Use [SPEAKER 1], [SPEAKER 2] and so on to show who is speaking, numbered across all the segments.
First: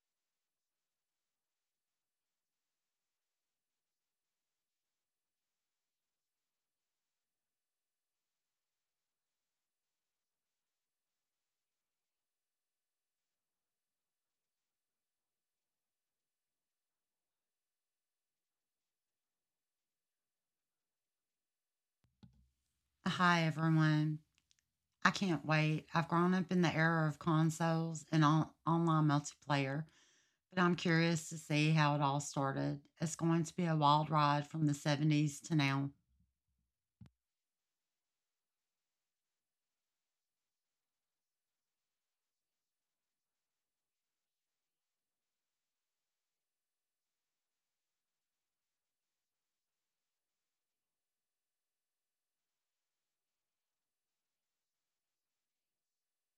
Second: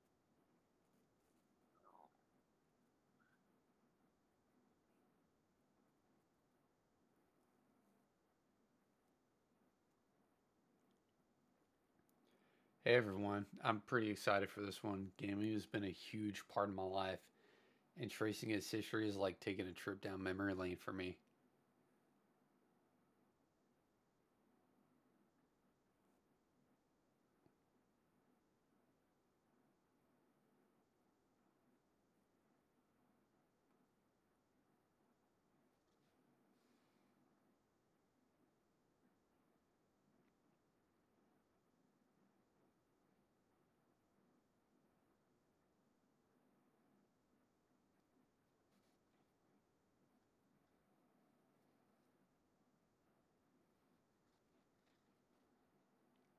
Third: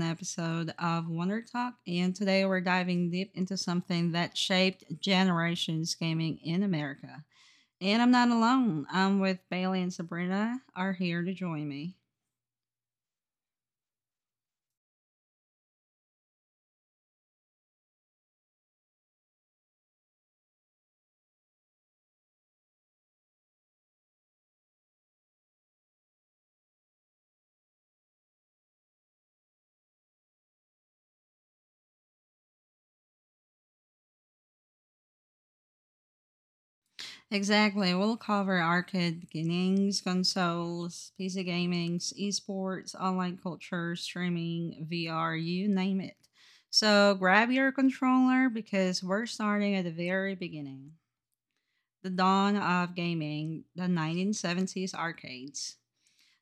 [SPEAKER 1] episode of Wonder Talk. And today we're diving deep into something that shaped generations gaming in America. And I'm not alone. I'm with Bailey and Sabrina are here to join me.
[SPEAKER 2] Hey everyone, I'm pretty excited for this one. Gaming has been a huge part of my life, and tracing its history is like taking a trip down memory lane for me.
[SPEAKER 3] Hi, everyone. I can't wait. I've grown up in the era of consoles and online multiplayer, but I'm curious to see how it all started. It's going to be a wild ride from the 70s to now.
[SPEAKER 1] Exactly. We'll cover arcade beginnings, consoles, PC gaming, esports, online culture, streaming, VR, you name it. So grab your controller because we're starting at the very beginning. The dawn of gaming, the 1970s arcades.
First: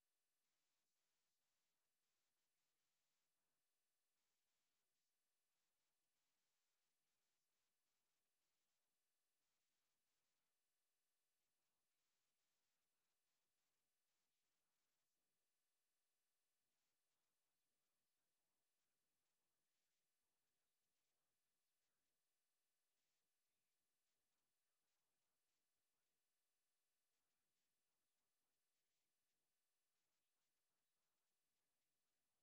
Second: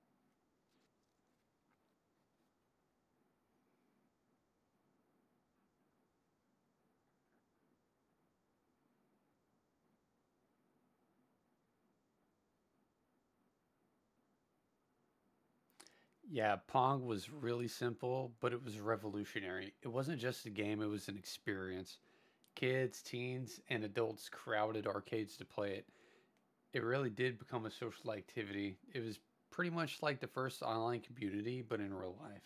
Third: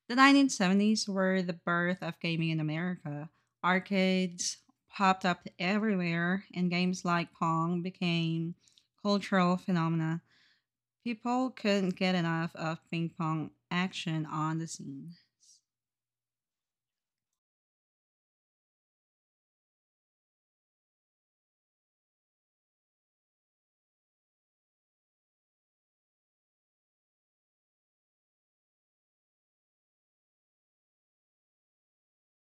[SPEAKER 1] The 1970s were the birth of gaming in America. Arcades popped up everywhere, and games like Pong became cultural phenomena. People couldn't get enough of ping pong action on the scene.
[SPEAKER 2] Yeah, Pong was really simple, but it was revolutionary. It wasn't just a game, it was an experience. Kids, teens, and adults crowded arcades to play it. It really did become a social activity. It was pretty much like the first online community, but in real life.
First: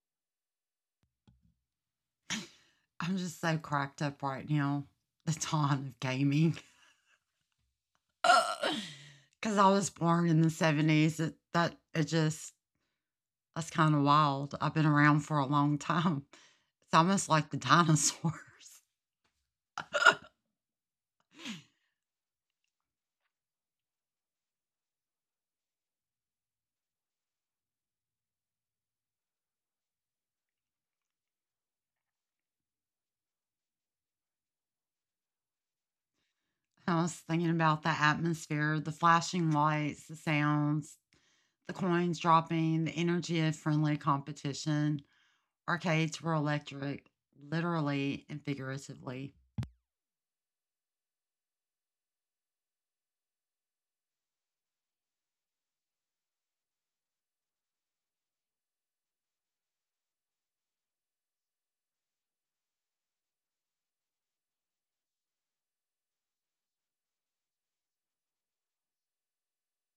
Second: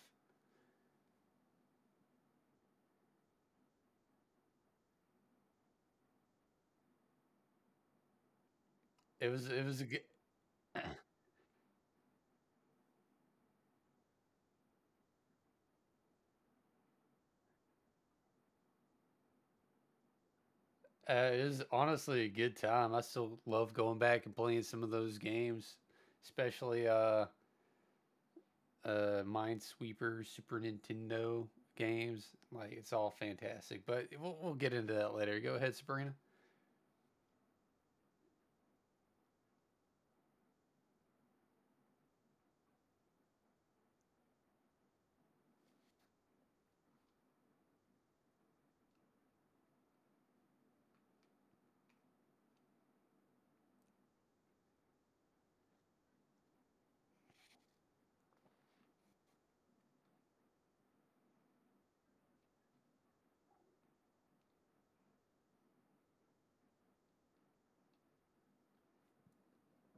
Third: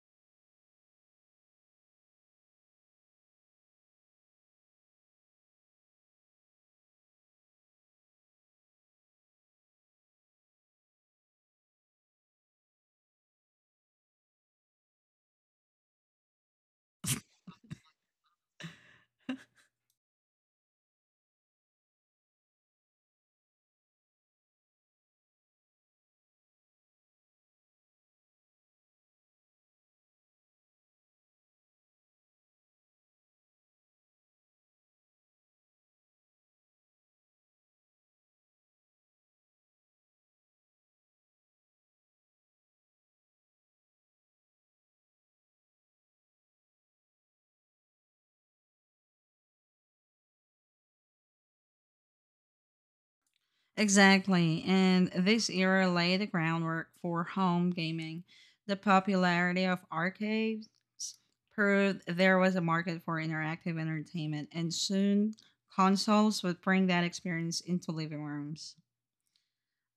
[SPEAKER 3] I'm just so cracked up right now. The dawn of gaming. Because
[SPEAKER 2] It
[SPEAKER 3] I
[SPEAKER 2] was a.
[SPEAKER 3] was born in the 70s. It, that, it just, that's kind of wild. I've been around for a long time. It's almost like the dinosaurs.
[SPEAKER 2] It was honestly a good time. I still love going back and playing some of those games, especially Minesweeper, Super Nintendo games. Like it's all fantastic. But we'll get into that later. Go ahead, Sabrina.
[SPEAKER 3] I was thinking about the atmosphere, the flashing lights, the sounds, the coins dropping, the energy of friendly competition. Arcades were electric, literally and figuratively.
[SPEAKER 1] Exactly. And this era laid the groundwork for home gaming. The popularity of arcades proved there was a market for interactive entertainment, and soon consoles would bring that experience into living rooms.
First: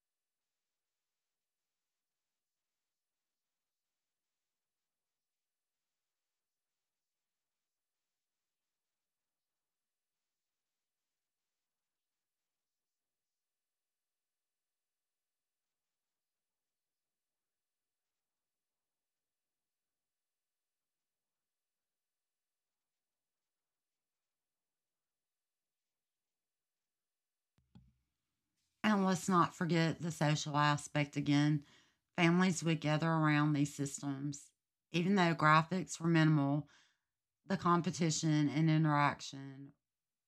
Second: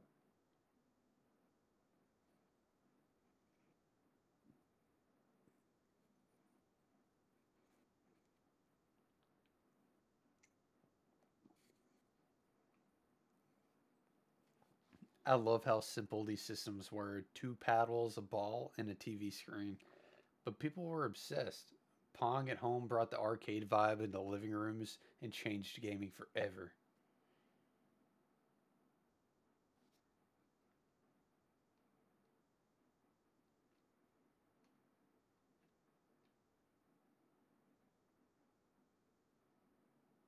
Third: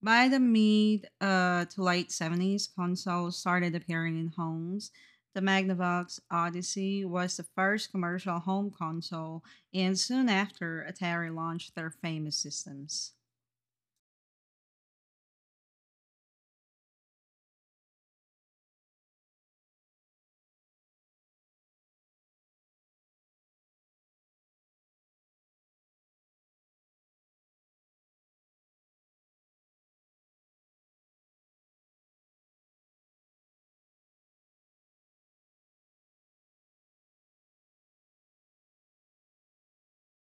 [SPEAKER 1] By the mid to late 70s, consoles started appearing in homes. The Magnavox Odyssey was the first commercial home console, and soon after, Atari launched their famous systems.
[SPEAKER 2] I love how simple these systems were: two paddles, a ball, and a TV screen. But people were obsessed. Pong at home brought the arcade vibe into living rooms and changed gaming forever.
[SPEAKER 3] And let's not forget the social aspect again. Families would gather around these systems. Even though graphics were minimal, the competition and interaction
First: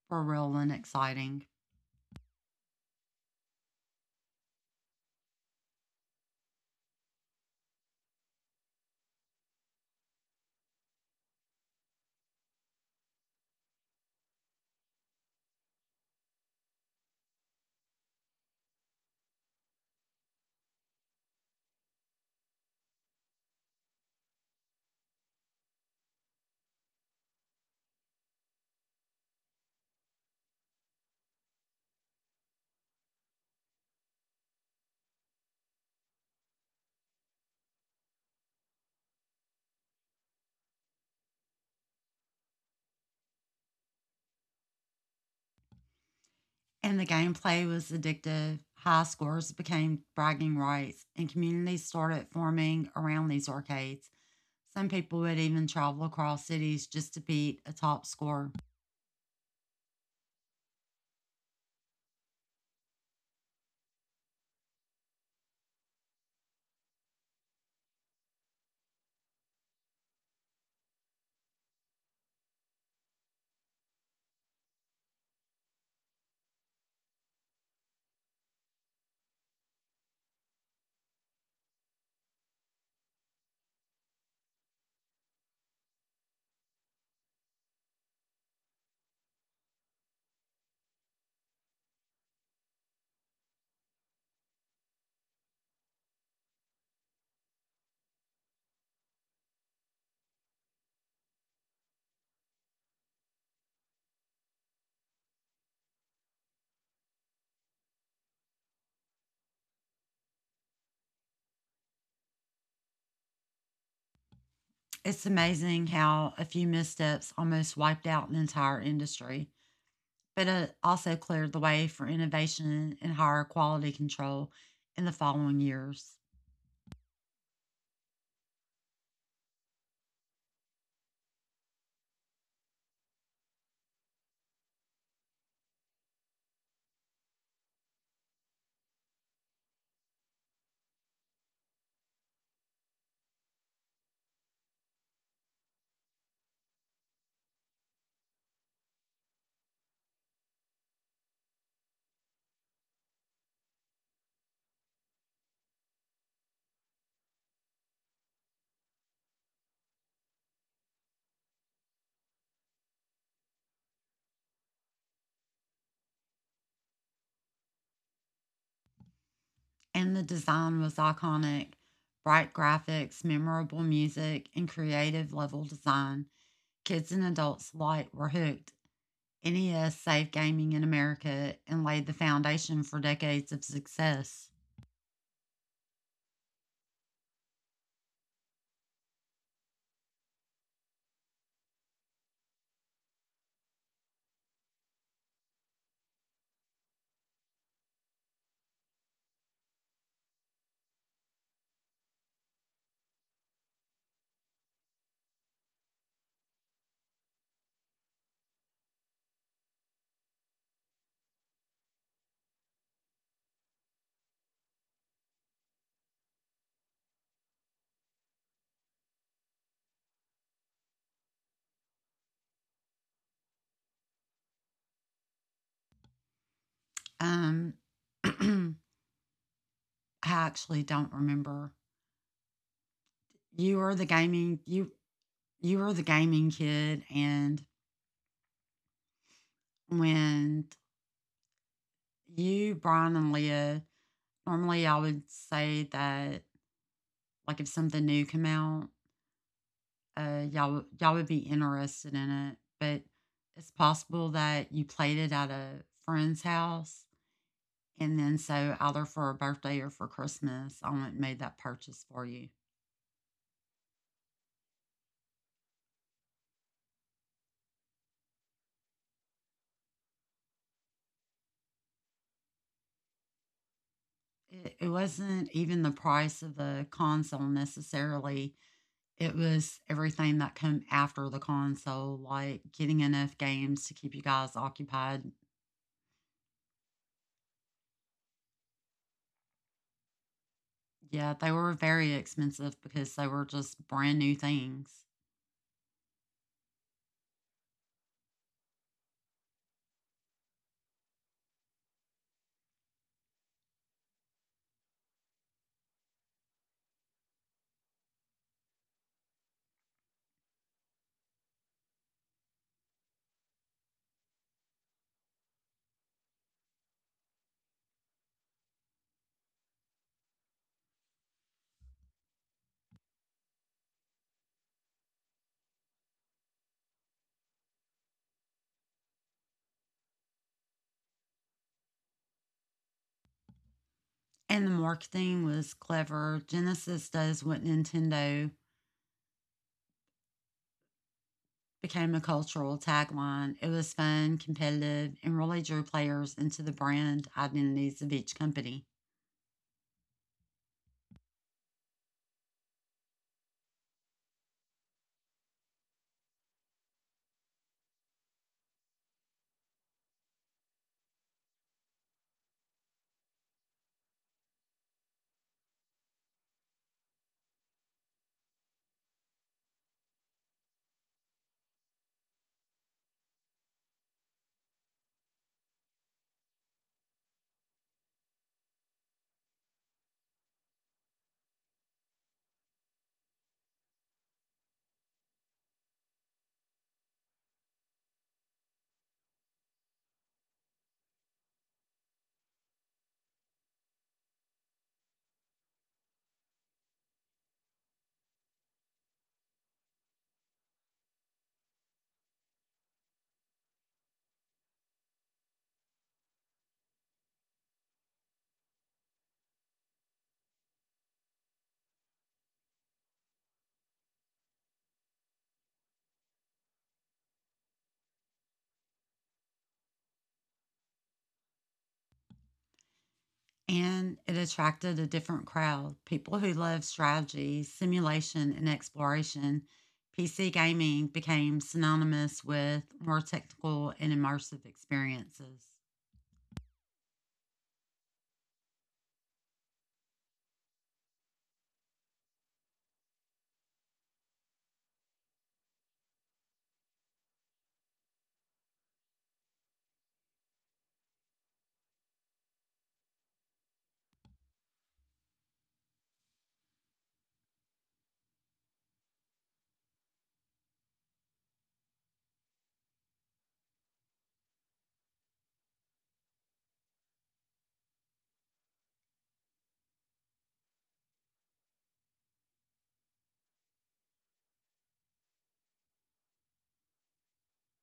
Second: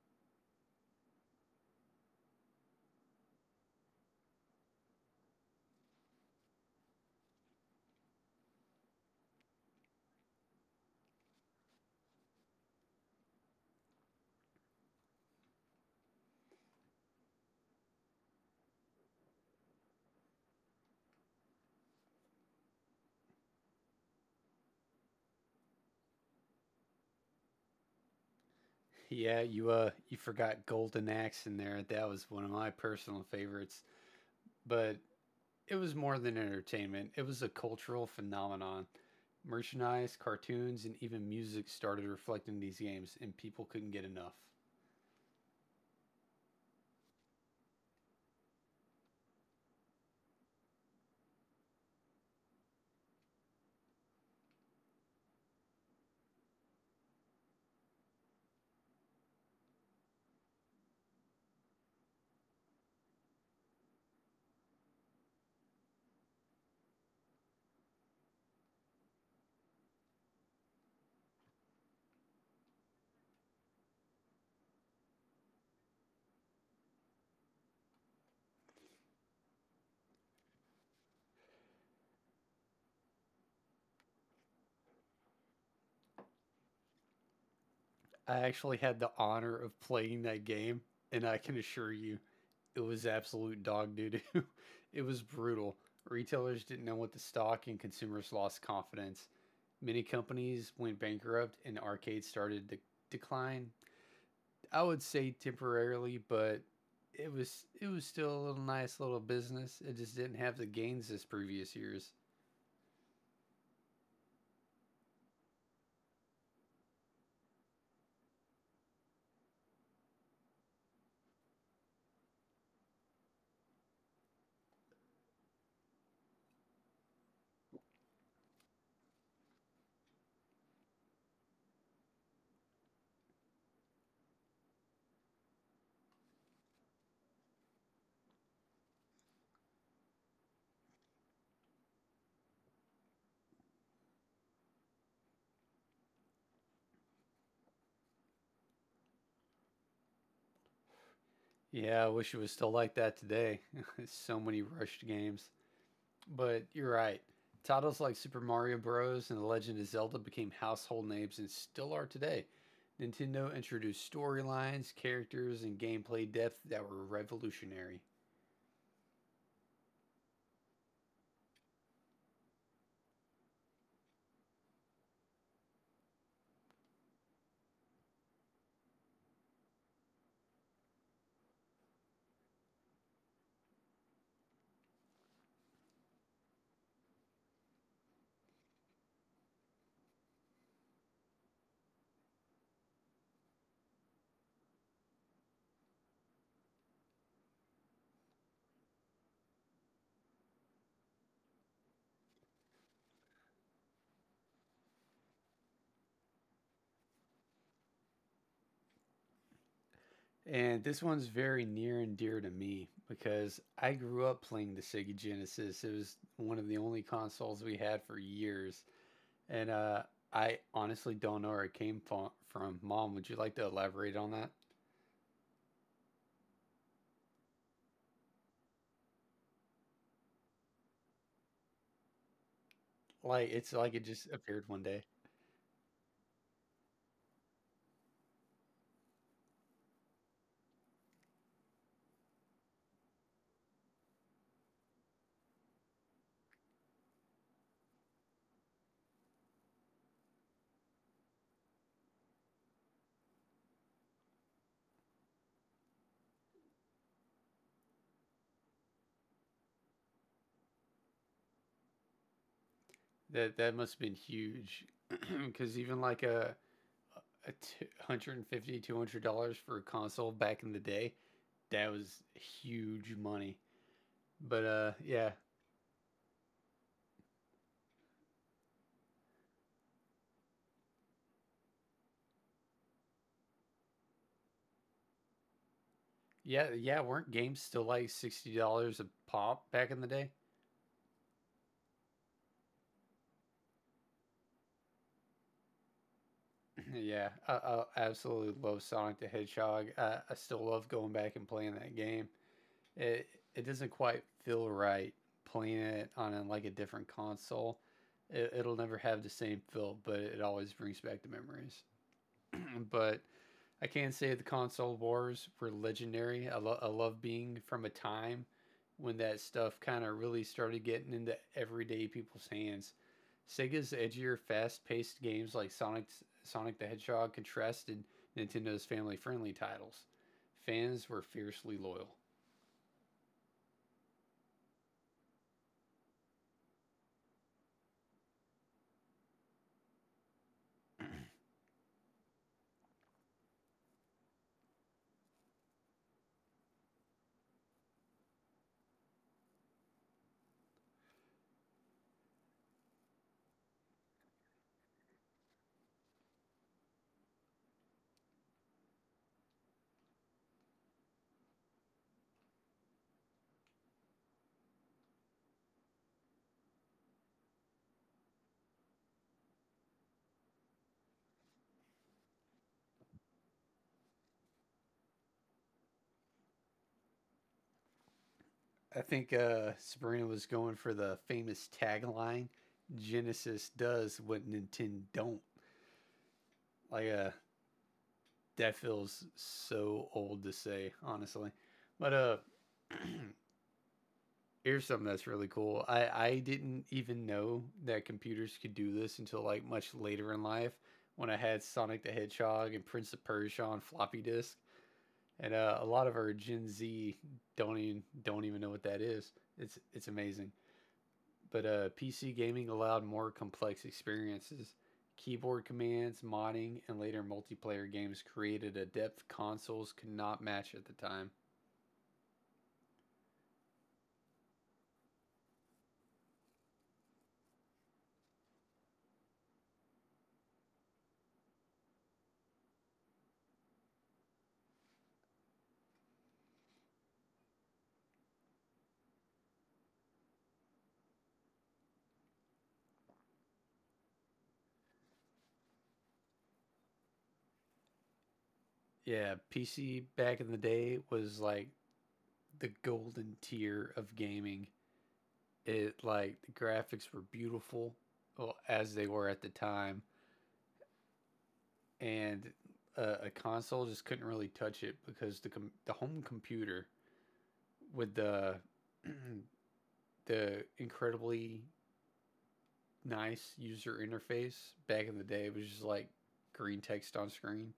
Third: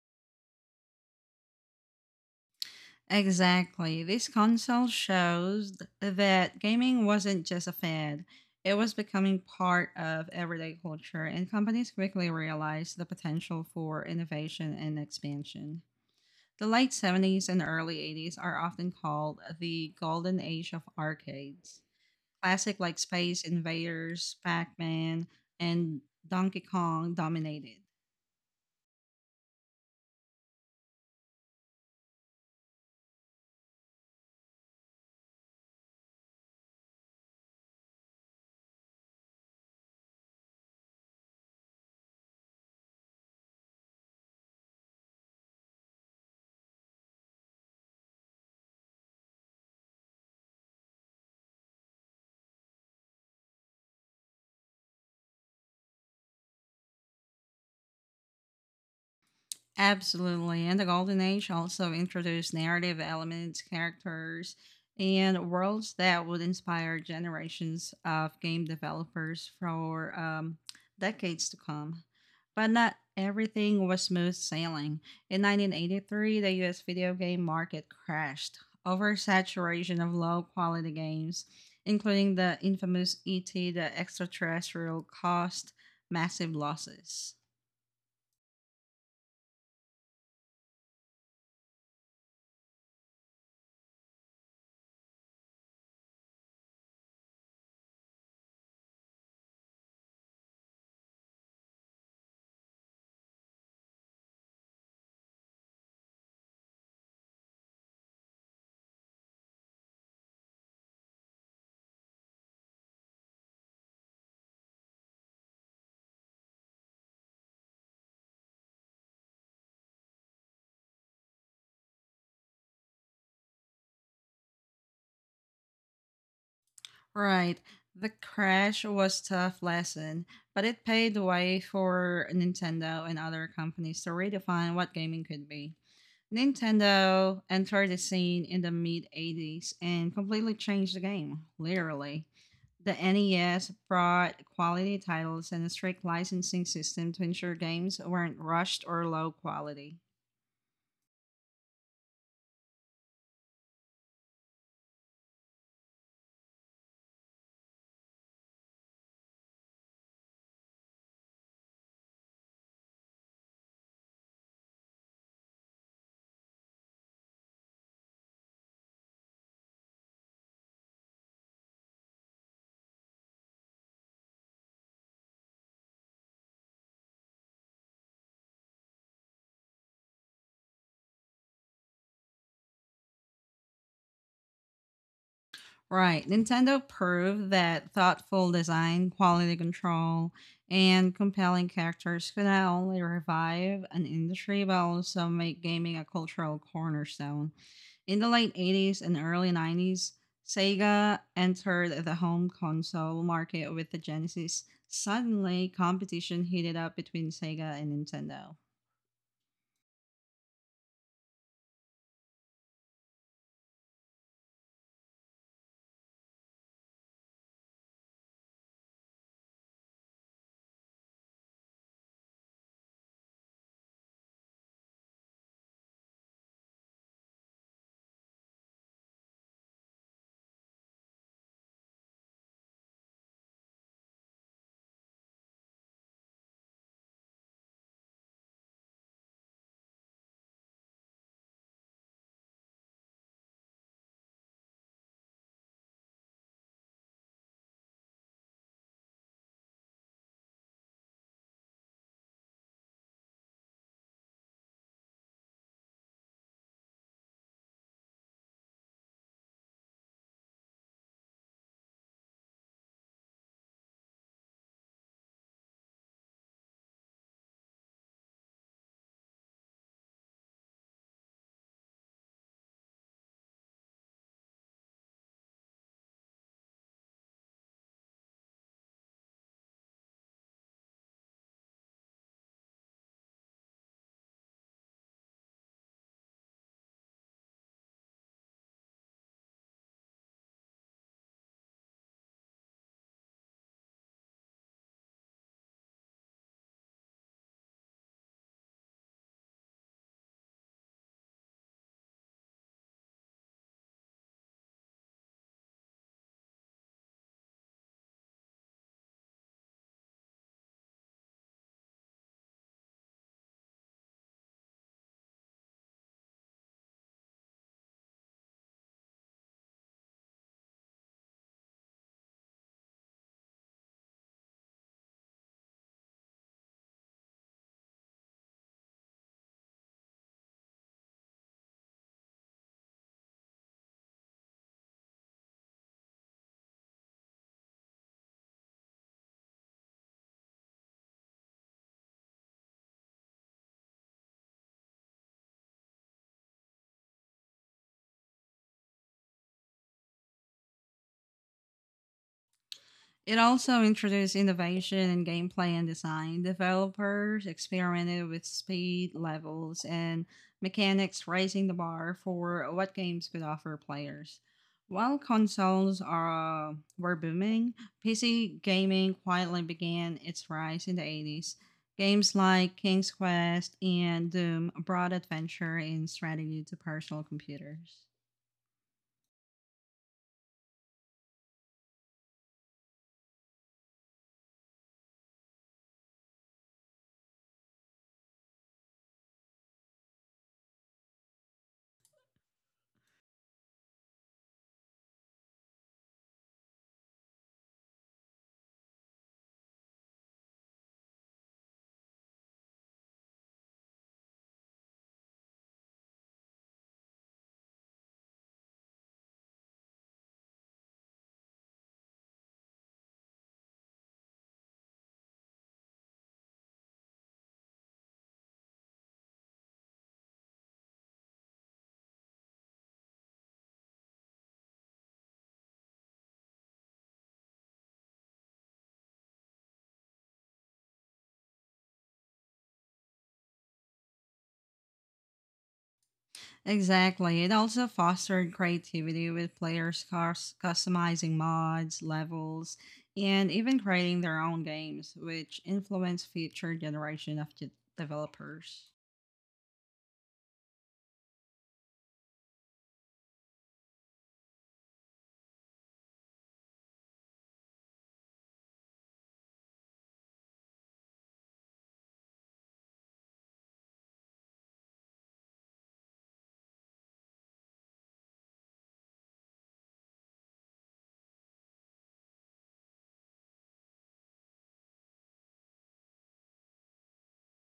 [SPEAKER 3] were real and exciting.
[SPEAKER 1] Exactly. This console shows that gaming wasn't just a fad, it was becoming part of everyday culture, and companies quickly realized the potential for innovation and expansion. The late 70s and early 80s are often called the golden age of arcades. Classic like Space Invaders, Pac Man, and Donkey Kong dominated.
[SPEAKER 2] Yeah, you forgot Golden Axe in there. That was one of my personal favorites, but it was more than entertainment. It was a cultural phenomenon. Merchandise, cartoons, and even music started reflecting these games, and people couldn't get enough.
[SPEAKER 3] And the gameplay was addictive. High scores became bragging rights, and communities started forming around these arcades. Some people would even travel across cities just to beat a top score.
[SPEAKER 1] Absolutely. And the Golden Age also introduced narrative elements, characters, and worlds that would inspire generations of game developers for decades to come. But not everything was smooth sailing. In 1983, the US video game market crashed. Oversaturation of low quality games, including the infamous ET, the extraterrestrial, caused massive losses.
[SPEAKER 2] I actually had the honor of playing that game, and I can assure you, it was absolute dog doo doo. It was brutal. Retailers didn't know what to stock, and consumers lost confidence. Many companies went bankrupt, and arcades started to decline. I would say temporarily, but it was still a little nice little business. It just didn't have the gains as previous years.
[SPEAKER 3] It's amazing how a few missteps almost wiped out an entire industry, but it also cleared the way for innovation and higher quality control in the following years.
[SPEAKER 1] Right. The crash was tough lesson, but it paved the way for Nintendo and other companies to redefine what gaming could be. Nintendo entered the scene in the mid 80s and completely changed the game, literally. The NES brought quality titles and a strict licensing system to ensure games weren't rushed or low quality.
[SPEAKER 2] Yeah, I wish it was still like that today. So many rushed games. But you're right. Titles like Super Mario Bros. And The Legend of Zelda became household names and still are today. Nintendo introduced storylines, characters, and gameplay depth that were revolutionary.
[SPEAKER 3] And the design was iconic, bright graphics, memorable music, and creative level design. Kids and adults alike were hooked. NES saved gaming in America and laid the foundation for decades of success.
[SPEAKER 1] Right. Nintendo proved that thoughtful design, quality control, and compelling characters could not only revive an industry but also make gaming a cultural cornerstone. In the late 80s and early 90s, Sega entered the home console market with the Genesis. Suddenly, competition heated up between Sega and Nintendo.
[SPEAKER 2] And this one's very near and dear to me because I grew up playing the Sega Genesis. It was one of the only consoles we had for years. And I honestly don't know where it came from. Mom, would you like to elaborate on that?
[SPEAKER 3] Um, I actually don't remember.
[SPEAKER 2] Like, it's
[SPEAKER 3] You were
[SPEAKER 2] like
[SPEAKER 3] the
[SPEAKER 2] it just
[SPEAKER 3] gaming
[SPEAKER 2] appeared one
[SPEAKER 3] you
[SPEAKER 2] day.
[SPEAKER 3] you were the gaming kid, and when you, Brian, and Leah, normally I would say that, like if something new came out, y'all would be interested in it, but it's possible that you played it at a friend's house. And then, so either for a birthday or for Christmas, I went and made that purchase for you.
[SPEAKER 2] That must have been huge, because even like a 150 $200 $200 for a console back in the day, that was huge money. But
[SPEAKER 3] It wasn't even the price of the console necessarily. It was everything that came after the console, like getting enough games to keep you guys occupied.
[SPEAKER 2] yeah, yeah. Weren't games still like $60 a pop back in the day?
[SPEAKER 3] Yeah, they were very expensive because they were just brand new things.
[SPEAKER 2] Yeah, I absolutely love Sonic the Hedgehog. I still love going back and playing that game. It it doesn't quite feel right playing it on like a different console. It'll never have the same feel, but it always brings back the memories. But I can say the console wars were legendary. I love being from a time when that stuff kind of really started getting into everyday people's hands. Sega's edgier, fast-paced games like Sonic the Hedgehog contrasted Nintendo's family-friendly titles. Fans were fiercely loyal.
[SPEAKER 3] And the marketing was clever. Genesis does what Nintendo became a cultural tagline. It was fun, competitive, and really drew players into the brand identities of each company.
[SPEAKER 1] It also introduced innovation in gameplay and design. Developers experimented with speed levels and mechanics, raising the bar for what games could offer players. While consoles are, were booming, PC gaming quietly began its rise in the 80s. Games like King's Quest and Doom brought adventure and strategy to personal computers.
[SPEAKER 2] I think Sabrina was going for the famous tagline: "Genesis does what Nintendo don't." Like, that feels so old to say, honestly. But here's something that's really cool. I didn't even know that computers could do this until like much later in life when I had Sonic the Hedgehog and Prince of Persia on floppy disk. And a lot of our Gen Z don't even know what that is. It's amazing. But PC gaming allowed more complex experiences. Keyboard commands, modding, and later multiplayer games created a depth consoles could not match at the time.
[SPEAKER 3] And it attracted a different crowd, people who love strategy, simulation, and exploration. PC gaming became synonymous with more technical and immersive experiences.
[SPEAKER 1] Exactly. It also fostered creativity with players customizing mods, levels, and even creating their own games, which influenced future generation of developers.
[SPEAKER 2] Yeah, PC back in the day was like the golden tier of gaming. It like the graphics were beautiful well, as they were at the time, and a console just couldn't really touch it because the home computer with the the incredibly nice user interface. Back in the day, it was just like green text on screen.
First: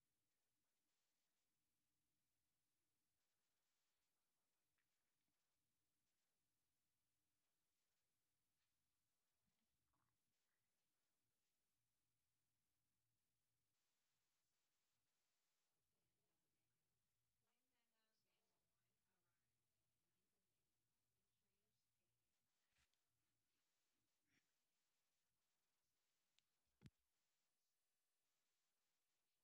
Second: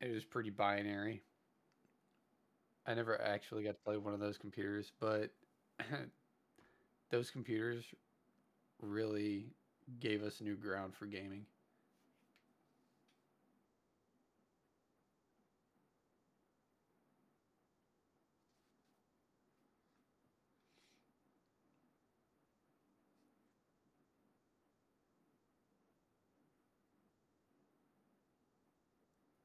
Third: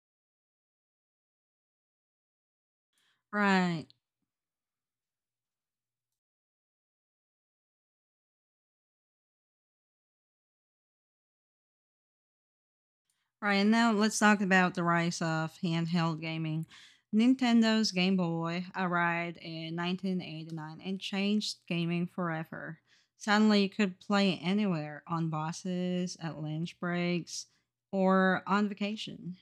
[SPEAKER 2] It was pretty binary. I never actually got to
[SPEAKER 1] Right.
[SPEAKER 2] play one of those computers, but those computers really gave us new ground for gaming.
[SPEAKER 1] Right. And now let's talk about the rise of handheld gaming. Nintendo's Game Boy arrived in 1989 and changed gaming forever. Suddenly, you could play anywhere on buses, at lunch breaks, or on vacation.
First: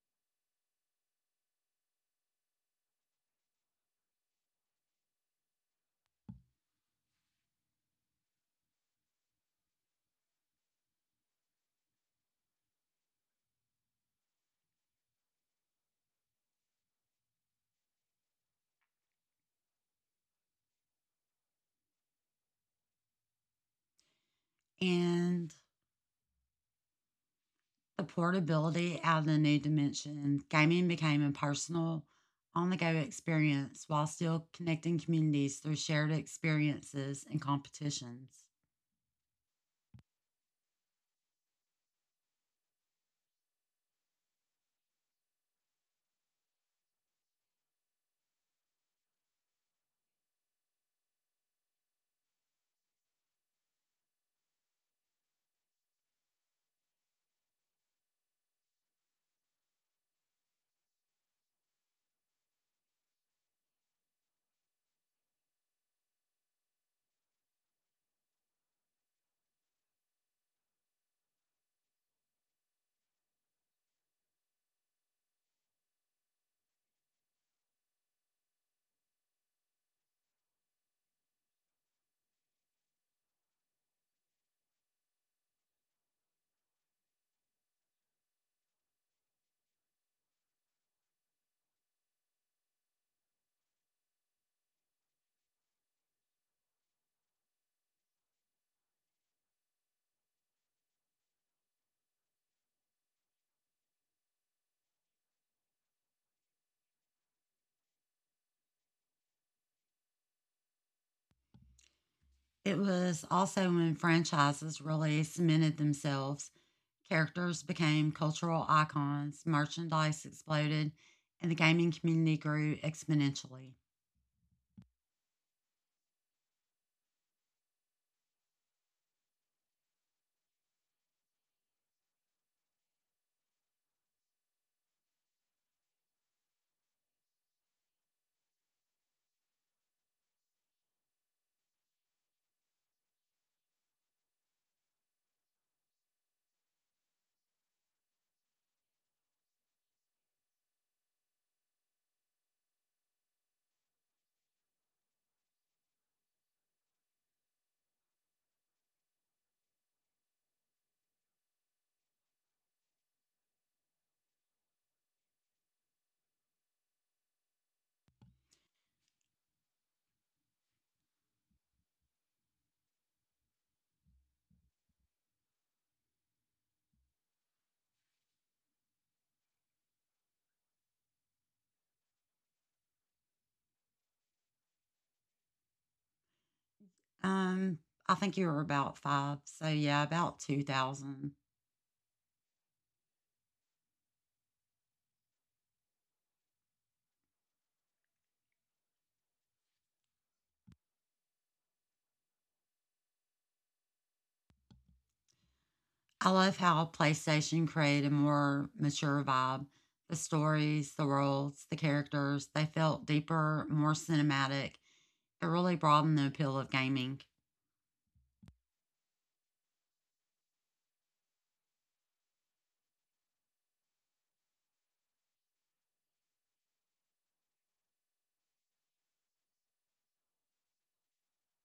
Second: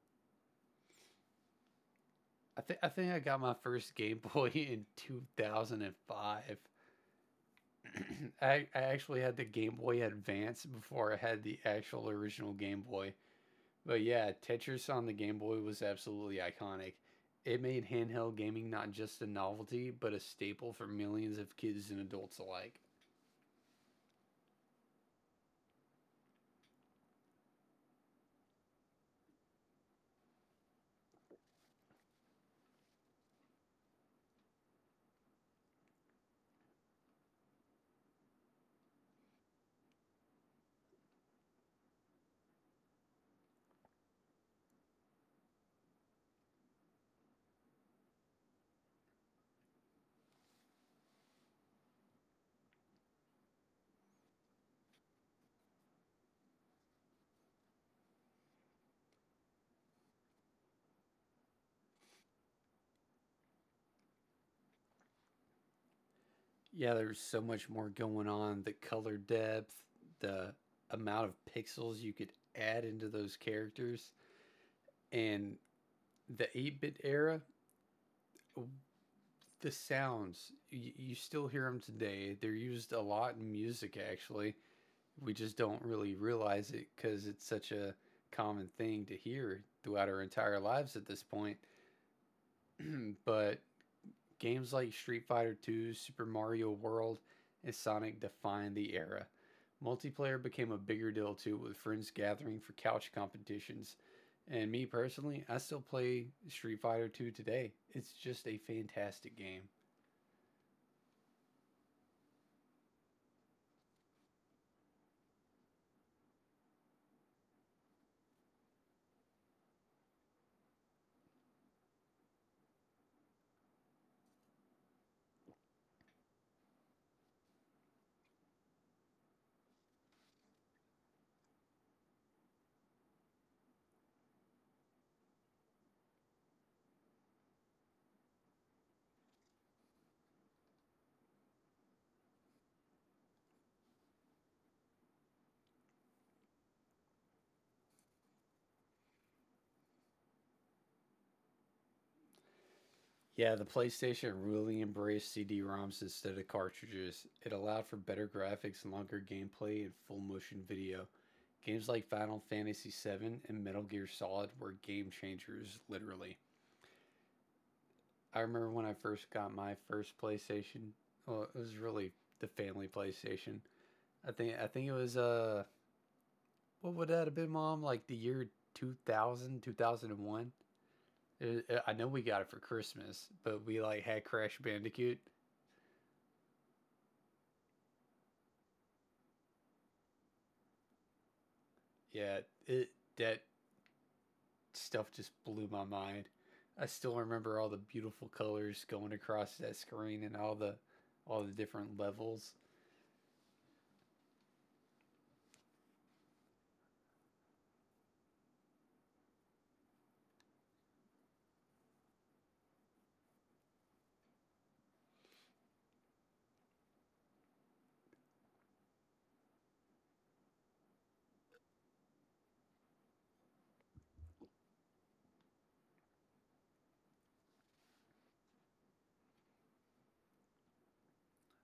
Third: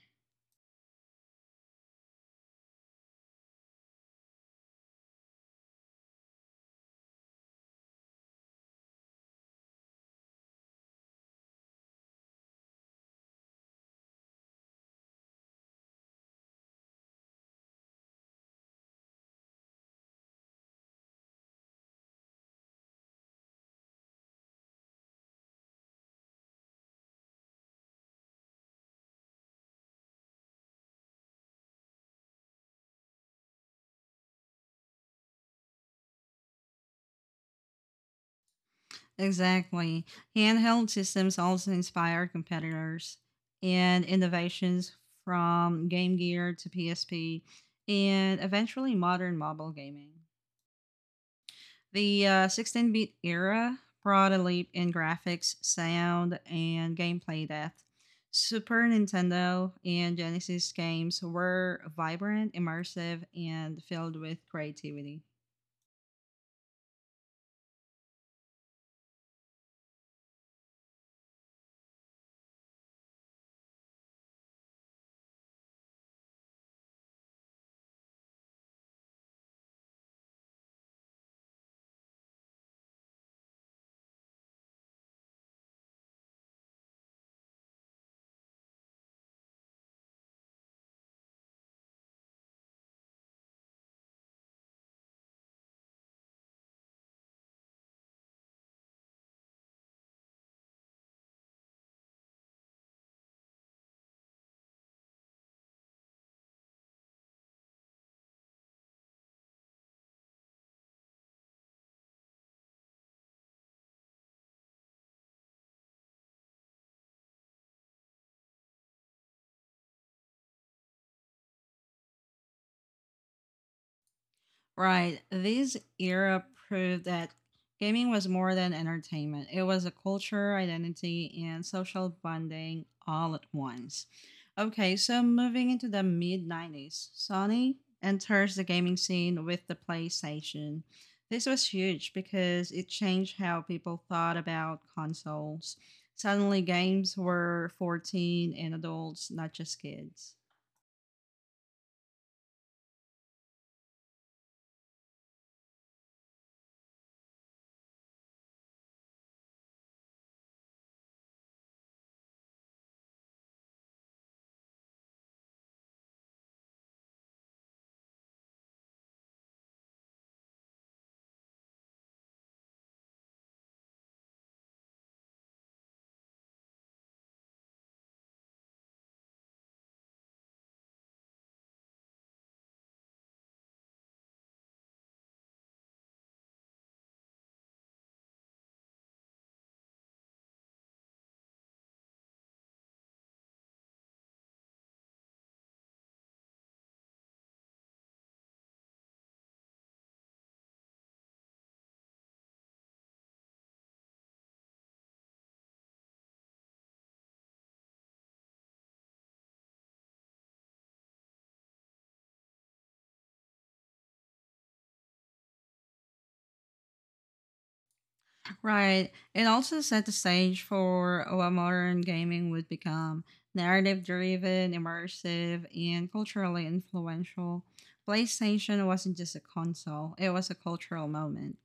[SPEAKER 2] I think I got my first Game Boy in 2005. I actually had the Game Boy Advance before I had the actual original Game Boy. But yeah, Tetris on the Game Boy was absolutely iconic. It made handheld gaming not just a novelty, but a staple for millions of kids and adults alike.
[SPEAKER 3] And the portability added a new dimension. Gaming became a personal, on the go experience while still connecting communities through shared experiences and competitions.
[SPEAKER 1] Exactly. Handheld systems also inspired competitors and innovations from Game Gear to PSP and eventually modern mobile gaming. The 16 bit era brought a leap in graphics, sound, and gameplay depth. Super Nintendo and Genesis games were vibrant, immersive, and filled with creativity.
[SPEAKER 2] Yeah, there's so much more going on the color depth, the amount of pixels you could add into those characters, and the 8 bit era, the sounds, you still hear them today. They're used a lot in music, actually. We just don't really realize it because it's such a common thing to hear throughout our entire lives at this point. But games like Street Fighter 2, Super Mario World, and Sonic defined the era. Multiplayer became a bigger deal too, with friends gathering for couch competitions. And me personally, I still play Street Fighter 2 today. It's just a fantastic game.
[SPEAKER 3] It was also when franchises really cemented themselves, characters became cultural icons, merchandise exploded, and the gaming community grew exponentially.
[SPEAKER 1] Right. This era proved that gaming was more than entertainment. It was a culture, identity, and social bonding all at once. Okay, so moving into the mid 90s, Sony enters the gaming scene with the PlayStation. This was huge because it changed how people thought about consoles. Suddenly, games were 14 and adults, not just kids.
[SPEAKER 2] Yeah, the PlayStation really embraced CD-ROMs instead of cartridges. It allowed for better graphics, longer gameplay, and full motion video. Games like Final Fantasy VII and Metal Gear Solid were game changers, literally. I remember when I first got my first PlayStation. Well, it was really the family PlayStation. I think it was what would that have been, Mom? Like the year 2000, 2001. It- I know we got it for Christmas, but we like had Crash Bandicoot.
[SPEAKER 3] Um, I think you were about five, so yeah, about 2000.
[SPEAKER 2] Yeah, it, that stuff just blew my mind. I still remember all the beautiful colors going across that screen and all the different levels.
[SPEAKER 3] I love how PlayStation created a more mature vibe. The stories, the worlds, the characters, they felt deeper, more cinematic. It really broadened the appeal of gaming.
[SPEAKER 1] Right. It also set the stage for what modern gaming would become narrative driven, immersive, and culturally influential. PlayStation wasn't just a console, it was a cultural moment.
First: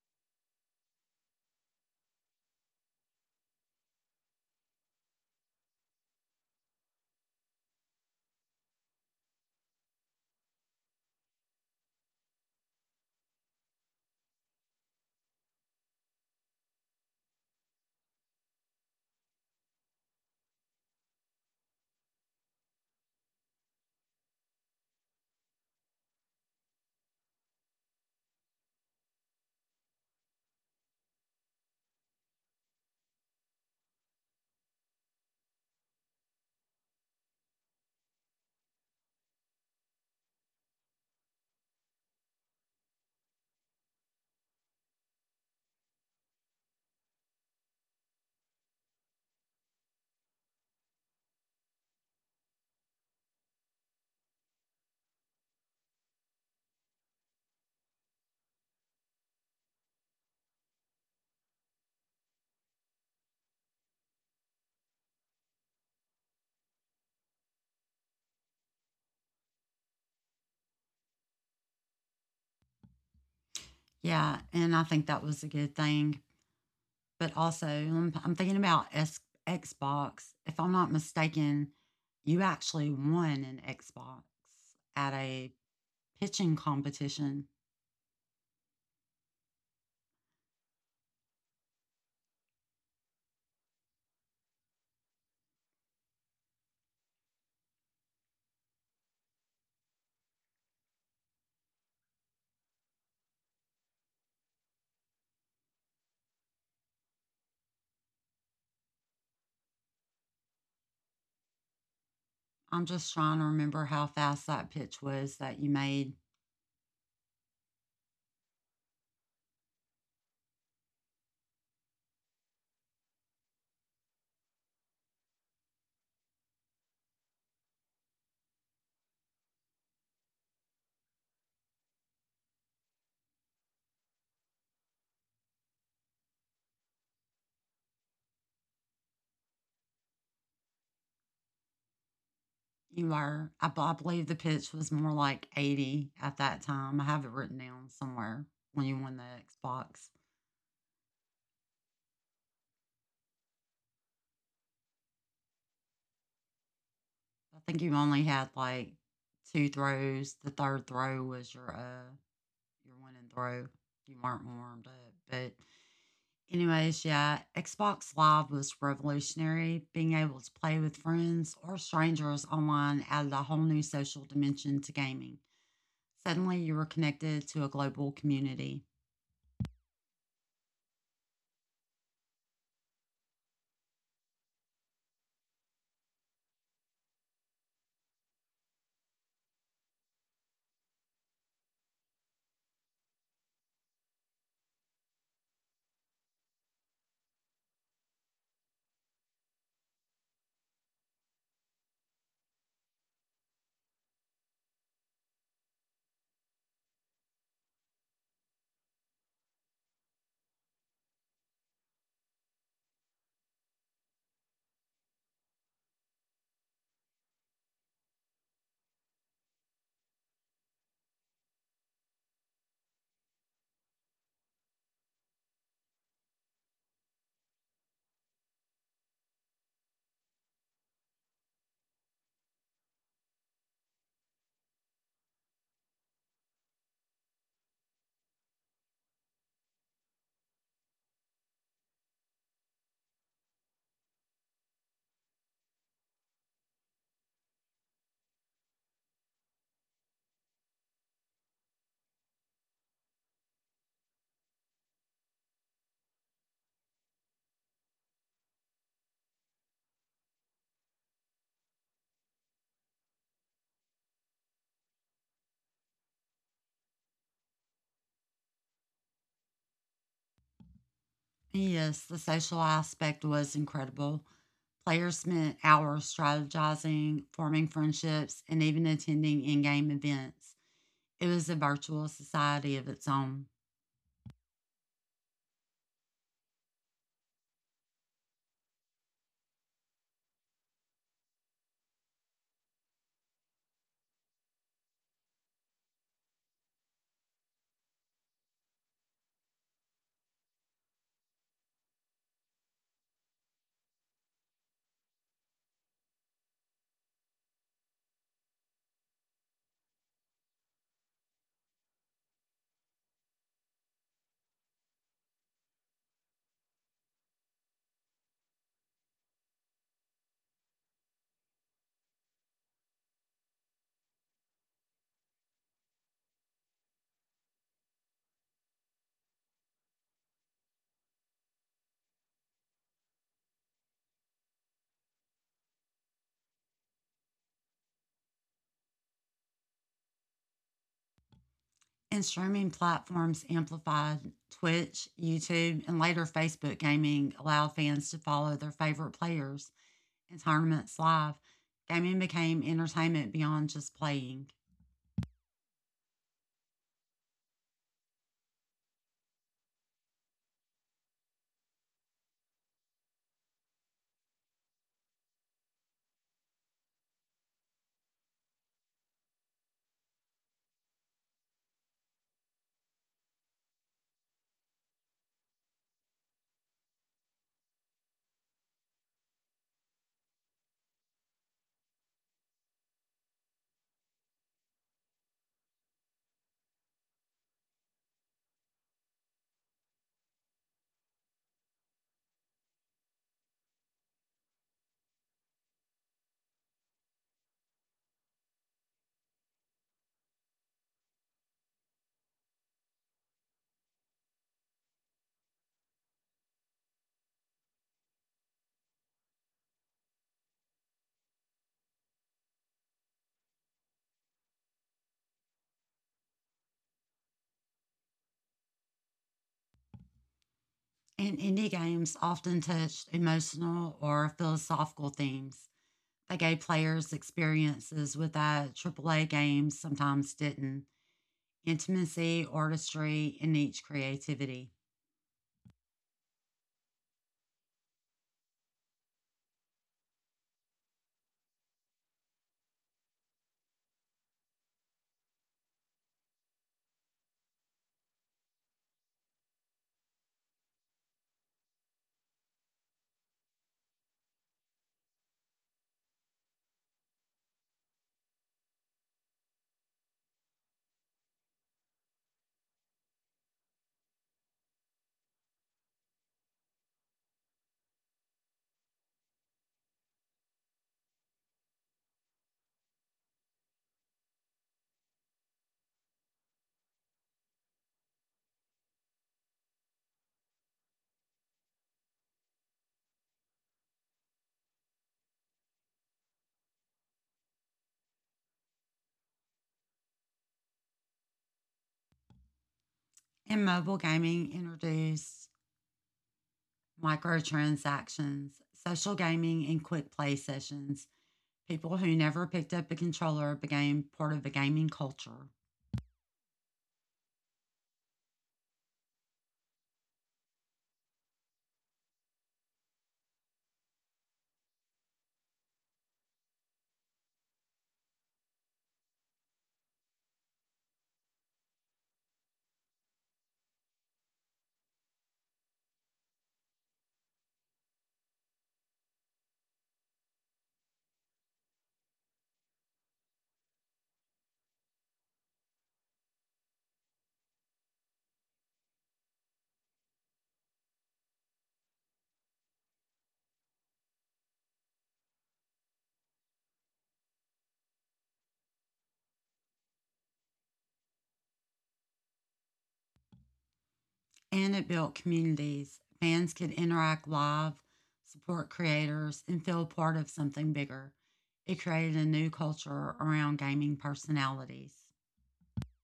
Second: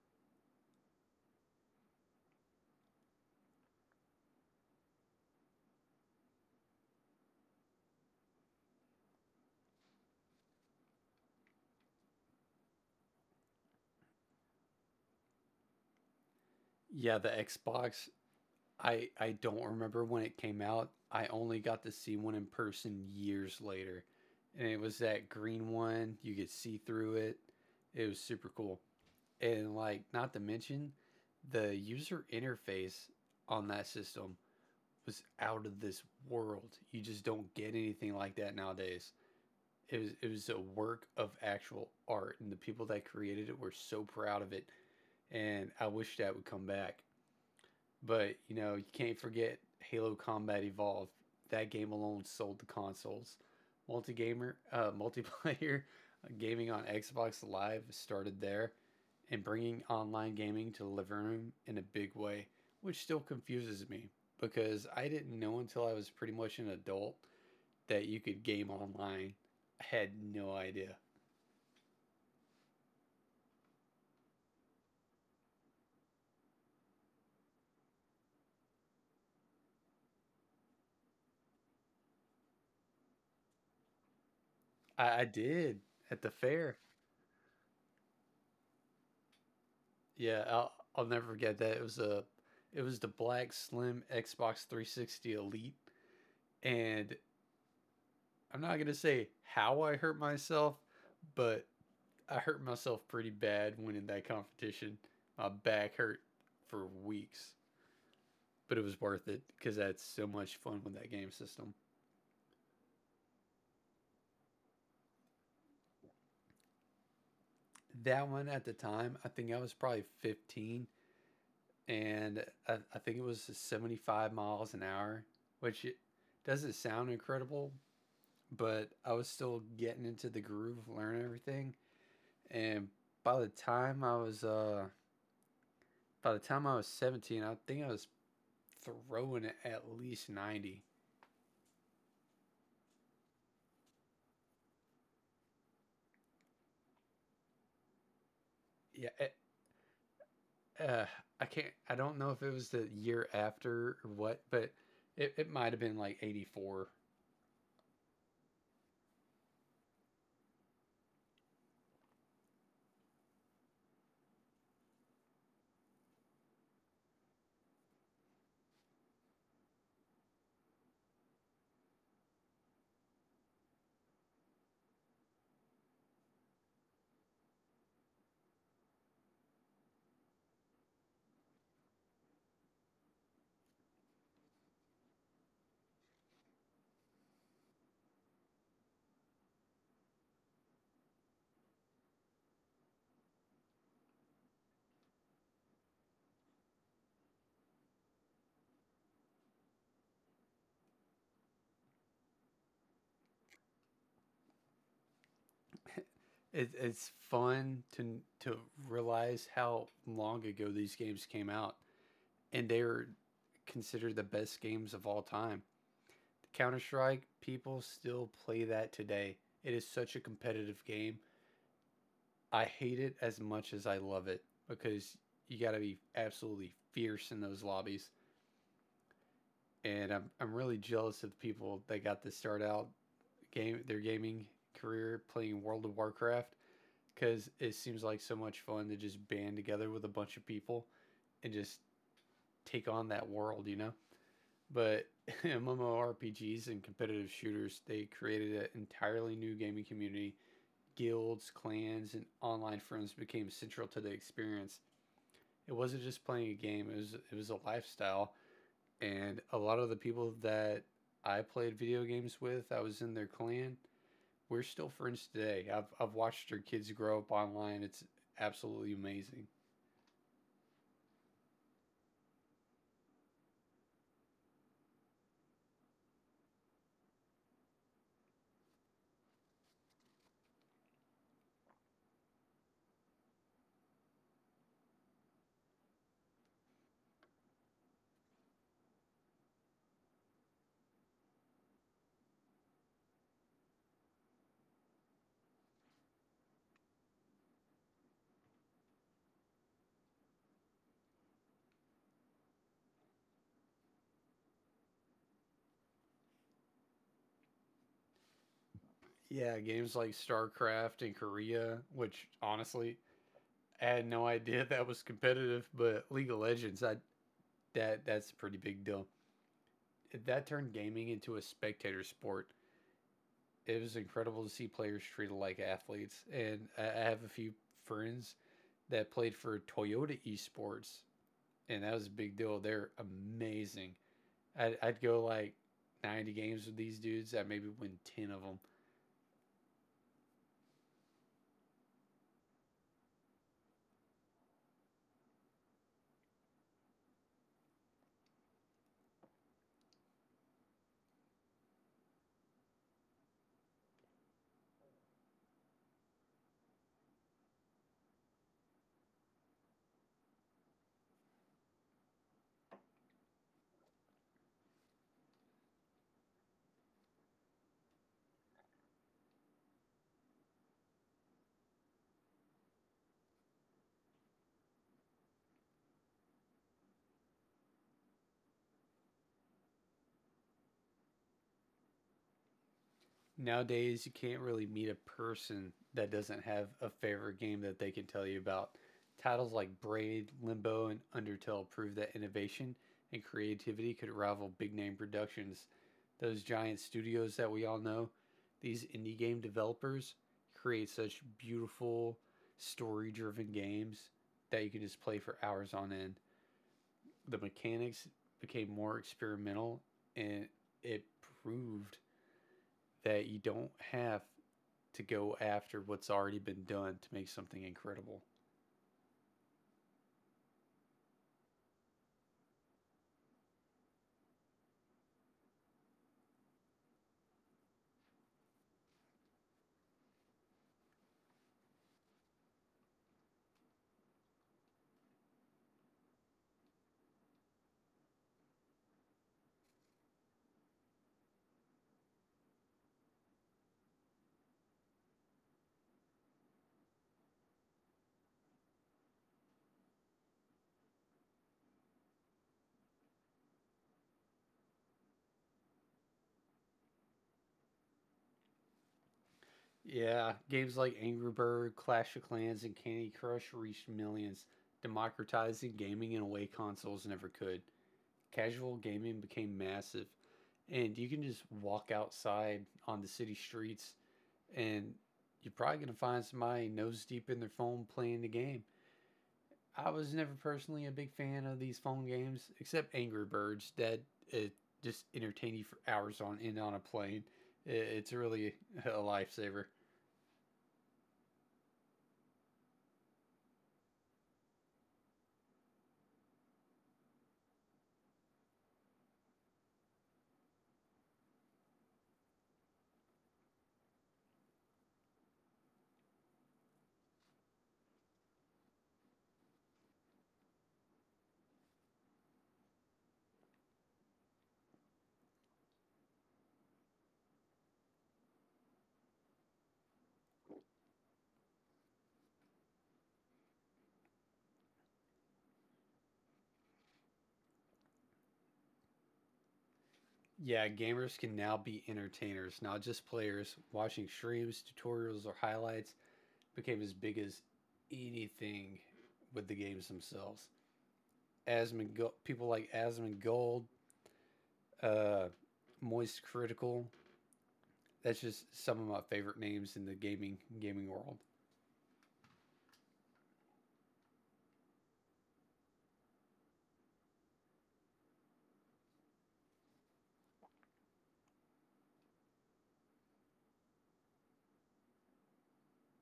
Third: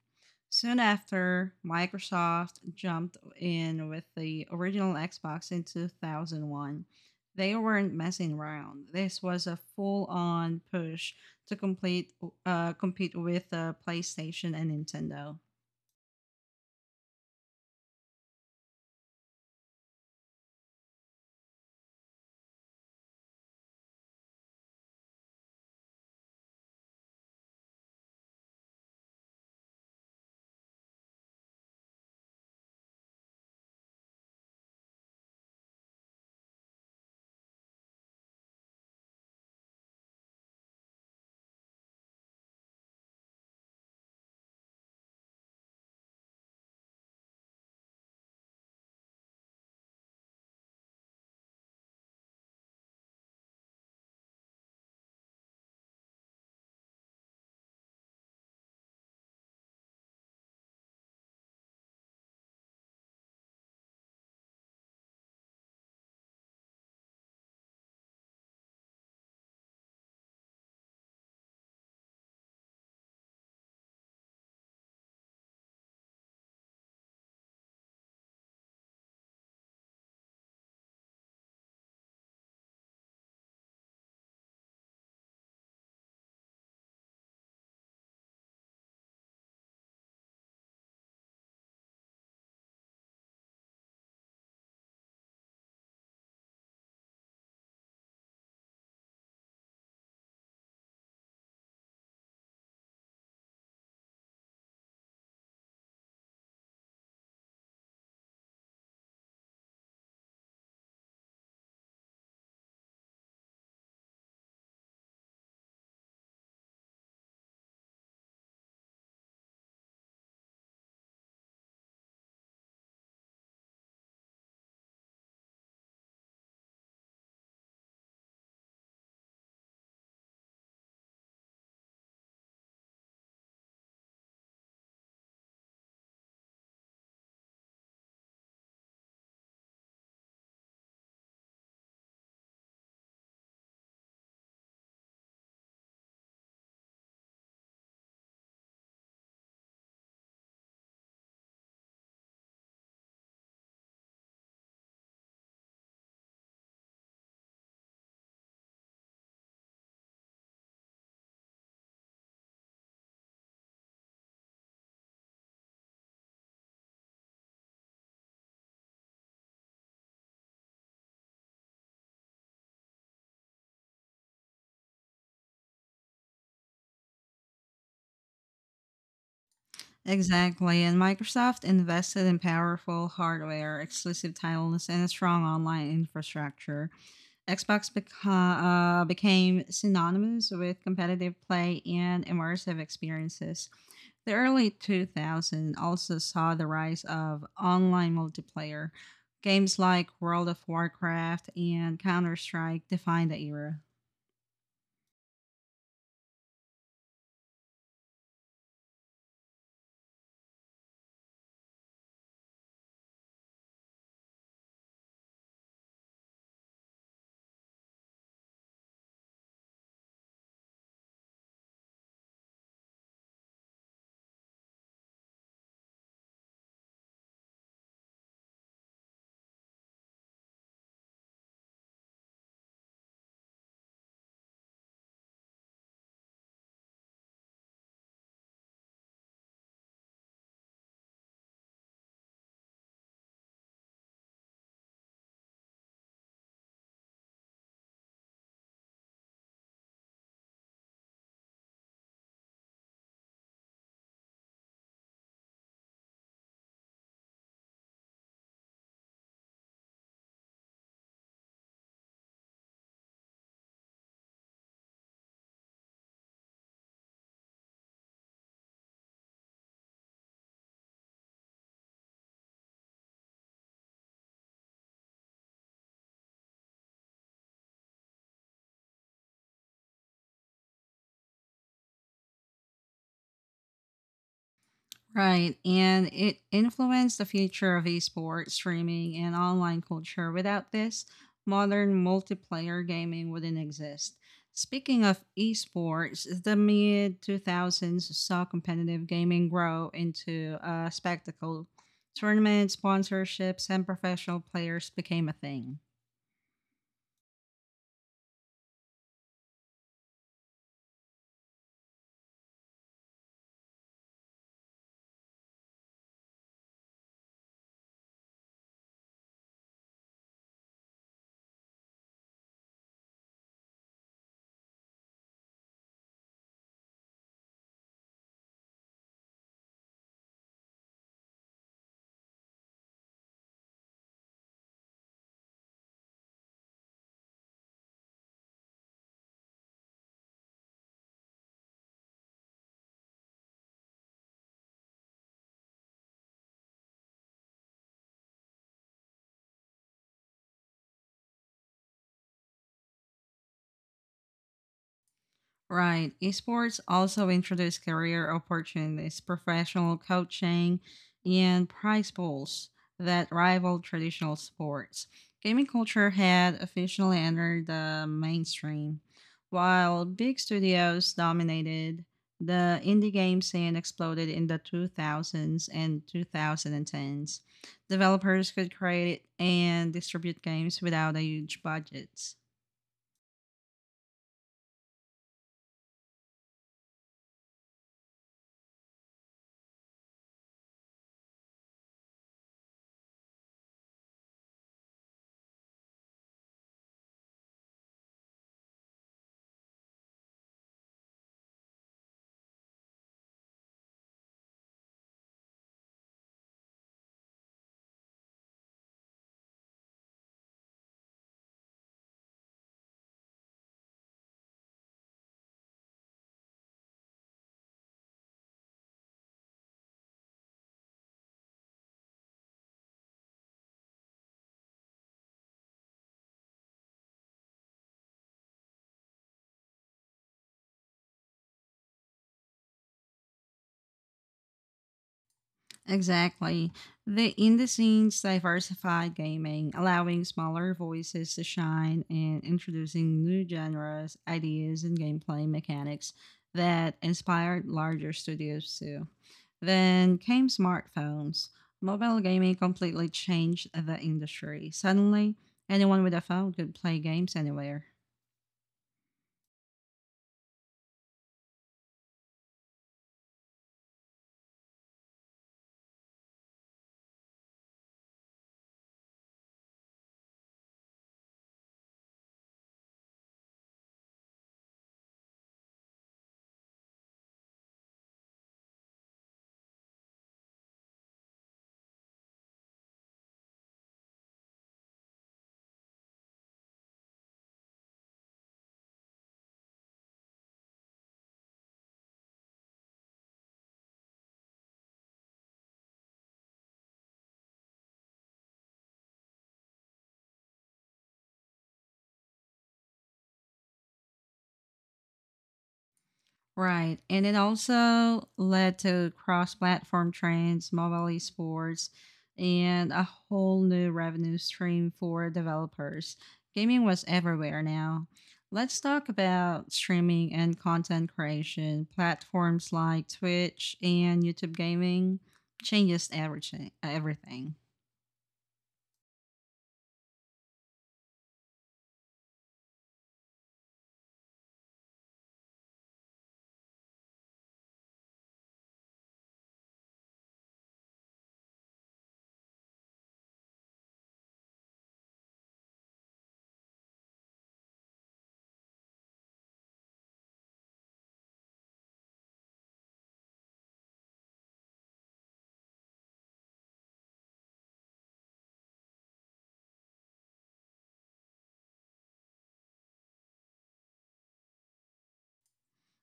[SPEAKER 1] Soon after, Microsoft jumped in with the original Xbox in 2001. They weren't messing around. This was a full on push to complete, compete with PlayStation and Nintendo.
[SPEAKER 2] Yeah, the Xbox. I don't remember when it came out. I only got to see one in person years later, and it was that green one. You could see through it. It was super cool. And like, not to mention, the user interface on that system was out of this world. You just don't get anything like that nowadays. It was a work of actual art, and the people that created it were so proud of it. And I wish that would come back. But you know, you can't forget Halo Combat Evolved. That game alone sold the consoles. Multiplayer gaming on Xbox Live started there, and bringing online gaming to the living room in a big way, which still confuses me because I didn't know until I was pretty much an adult that you could game online. I had no idea.
[SPEAKER 3] Yeah, and I think that was a good thing. But also, I'm thinking about Xbox. If I'm not mistaken, you actually won an Xbox at
[SPEAKER 2] I
[SPEAKER 3] a
[SPEAKER 2] did at the
[SPEAKER 3] pitching
[SPEAKER 2] fair.
[SPEAKER 3] competition.
[SPEAKER 2] Yeah, I'll never forget that. It was the Black Slim Xbox 360 Elite, and I'm not gonna say how I hurt myself, but I hurt myself pretty bad winning that competition. My back hurt for weeks, but it was worth it because I had so much fun with that game system.
[SPEAKER 3] I'm just trying to remember how fast that pitch was that you made.
[SPEAKER 2] That one at the time, I think I was probably 15, and I think it was 75 miles an hour, which it doesn't sound incredible, but I was still getting into the groove, learning everything. And by the time I was uh by the time I was 17, I think I was throwing it at least 90.
[SPEAKER 3] You were. I believe the pitch was more like 80 at that time. I have it written down somewhere when you
[SPEAKER 2] Yeah,
[SPEAKER 3] won the Xbox.
[SPEAKER 2] uh I don't know if it was the year after or what, but it might have been like 84.
[SPEAKER 3] I think you only had like two throws. The third throw was your winning throw. You weren't warmed up. But anyways, yeah, Xbox Live was revolutionary. Being able to play with friends or strangers online added a whole new social dimension to gaming. Suddenly you were connected to a global community.
[SPEAKER 1] Exactly, and Microsoft invested in powerful hardware, exclusive titles, and a strong online infrastructure. Xbox became synonymous with competitive play and immersive experiences. The early 2000s also saw the rise of online multiplayer. Games like World of Warcraft and Counter Strike defined the era.
[SPEAKER 2] it, it's fun to realize how long ago these games came out and they were considered the best games of all time. Counter Strike, people still play that today. It is such a competitive game. I hate it as much as I love it because you got to be absolutely fierce in those lobbies. And I'm really jealous of the people that got to start out game their gaming career playing World of Warcraft because it seems like so much fun to just band together with a bunch of people and just take on that world, you know? But MMORPGs and competitive shooters, they created an entirely new gaming community guilds, clans, and online friends became central to the experience. It wasn't just playing a game; it was a lifestyle. And a lot of the people that I played video games with, I was in their clan. We're still friends today. I've watched their kids grow up online. It's absolutely amazing.
[SPEAKER 3] Yes, the social aspect was incredible. Players spent hours strategizing, forming friendships, and even attending in game events. It was a virtual society of its own.
[SPEAKER 1] Right, and it influenced the future of esports, streaming, and online culture. Without this, modern multiplayer gaming wouldn't exist. Speaking of esports, the mid 2000s saw competitive gaming grow into a spectacle. Tournaments, sponsorships, and professional players became a thing.
[SPEAKER 2] Yeah, games like StarCraft and Korea, which honestly I had no idea that was competitive, but League of Legends, I that that's a pretty big deal. That turned gaming into a spectator sport it was incredible to see players treated like athletes. And I have a few friends that played for Toyota Esports, and that was a big deal. They're amazing. I'd go like 90 games with these dudes. I maybe win 10 of them.
[SPEAKER 3] And streaming platforms amplified Twitch, YouTube, and later Facebook gaming allowed fans to follow their favorite players and tournaments live. Gaming became entertainment beyond just playing.
[SPEAKER 1] Right. Esports also introduce career opportunities, professional coaching, and prize pools that rival traditional sports. Gaming culture had officially entered the mainstream. While big studios dominated, the indie game scene exploded in the 2000s and 2010s. Developers could create and distribute games without a huge budget.
[SPEAKER 2] Nowadays you can't really meet a person that doesn't have a favorite game that they can tell you about. Titles like Braid, Limbo, and Undertale prove that innovation and creativity could rival big name productions. Those giant studios that we all know, these indie game developers create such beautiful, story driven games that you can just play for hours on end. The mechanics became more experimental and it proved that you don't have to go after what's already been done to make something incredible.
[SPEAKER 3] And indie games often touched emotional or philosophical themes. They gave players experiences with that AAA games sometimes didn't. Intimacy, artistry, and niche creativity.
[SPEAKER 1] Exactly. The in scenes diversified gaming, allowing smaller voices to shine and introducing new genres, ideas, and gameplay mechanics that inspired larger studios too. Then came smartphones. Mobile gaming completely changed the industry. Suddenly, anyone with a phone could play games anywhere.
[SPEAKER 2] Yeah, games like Angry Bird, Clash of Clans, and Candy Crush reached millions, democratizing gaming in a way consoles never could. Casual gaming became massive, and you can just walk outside on the city streets and you're probably going to find somebody nose deep in their phone playing the game. I was never personally a big fan of these phone games, except Angry Birds that it just entertain you for hours on end on a plane. It's really a lifesaver.
[SPEAKER 3] In mobile gaming, introduced microtransactions, social gaming, and quick play sessions. People who never picked up a controller became part of the gaming culture.
[SPEAKER 1] Right. And it also led to cross platform trends, mobile esports, and a whole new revenue stream for developers. Gaming was everywhere now. Let's talk about streaming and content creation. Platforms like Twitch and YouTube gaming changes everything.
[SPEAKER 2] Yeah, gamers can now be entertainers, not just players. Watching streams, tutorials, or highlights became as big as anything with the games themselves. People like Asmund Gold, uh, Moist Critical. That's just some of my favorite names in the gaming world.
[SPEAKER 3] And it built communities. Fans could interact live, support creators, and feel part of something bigger. It created a new culture around gaming personalities.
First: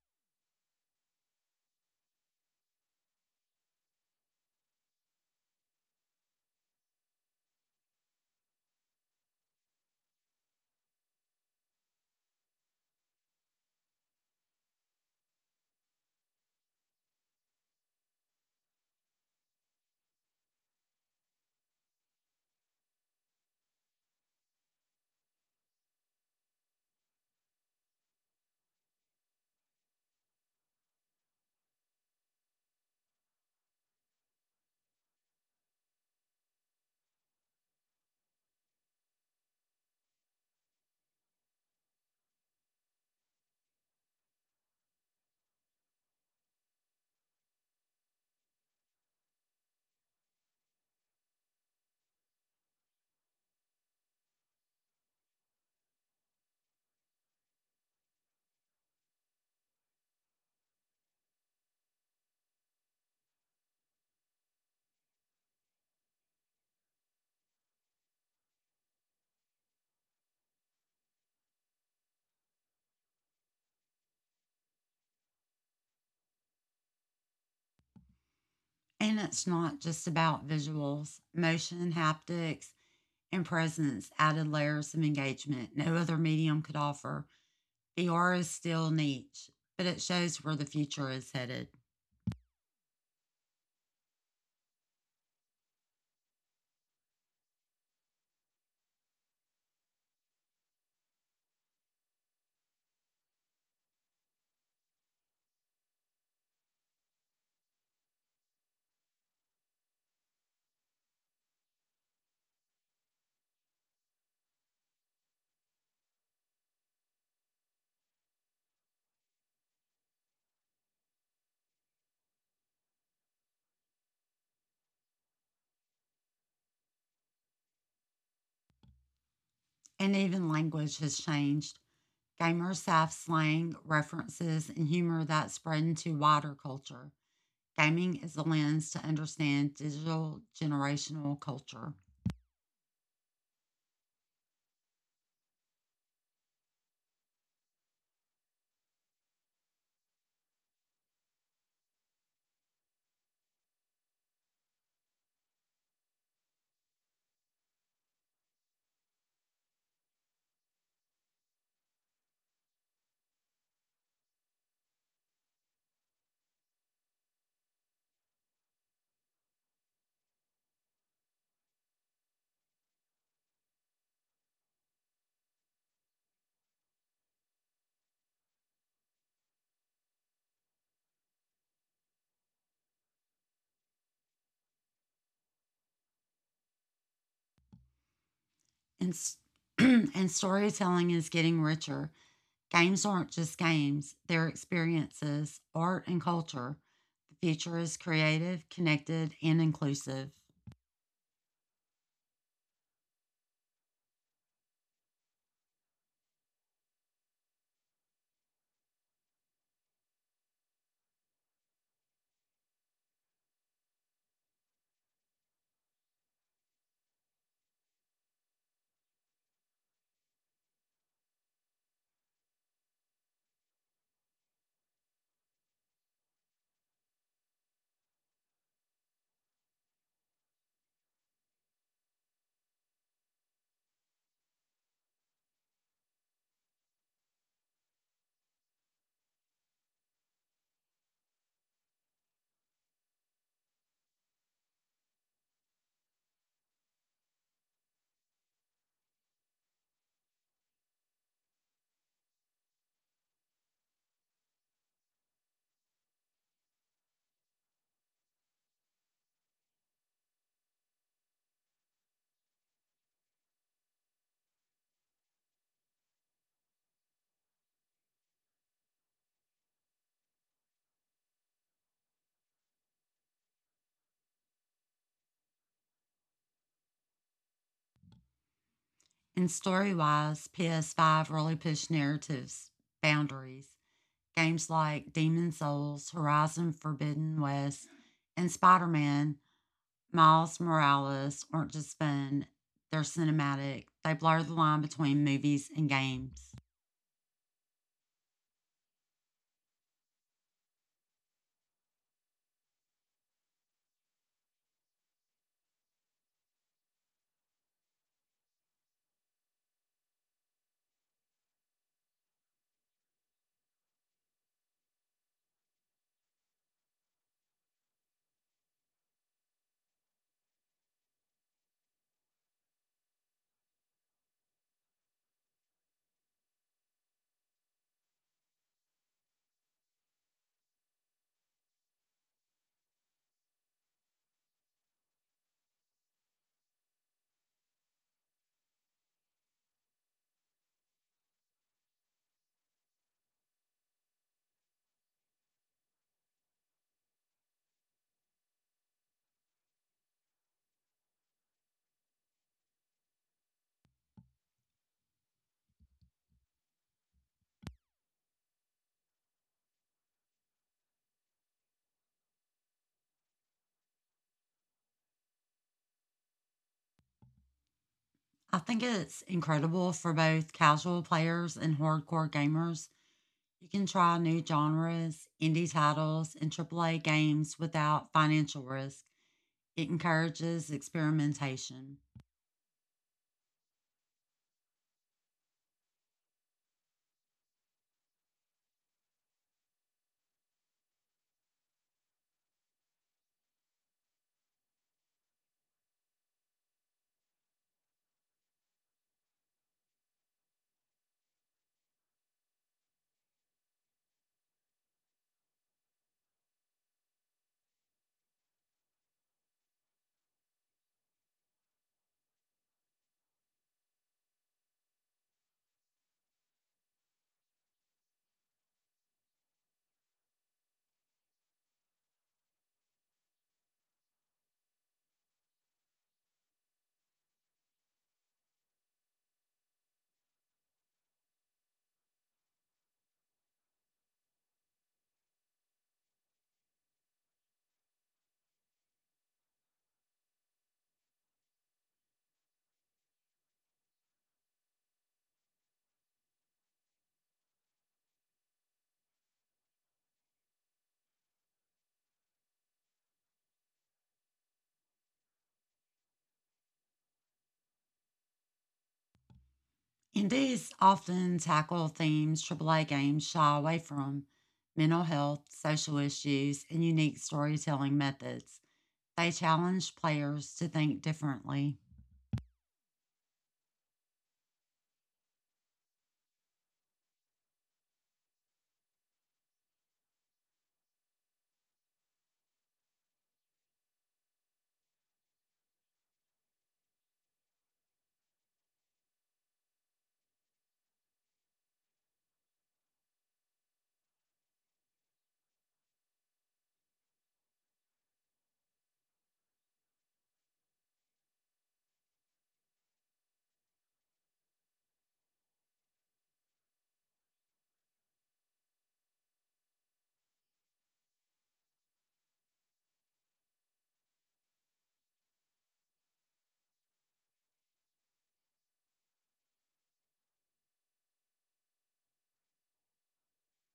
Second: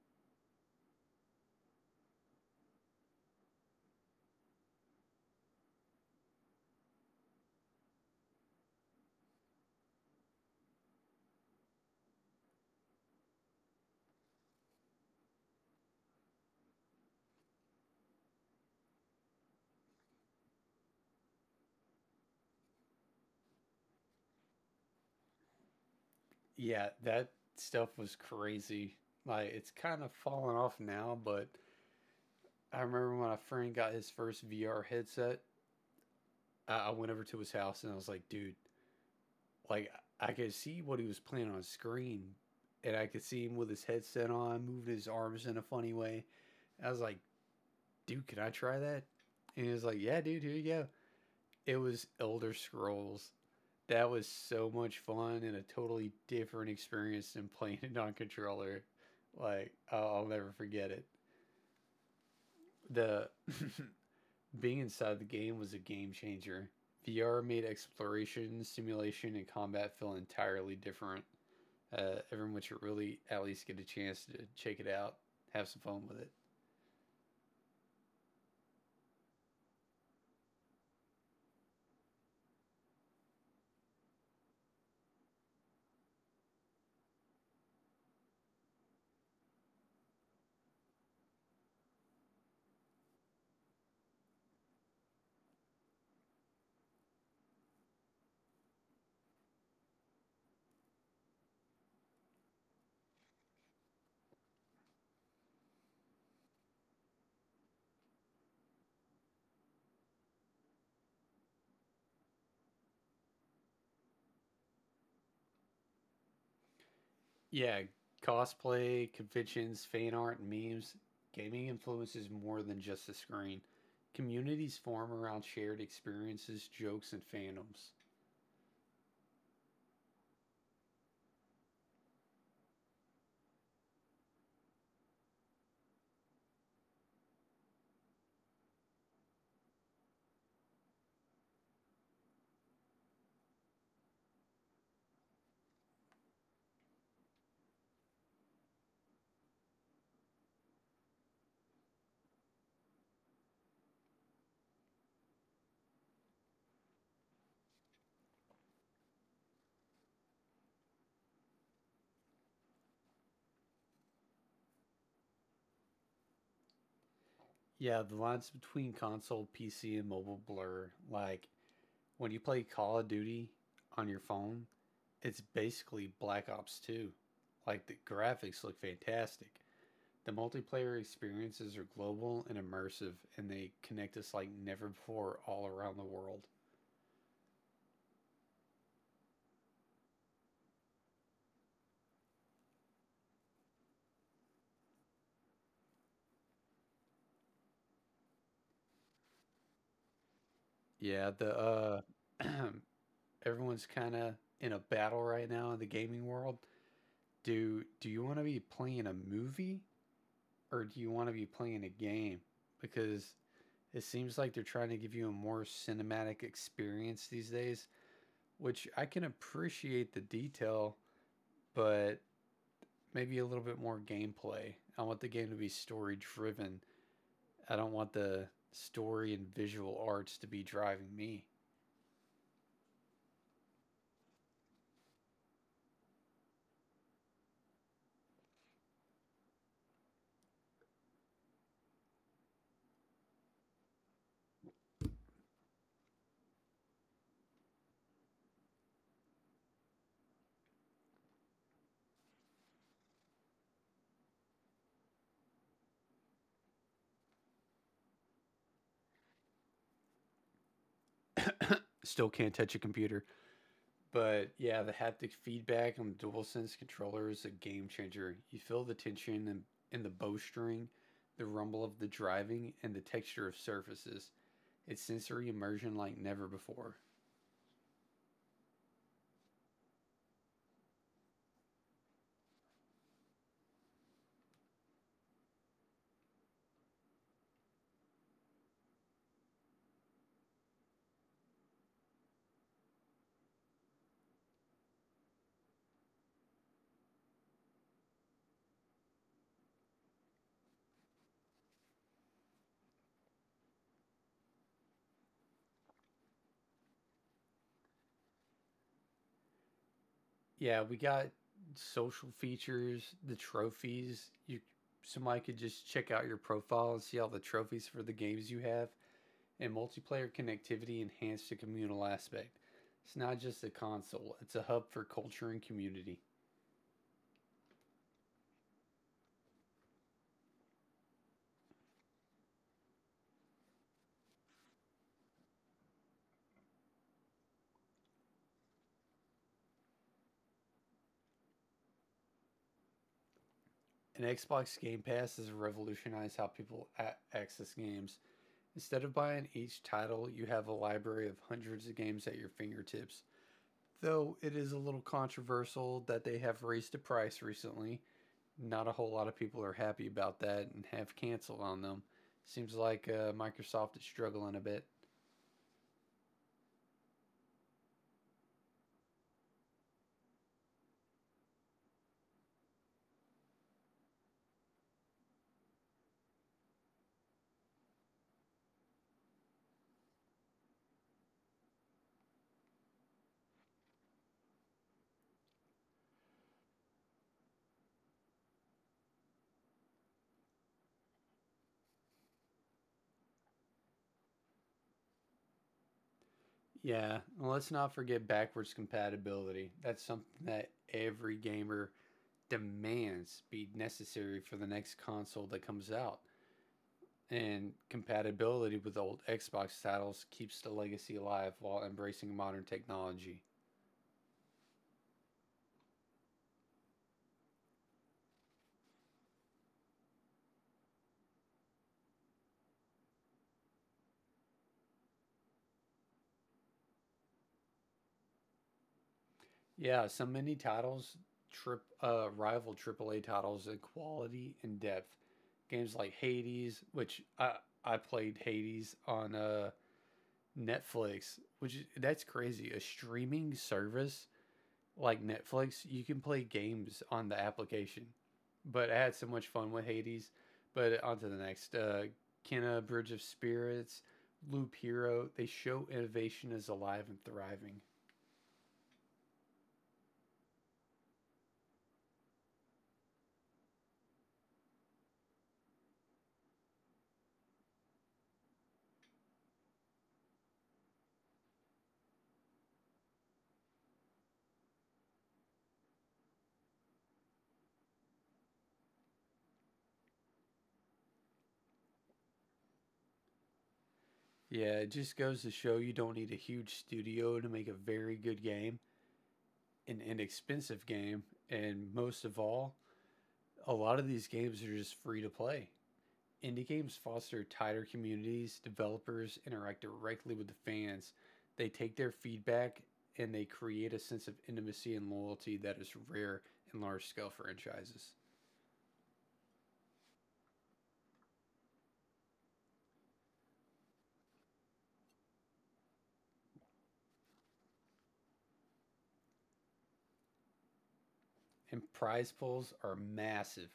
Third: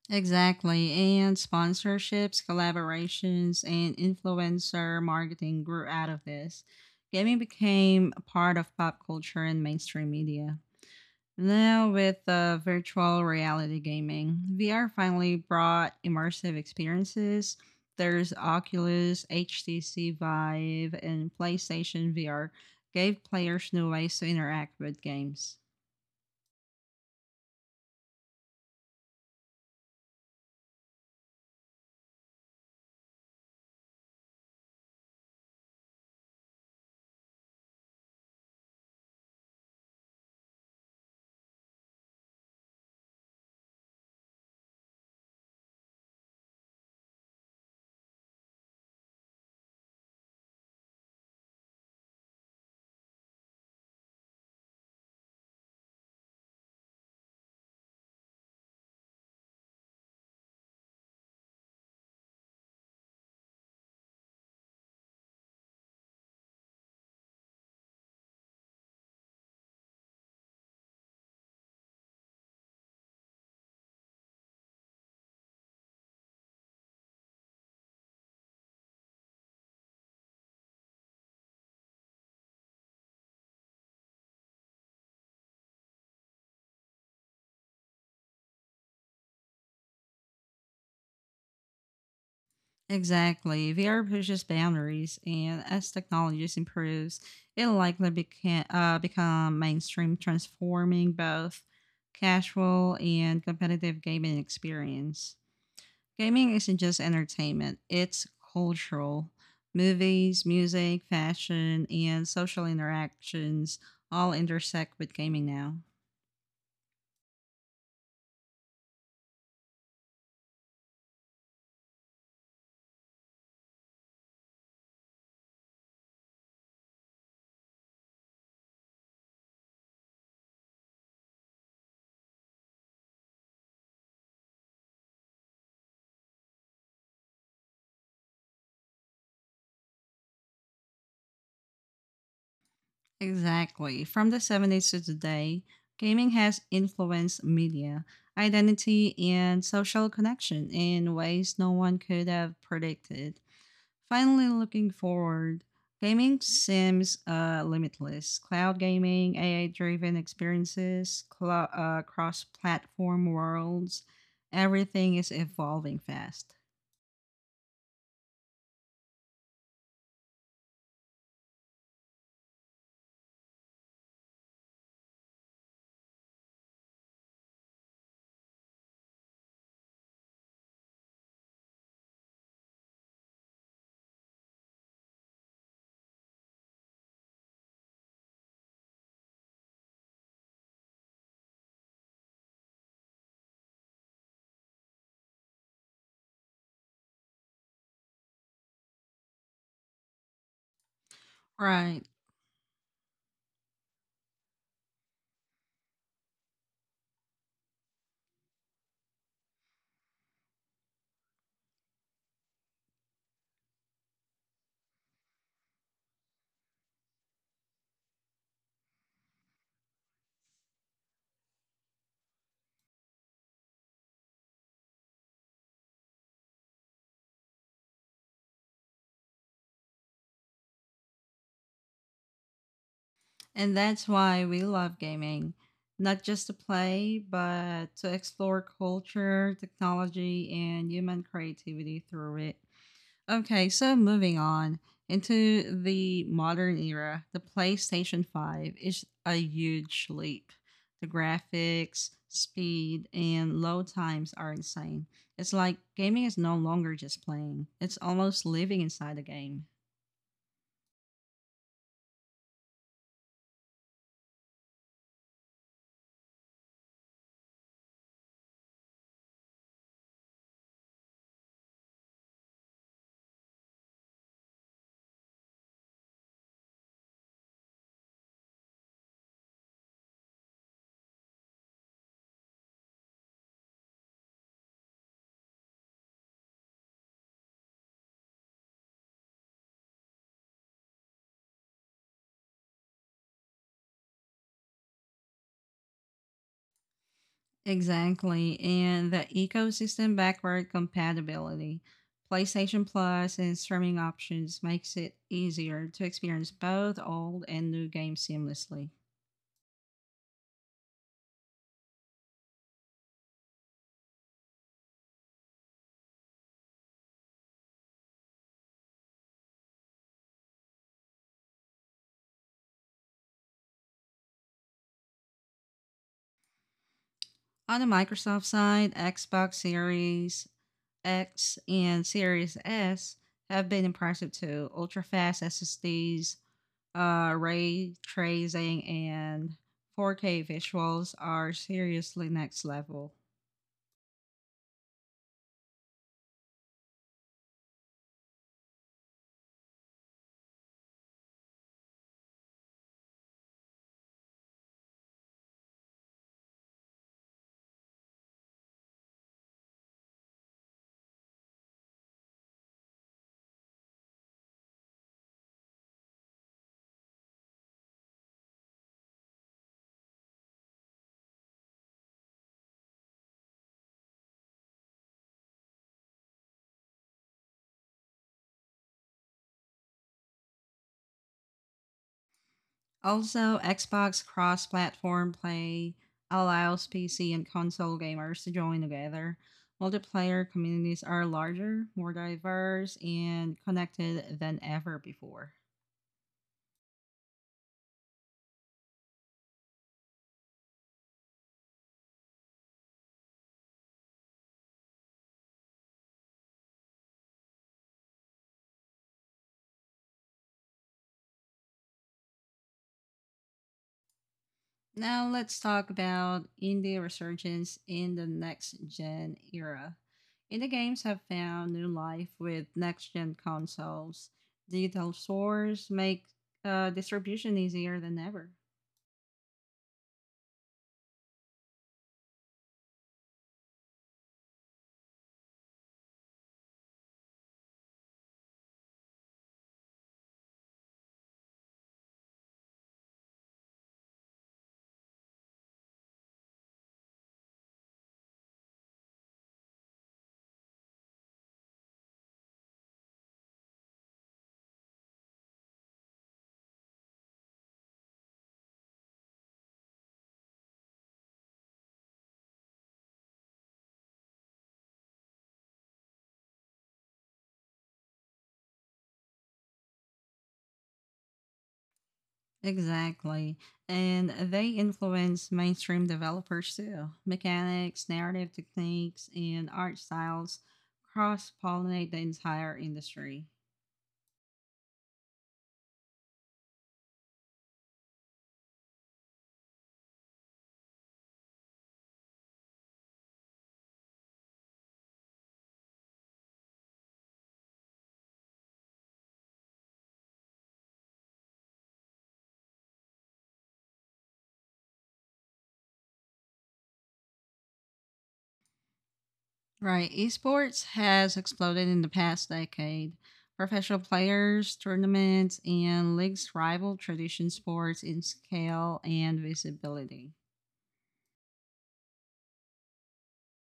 [SPEAKER 1] Exactly. And sponsorships, collaborations, and influencer marketing grew out of this. Gaming became a part of pop culture and mainstream media. Now, with virtual reality gaming, VR finally brought immersive experiences. There's Oculus, HTC Vive, and PlayStation VR gave players new ways to interact with games.
[SPEAKER 2] Yeah, that stuff was crazy. Like it's kind of fallen off now, but I remember when my friend got his first VR headset, I went over to his house and I was like, dude, like I could see what he was playing on screen, and I could see him with his headset on, moving his arms in a funny way. I was like, dude, can I try that? And he was like, yeah, dude, here you go. It was Elder Scrolls that was so much fun and a totally different experience than playing it on controller. Like I'll never forget it. The being inside the game was a game changer. VR made exploration, simulation, and combat feel entirely different. Everyone should really at least get a chance to check it out, have some fun with it.
[SPEAKER 3] And it's not just about visuals. Motion, haptics, and presence added layers of engagement no other medium could offer. VR is still niche, but it shows where the future is headed.
[SPEAKER 1] Exactly. VR pushes boundaries, and as technology improves, it'll likely become mainstream, transforming both casual and competitive gaming experience. Gaming isn't just entertainment, it's cultural. Movies, music, fashion, and social interactions all intersect with gaming now.
[SPEAKER 2] Yeah, cosplay, conventions, fan art, and memes. Gaming influences more than just the screen. Communities form around shared experiences, jokes, and fandoms.
[SPEAKER 3] And even language has changed. Gamers have slang, references, and humor that spread into wider culture. Gaming is the lens to understand digital generational culture.
[SPEAKER 1] Exactly. From the 70s to today, gaming has influenced media, identity, and social connection in ways no one could have predicted. Finally, looking forward, gaming seems limitless. Cloud gaming, AI driven experiences, cross platform worlds, everything is evolving fast.
[SPEAKER 2] Yeah, the lines between console, PC, and mobile blur. Like, when you play Call of Duty on your phone, it's basically Black Ops 2. Like, the graphics look fantastic. The multiplayer experiences are global and immersive, and they connect us like never before all around the world.
[SPEAKER 3] And, and storytelling is getting richer. Games aren't just games, they're experiences, art, and culture. The future is creative, connected, and inclusive.
[SPEAKER 2] Yeah, the
[SPEAKER 1] Right.
[SPEAKER 2] everyone's kind of in a battle right now in the gaming world. Do you want to be playing a movie or do you want to be playing a game? Because it seems like they're trying to give you a more cinematic experience these days, which I can appreciate the detail, but maybe a little bit more gameplay. I want the game to be story driven. I don't want the story and visual arts to be driving me.
[SPEAKER 1] And that's why we love gaming, not just to play, but to explore culture, technology, and human creativity through it. Okay, so moving on into the modern era, the PlayStation 5 is a huge leap. The graphics, speed, and load times are insane. It's like gaming is no longer just playing, it's almost living inside the game.
[SPEAKER 2] Still can't touch a computer. But yeah, the haptic feedback on the DualSense controller is a game changer. You feel the tension in the bowstring, the rumble of the driving, and the texture of surfaces. It's sensory immersion like never before.
[SPEAKER 3] And story wise, PS5 really pushed narratives, boundaries. Games like Demon Souls, Horizon Forbidden West, and Spider Man, Miles Morales aren't just fun, they're cinematic. They blur the line between movies and games.
[SPEAKER 1] Exactly. And the ecosystem backward compatibility. PlayStation Plus and streaming options makes it easier to experience both old and new games seamlessly.
[SPEAKER 2] Yeah, we got social features, the trophies. You Somebody could just check out your profile and see all the trophies for the games you have, and multiplayer connectivity enhanced the communal aspect. It's not just a console, it's a hub for culture and community.
[SPEAKER 1] On the Microsoft side, Xbox Series X and Series S have been impressive too. Ultra fast SSDs, ray tracing, and 4K visuals are seriously next level.
[SPEAKER 2] An Xbox Game Pass has revolutionized how people access games. Instead of buying each title, you have a library of hundreds of games at your fingertips. Though it is a little controversial that they have raised the price recently, not a whole lot of people are happy about that and have canceled on them. Seems like Microsoft is struggling a bit.
[SPEAKER 3] I think it's incredible for both casual players and hardcore gamers. You can try new genres, indie titles, and AAA games without financial risk. It encourages experimentation.
[SPEAKER 1] Also, Xbox cross platform play allows PC and console gamers to join together. Multiplayer communities are larger, more diverse, and connected than ever before.
[SPEAKER 2] Yeah, and let's not forget backwards compatibility. That's something that every gamer demands be necessary for the next console that comes out. And compatibility with old Xbox titles keeps the legacy alive while embracing modern technology.
[SPEAKER 1] Now, let's talk about indie resurgence in the next gen era. Indie games have found new life with next gen consoles. Digital stores make distribution easier than ever.
[SPEAKER 2] Yeah, so many titles trip rival AAA titles in quality and depth. Games like Hades, which I played Hades on Netflix, which is, that's crazy. A streaming service like Netflix, you can play games on the application. But I had so much fun with Hades. But on to the next. Kenna, Bridge of Spirits, Loop Hero, they show innovation is alive and thriving.
[SPEAKER 3] Indies often tackle themes AAA games shy away from, mental health, social issues, and unique storytelling methods. They challenge players to think differently.
[SPEAKER 1] Exactly. And they influence mainstream developers too. Mechanics, narrative techniques, and art styles cross pollinate the entire industry.
[SPEAKER 2] Yeah, it just goes to show you don't need a huge studio to make a very good game, an inexpensive game, and most of all, a lot of these games are just free to play. Indie games foster tighter communities. Developers interact directly with the fans. They take their feedback and they create a sense of intimacy and loyalty that is rare in large scale franchises.
[SPEAKER 1] Right. Esports has exploded in the past decade. Professional players, tournaments, and leagues rival tradition sports in scale and visibility.
[SPEAKER 2] And prize pools are massive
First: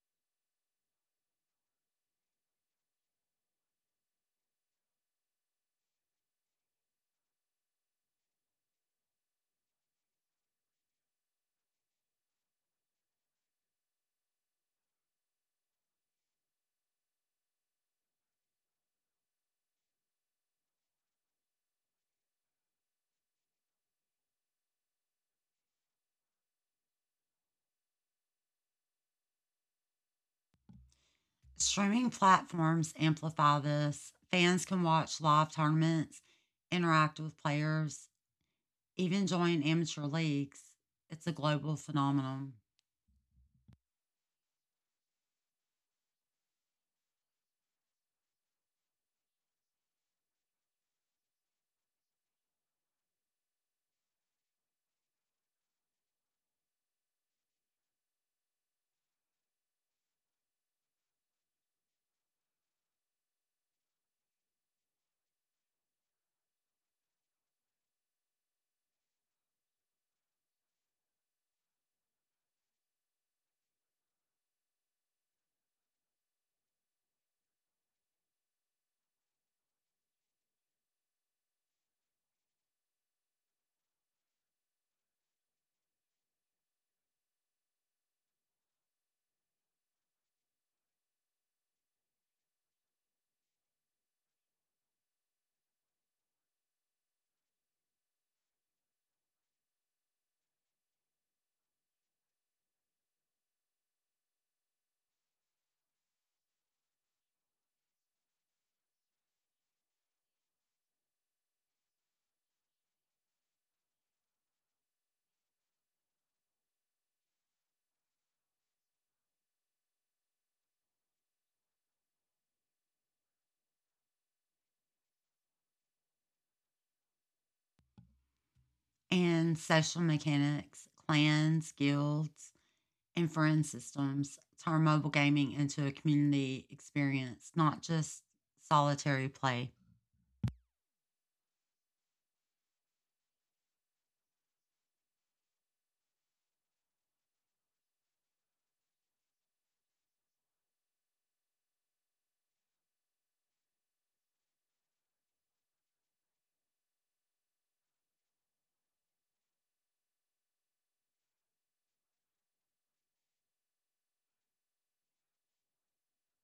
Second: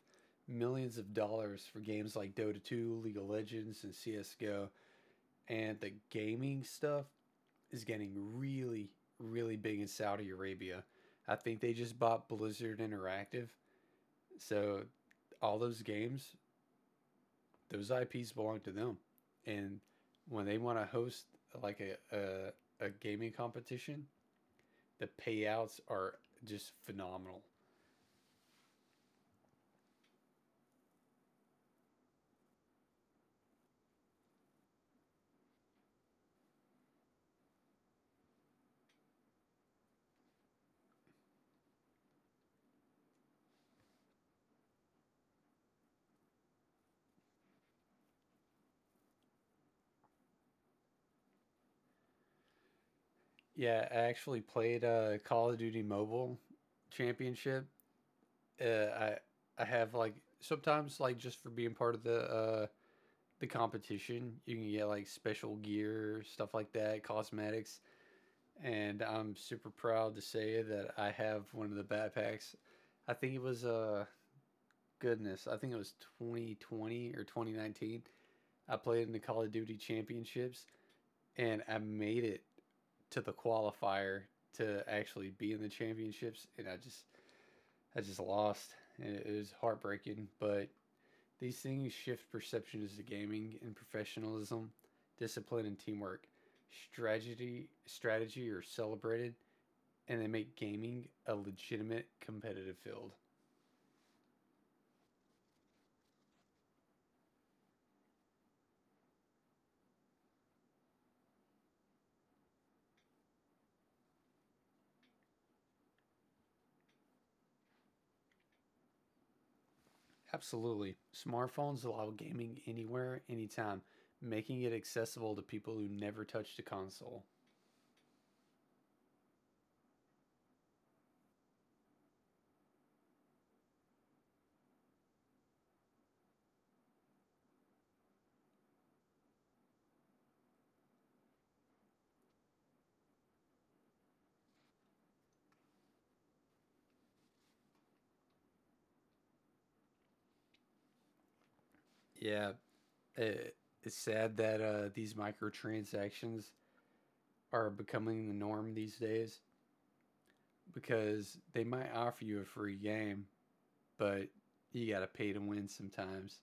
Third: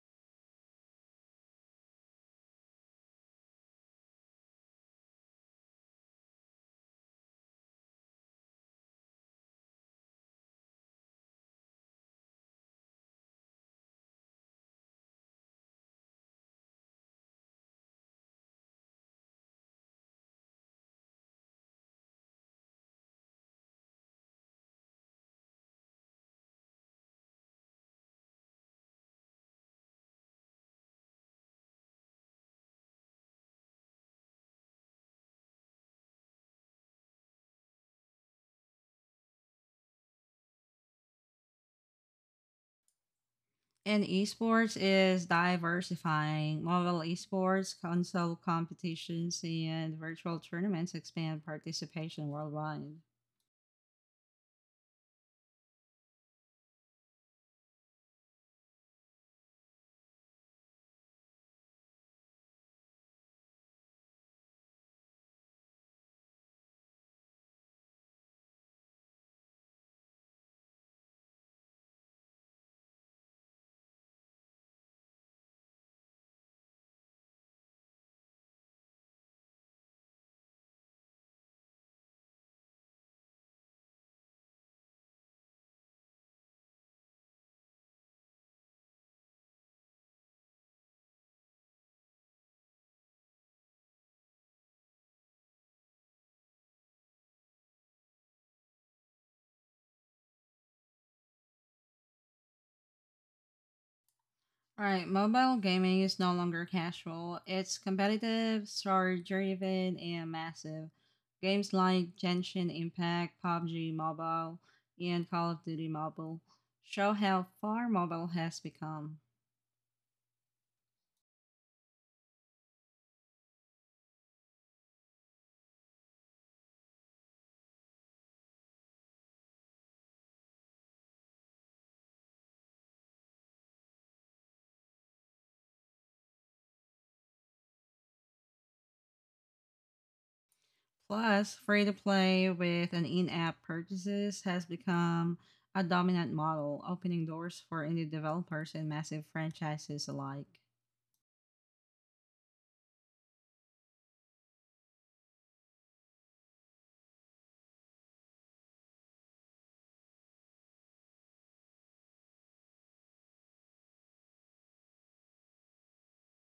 [SPEAKER 2] millions of dollars for games like Dota 2, League of Legends, and CSGO. And the gaming stuff is getting really, really big in Saudi Arabia. I think they just bought Blizzard Interactive. So all those games those IPs belong to them, and when they want to host like a gaming competition, the payouts are just phenomenal.
[SPEAKER 3] Streaming platforms amplify this. Fans can watch live tournaments, interact with players, even join amateur leagues. It's a global phenomenon.
[SPEAKER 1] And esports is diversifying. Mobile esports, console competitions, and virtual tournaments expand participation worldwide.
[SPEAKER 2] Yeah, I actually played Call of Duty Mobile Championship. Uh, I I have like sometimes like just for being part of the competition, you can get like special gear, stuff like that, cosmetics, and I'm super proud to say that I have one of the backpacks. I think it was goodness, I think it was 2020 or 2019. I played in the Call of Duty Championships and I made it to the qualifier to actually be in the championships and I just lost and it was heartbreaking, but these things shift perceptions to gaming and professionalism, discipline and teamwork. Strategy are celebrated and they make gaming a legitimate competitive field.
[SPEAKER 1] All right, mobile gaming is no longer casual. It's competitive, story driven, and massive. Games like Genshin Impact, PUBG Mobile, and Call of Duty Mobile show how far mobile has become.
[SPEAKER 2] Absolutely. Smartphones allow gaming anywhere, anytime, making it accessible to people who never touched a console.
[SPEAKER 3] And social mechanics, clans, guilds, and friend systems turn mobile gaming into a community experience, not just solitary play.
[SPEAKER 1] Plus, free to play with an in app purchases has become a dominant model, opening doors for indie developers and massive franchises alike.
[SPEAKER 2] Yeah, it, it's sad that these microtransactions are becoming the norm these days because they might offer you a free game, but you got to pay to win sometimes.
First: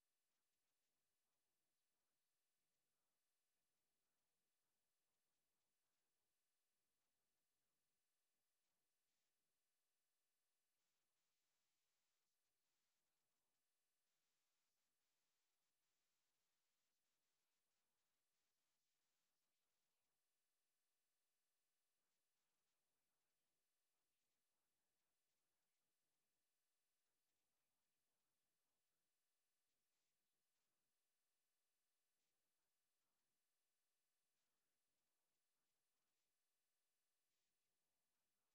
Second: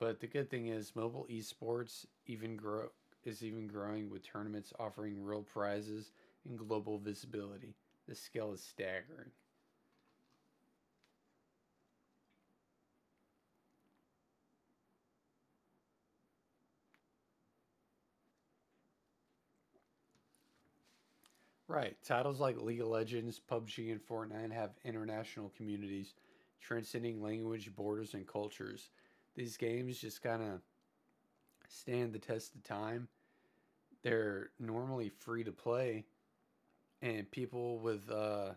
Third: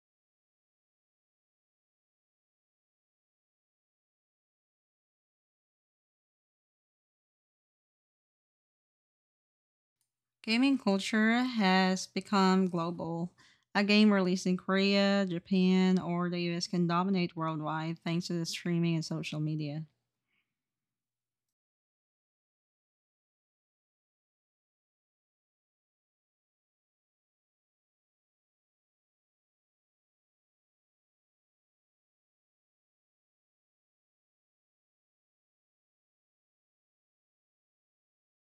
[SPEAKER 2] But the good thing is, mobile esports even growing with tournaments offering real prizes and global visibility. The scale is staggering.
[SPEAKER 1] Gaming culture has become global. A game released in Korea, Japan, or the US can dominate worldwide thanks to the streaming and social media.
[SPEAKER 2] Right. Titles like League of Legends, PUBG, and Fortnite have international communities transcending language, borders, and cultures. These games just kind of stand the test of time. They're normally free to play, and people with,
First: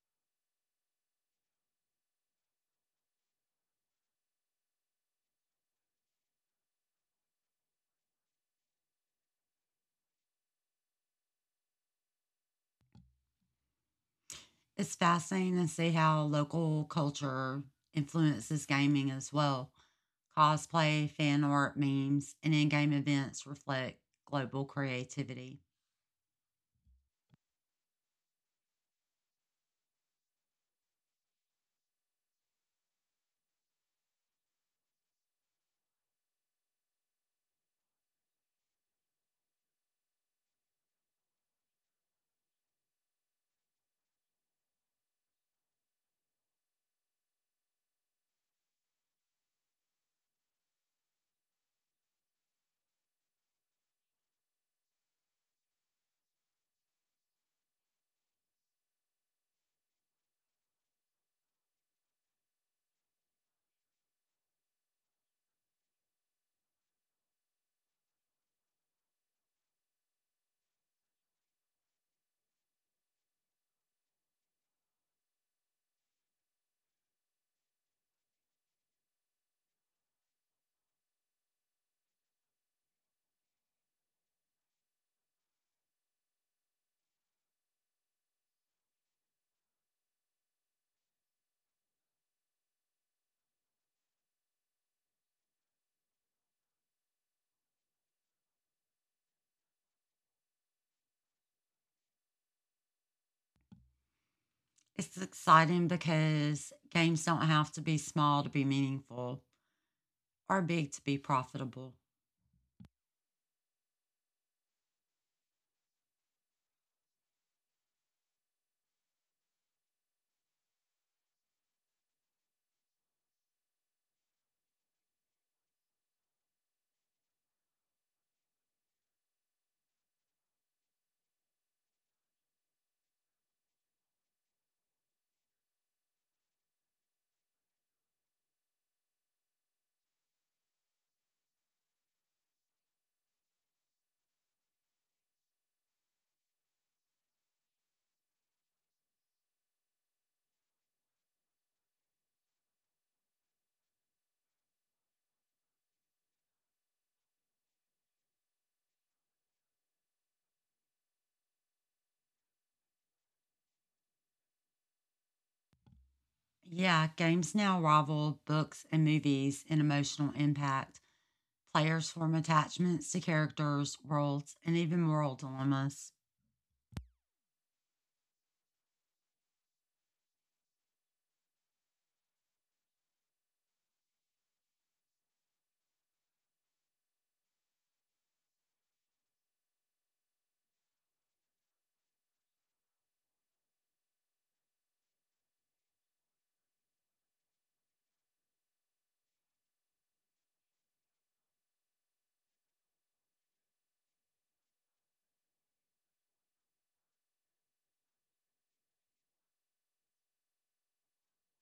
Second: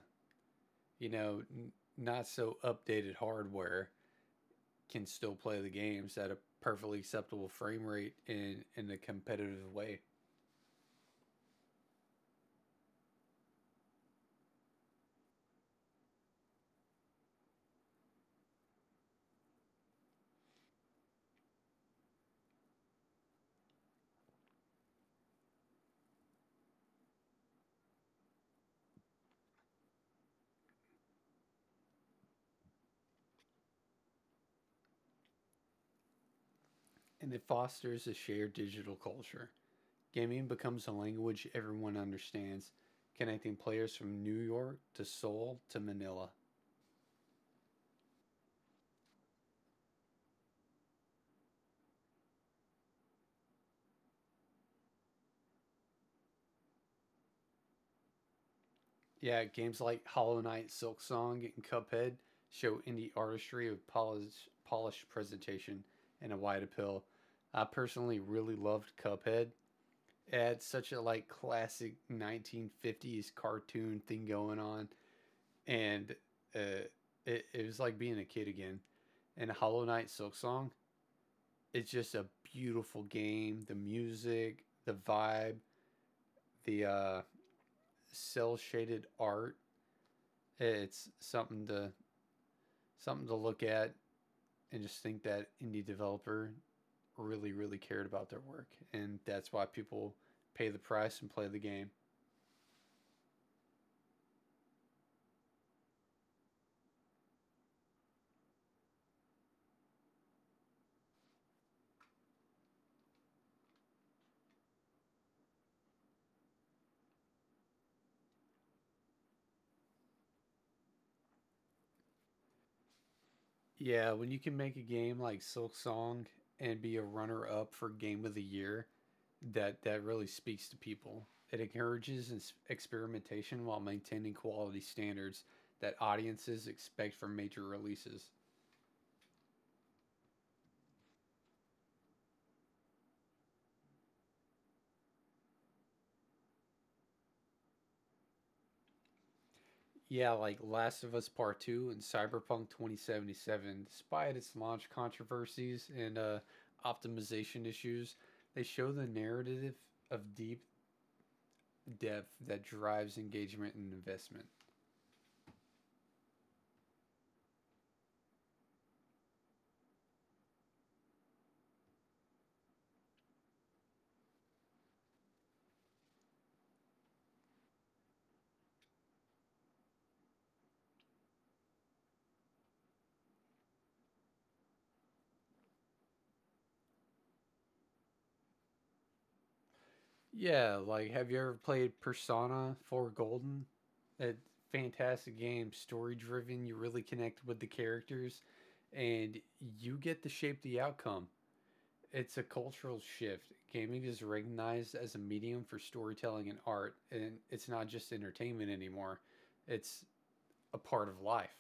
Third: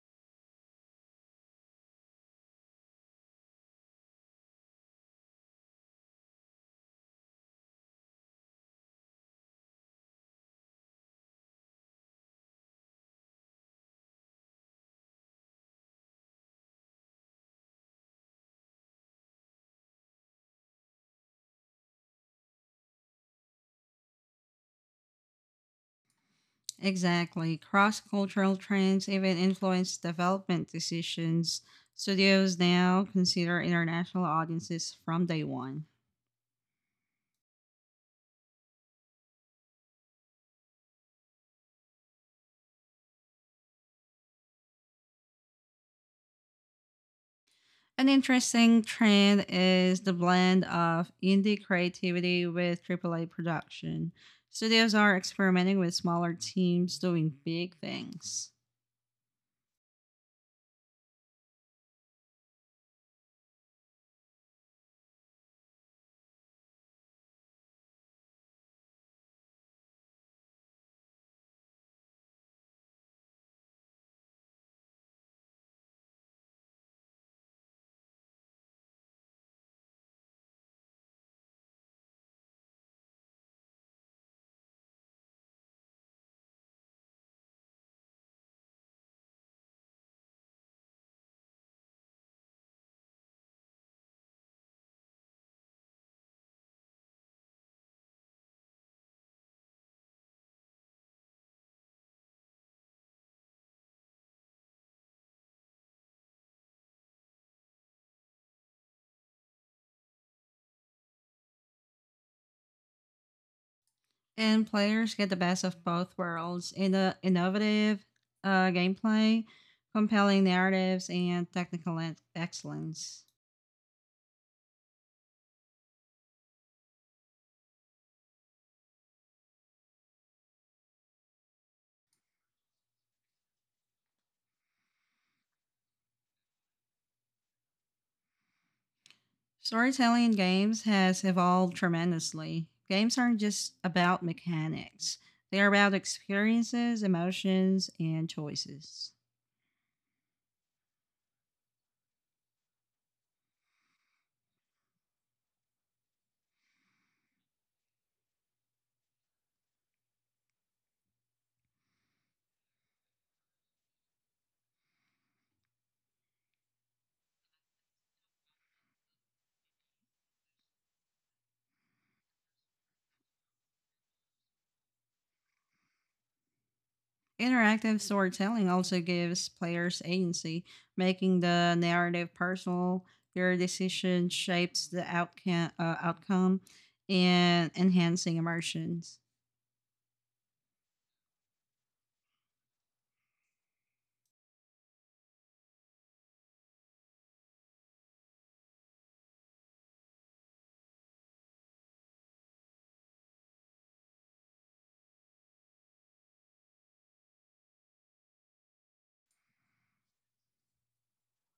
[SPEAKER 2] you know, n- not so updated hardware can still play the games at a perfectly acceptable frame rate in a competitive way.
[SPEAKER 3] It's fascinating to see how local culture influences gaming as well. Cosplay, fan art, memes, and in game events reflect global creativity.
[SPEAKER 1] Exactly. Cross cultural trends even influence development decisions. Studios now consider international audiences from day one.
[SPEAKER 2] And it fosters a shared digital culture. Gaming becomes a language everyone understands, connecting players from New York to Seoul to Manila.
[SPEAKER 1] An interesting trend is the blend of indie creativity with AAA production. Studios are experimenting with smaller teams doing big things.
[SPEAKER 2] Yeah, games like Hollow Knight, Silk Song, and Cuphead show indie artistry of polished presentation and a wide appeal. I personally really loved Cuphead. It had such a like classic 1950s cartoon thing going on, and uh, it was like being a kid again. And Hollow Knight Silk Song it's just a beautiful game. The music, the vibe, the cel shaded art. It's something to look at and just think that indie developer really really cared about their work and that's why people pay the price and play the game.
[SPEAKER 3] It's exciting because games don't have to be small to be meaningful. Are big to be profitable.
[SPEAKER 1] And players get the best of both worlds in the innovative gameplay, compelling narratives, and technical excellence.
[SPEAKER 2] Yeah, when you can make a game like Silk Song and be a runner up for game of the year, that really speaks to people. It encourages experimentation while maintaining quality standards that audiences expect from major releases.
[SPEAKER 1] Storytelling in games has evolved tremendously. Games aren't just about mechanics, they are about experiences, emotions, and choices.
[SPEAKER 2] Yeah, like Last of Us Part 2 and Cyberpunk 2077, despite its launch controversies and optimization issues, they show the narrative of deep depth that drives engagement and investment.
[SPEAKER 3] Yeah, games now rival books and movies in emotional impact. Players form attachments to characters, worlds, and even moral dilemmas.
[SPEAKER 1] Interactive storytelling also gives players agency, making the narrative personal. Your decision shapes the outcome and enhancing immersions.
[SPEAKER 2] Yeah, like have you ever played Persona 4 Golden? That fantastic game, story driven, you really connect with the characters and you get to shape the outcome. It's a cultural shift. Gaming is recognized as a medium for storytelling and art, and it's not just entertainment anymore. It's a part of life.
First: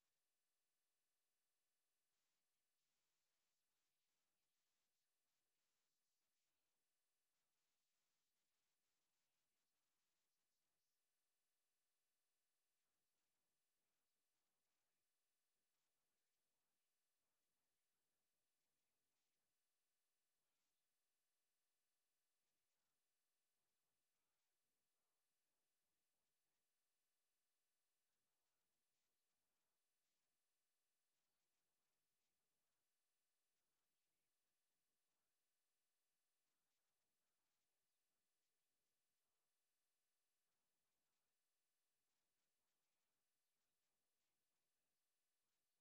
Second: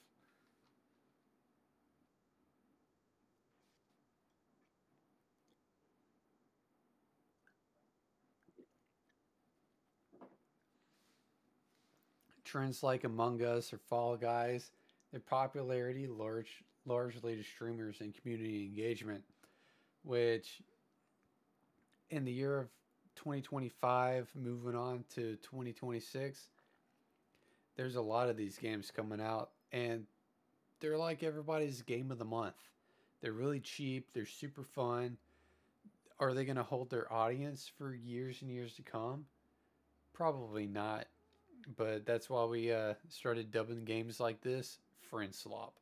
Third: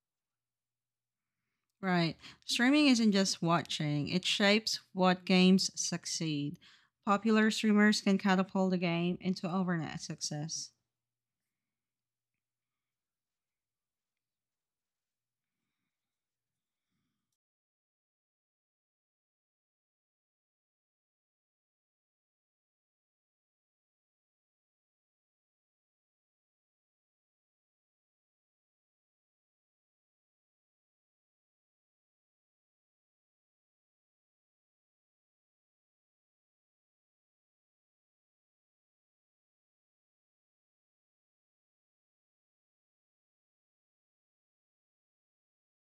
[SPEAKER 1] Right. Streaming isn't just watching, it shapes what games succeed. Popular streamers can catapult a game into overnight success.
[SPEAKER 2] Trends like Among Us or Fall Guys, their popularity largely to streamers and community engagement, which in the year of 2025 moving on to 2026 there's a lot of these games coming out and they're like everybody's game of the month. They're really cheap, they're super fun. Are they going to hold their audience for years and years to come? Probably not, but that's why we started dubbing games like this friend slop.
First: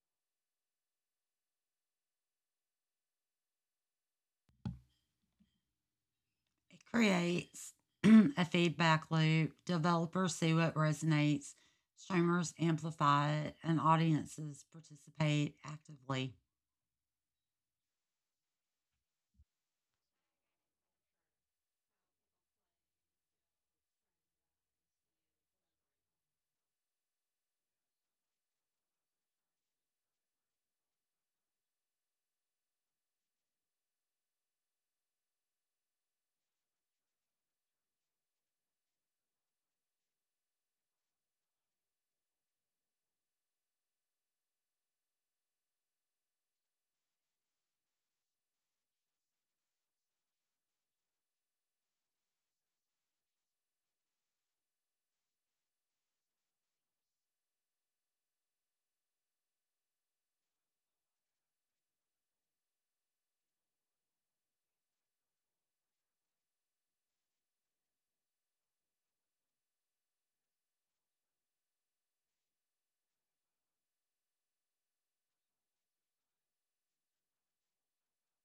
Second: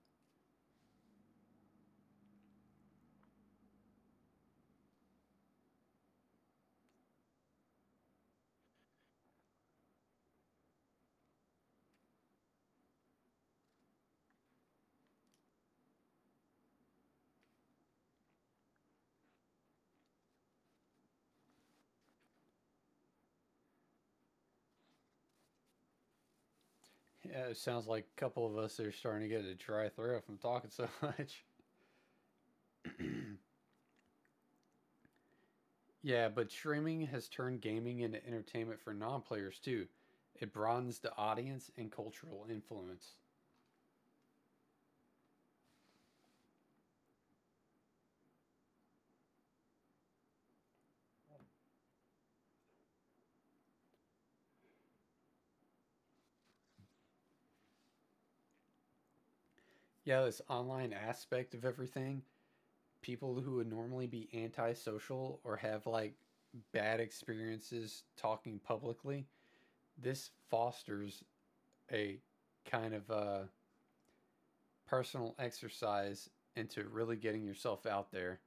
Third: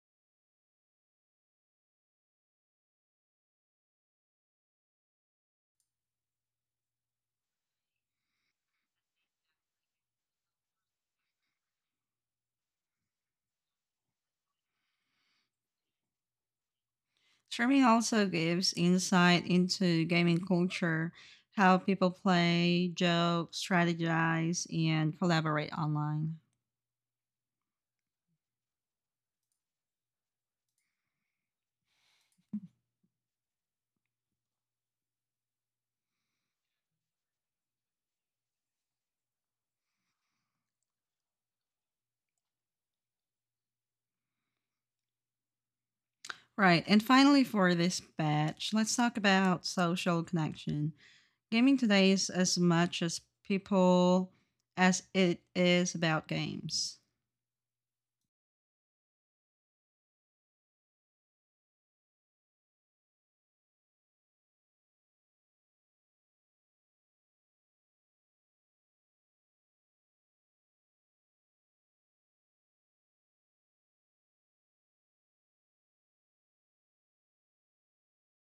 [SPEAKER 3] It creates a feedback loop. Developers see what resonates, streamers amplify it, and audiences participate actively.
[SPEAKER 1] Streaming also gives insight into gaming culture, how people play, joke, strategize, and collaborate online.
[SPEAKER 2] Yeah, it sounds like a couple of us are starting to get a dry throat from talking so much yeah, but streaming has turned gaming into entertainment for non players too. It broadens the audience and cultural influence.
[SPEAKER 1] Right. And finally, for this batch, let's talk about social connection. Gaming today is as much as people as it is about games.
[SPEAKER 2] Yeah, this online aspect of everything, people who would normally be antisocial or have like bad experiences talking publicly, this fosters a kind of personal exercise into really getting yourself out there.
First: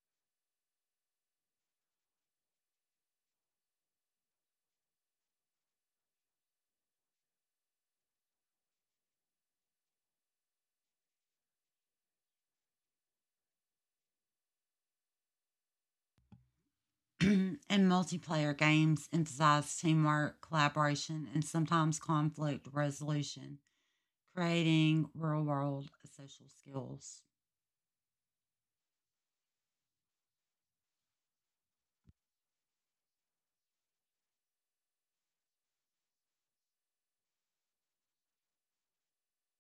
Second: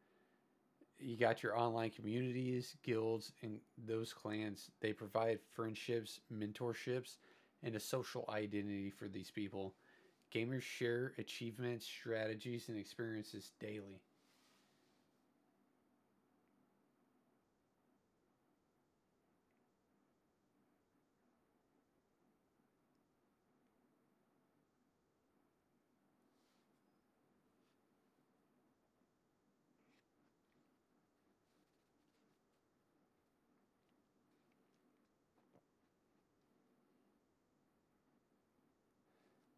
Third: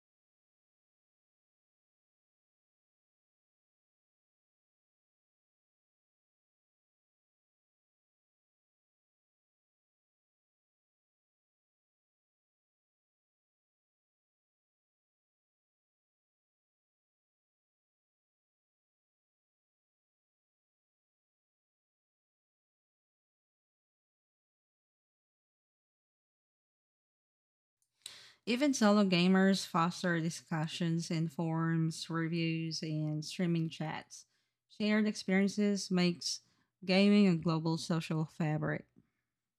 [SPEAKER 2] You got your online communities, guilds, and those clans. They provide friendships, mentorships, and a social identity for these people. Gamers share achievements, strategies, and experiences daily.
[SPEAKER 3] And multiplayer games emphasize teamwork, collaboration, and sometimes conflict resolution. Creating real world social skills.
[SPEAKER 1] Even solo gamers foster discussions in forums, reviews, and streaming chats. Shared experiences makes gaming a global social fabric.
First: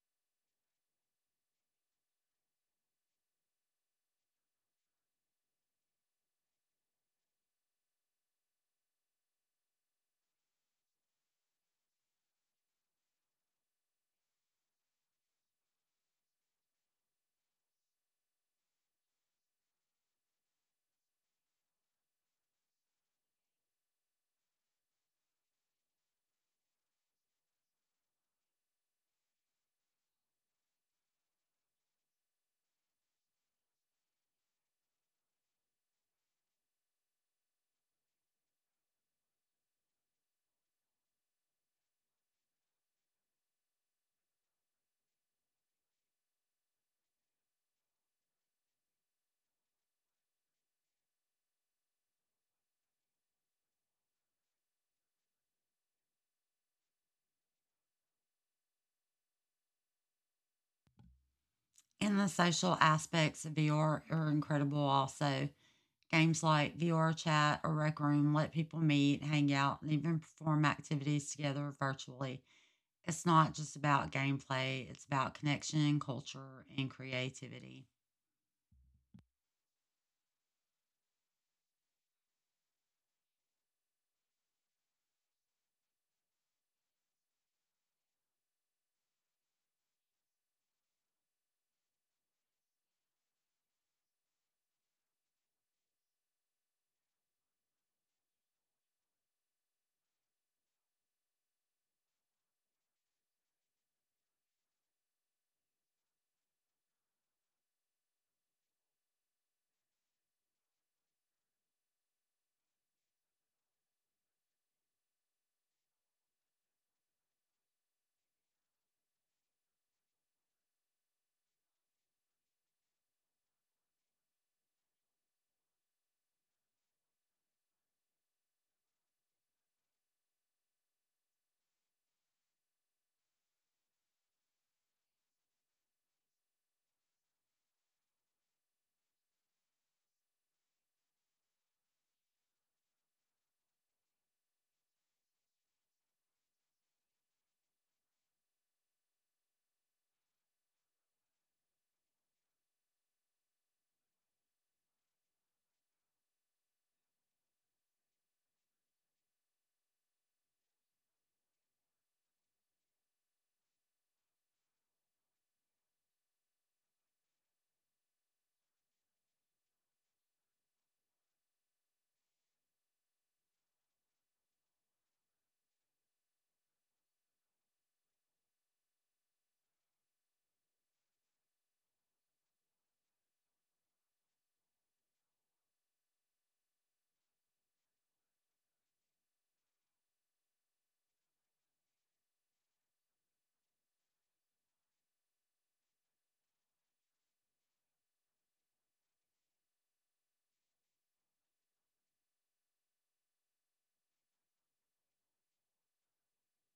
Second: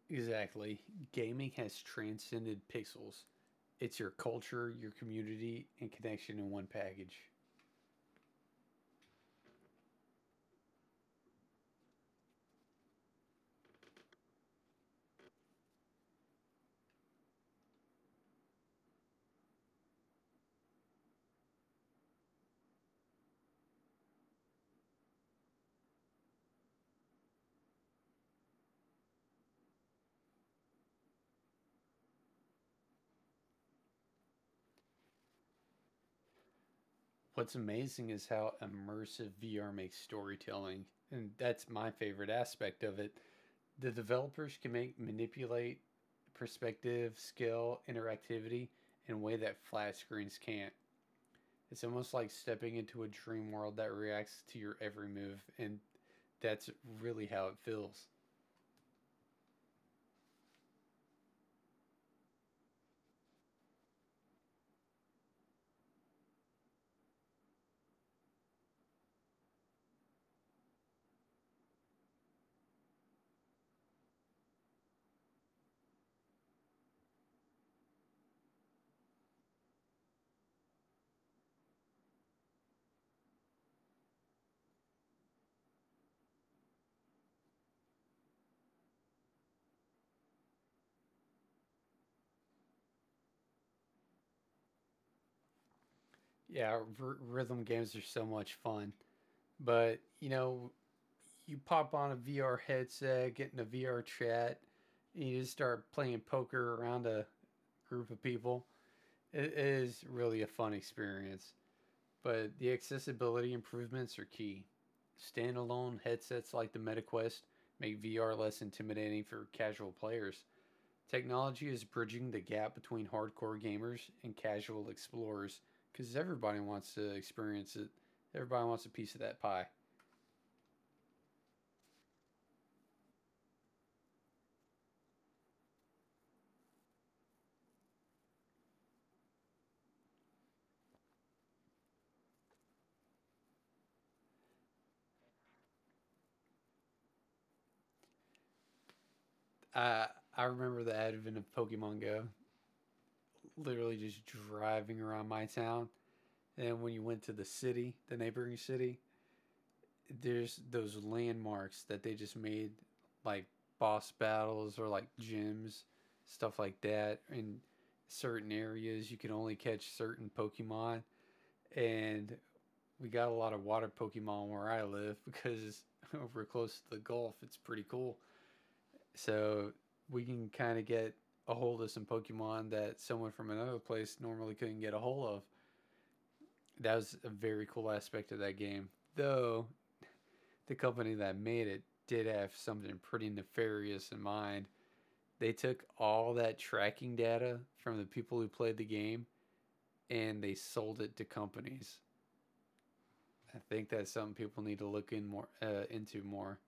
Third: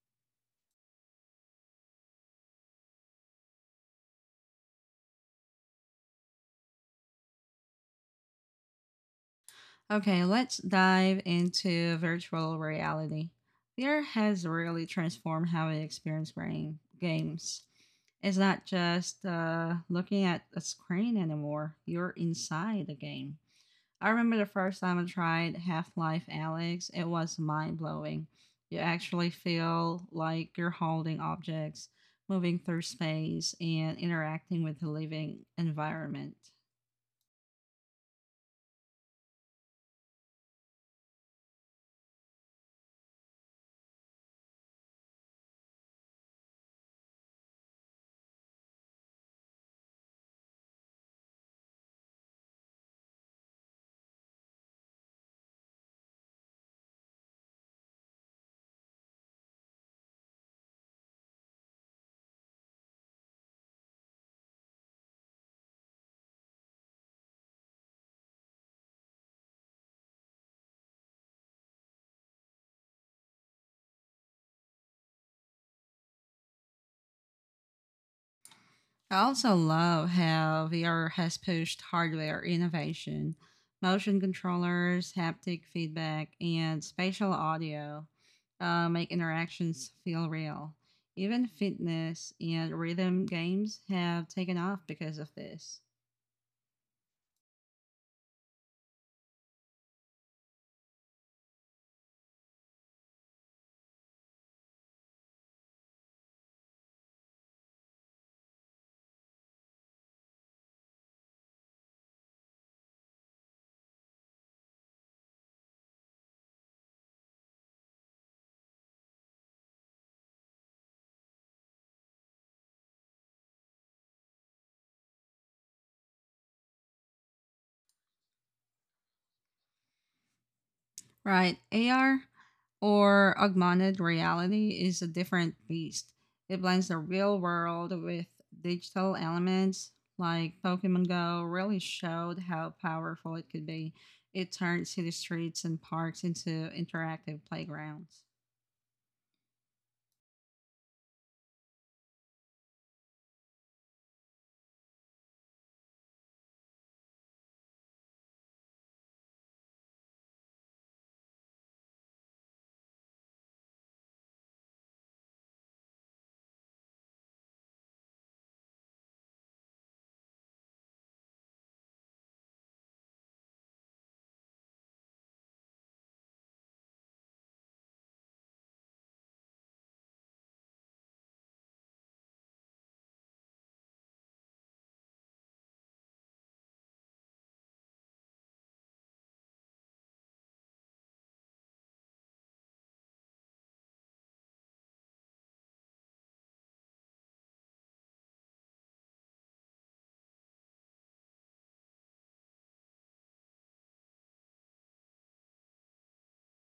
[SPEAKER 2] Exactly. Gaming has transcended pixels. It's your culture, your community, and connection in one package.
[SPEAKER 1] Okay, let's dive into virtual reality. VR has really transformed how we experience brain games. It's not just looking at a screen anymore, you're inside the game. I remember the first time I tried Half Life Alex, it was mind blowing. You actually feel like you're holding objects, moving through space, and interacting with the living environment.
[SPEAKER 2] What's amazing is how immersive VR makes storytelling. And that's my favorite aspect of it. The developers can make manipulate perspective, scale, interactivity in a way that flat screens can't. It's almost like stepping into a dream world that reacts to your every move, and that's really how it feels.
[SPEAKER 3] And the social aspects of VR are incredible also. Games like VR Chat or Rec Room let people meet, hang out, and even perform activities together virtually. It's not just about gameplay, it's about connection, culture, and creativity.
[SPEAKER 1] I also love how VR has pushed hardware innovation, motion controllers, haptic feedback, and spatial audio make interactions feel real. Even fitness and rhythm games have taken off because of this.
[SPEAKER 2] Yeah, rhythm games are so much fun, but you know, you pop on a VR headset, get in a VR chat, and you just start playing poker around a group of people. It is really a fun experience. But the accessibility improvements are key. Standalone headsets like the MetaQuest make VR less intimidating for casual players. Technology is bridging the gap between hardcore gamers and casual explorers because everybody wants to experience it. Everybody wants a piece of that pie.
[SPEAKER 1] Right. AR or augmented reality is a different beast. It blends the real world with digital elements, like Pokemon Go really showed how powerful it could be. It turned city streets and parks into interactive playgrounds.
[SPEAKER 2] I I remember the advent of Pokemon Go, literally just driving around my town. And when you went to the city, the neighboring city, there's those landmarks that they just made like boss battles or like gyms stuff like that in certain areas. You can only catch certain pokemon, and we got a lot of water pokemon where I live because we're close to the gulf. It's pretty cool, so we can kind of get a hold of some pokemon that someone from another place normally couldn't get a hold of. That was a very cool aspect of that game, though the company that made it did have something pretty nefarious in mind. They took all that tracking data from the people who played the game and they sold it to companies. I think that's something people need to look in more into more.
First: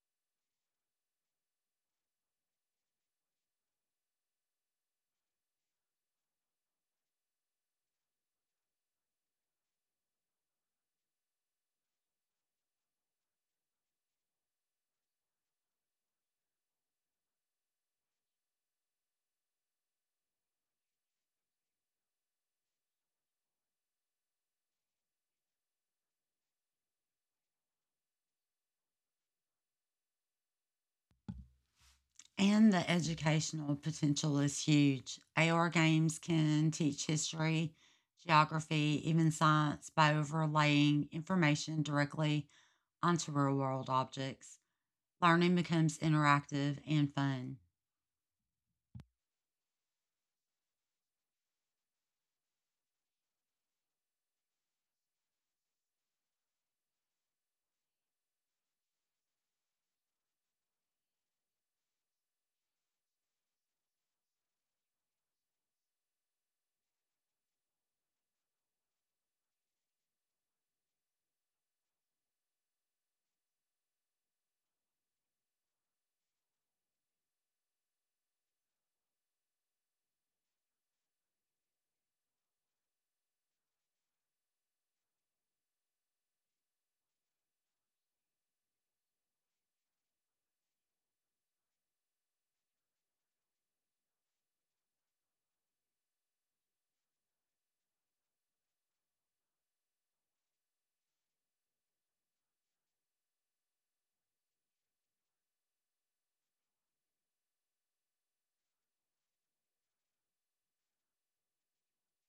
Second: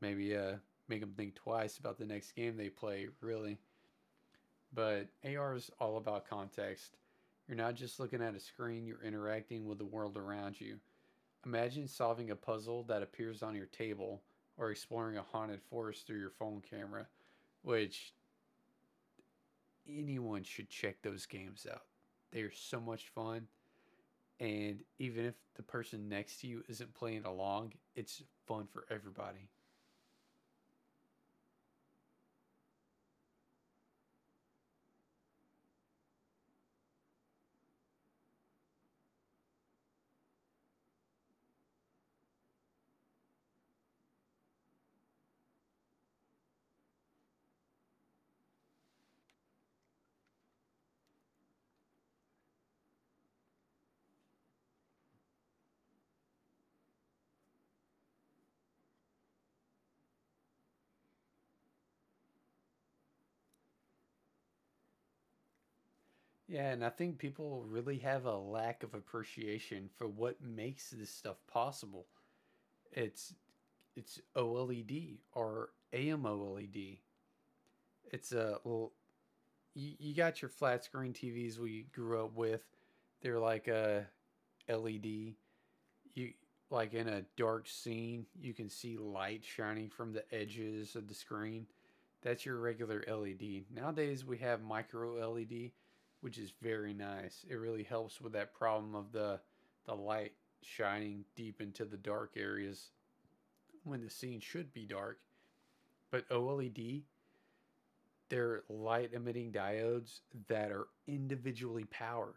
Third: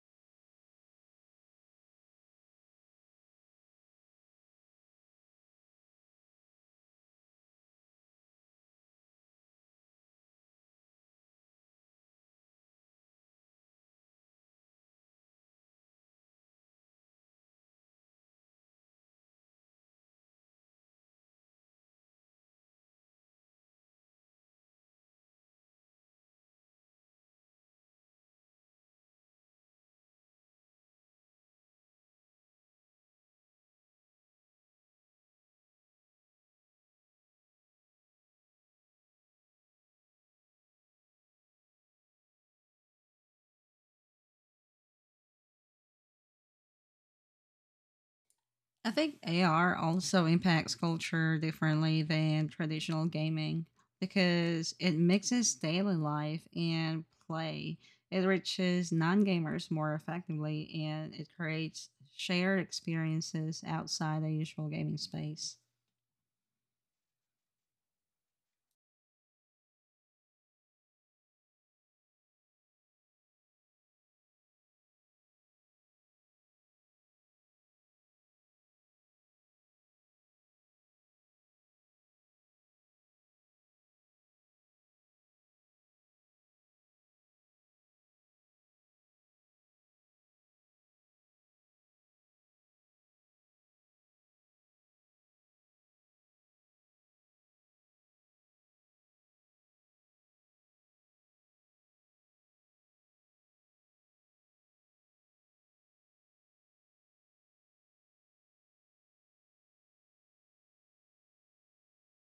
[SPEAKER 2] Maybe make them think twice about the next game they play, really. But AR is all about context. You're not just looking at a screen, you're interacting with the world around you. Imagine solving a puzzle that appears on your table or exploring a haunted forest through your phone camera, which anyone should check those games out. They are so much fun. And even if the person next to you isn't playing along, it's fun for everybody.
[SPEAKER 3] And the educational potential is huge. AR games can teach history, geography, even science by overlaying information directly onto real world objects, learning becomes interactive and fun.
[SPEAKER 1] I think AR also impacts culture differently than traditional gaming because it mixes daily life and play. It reaches non gamers more effectively and it creates shared experiences outside the usual gaming space.
[SPEAKER 2] Yeah, and I think people really have a lack of appreciation for what makes this stuff possible. It's it's OLED or AMOLED. It's a. You got your flat screen TVs we grew up with. They're like a LED. You, like in a dark scene, you can see light shining from the edges of the screen. That's your regular LED. Nowadays we have micro LED, which is very nice. It really helps with that problem of the light shining deep into the dark areas when the scene should be dark. But OLED, they're light emitting diodes that are individually powered.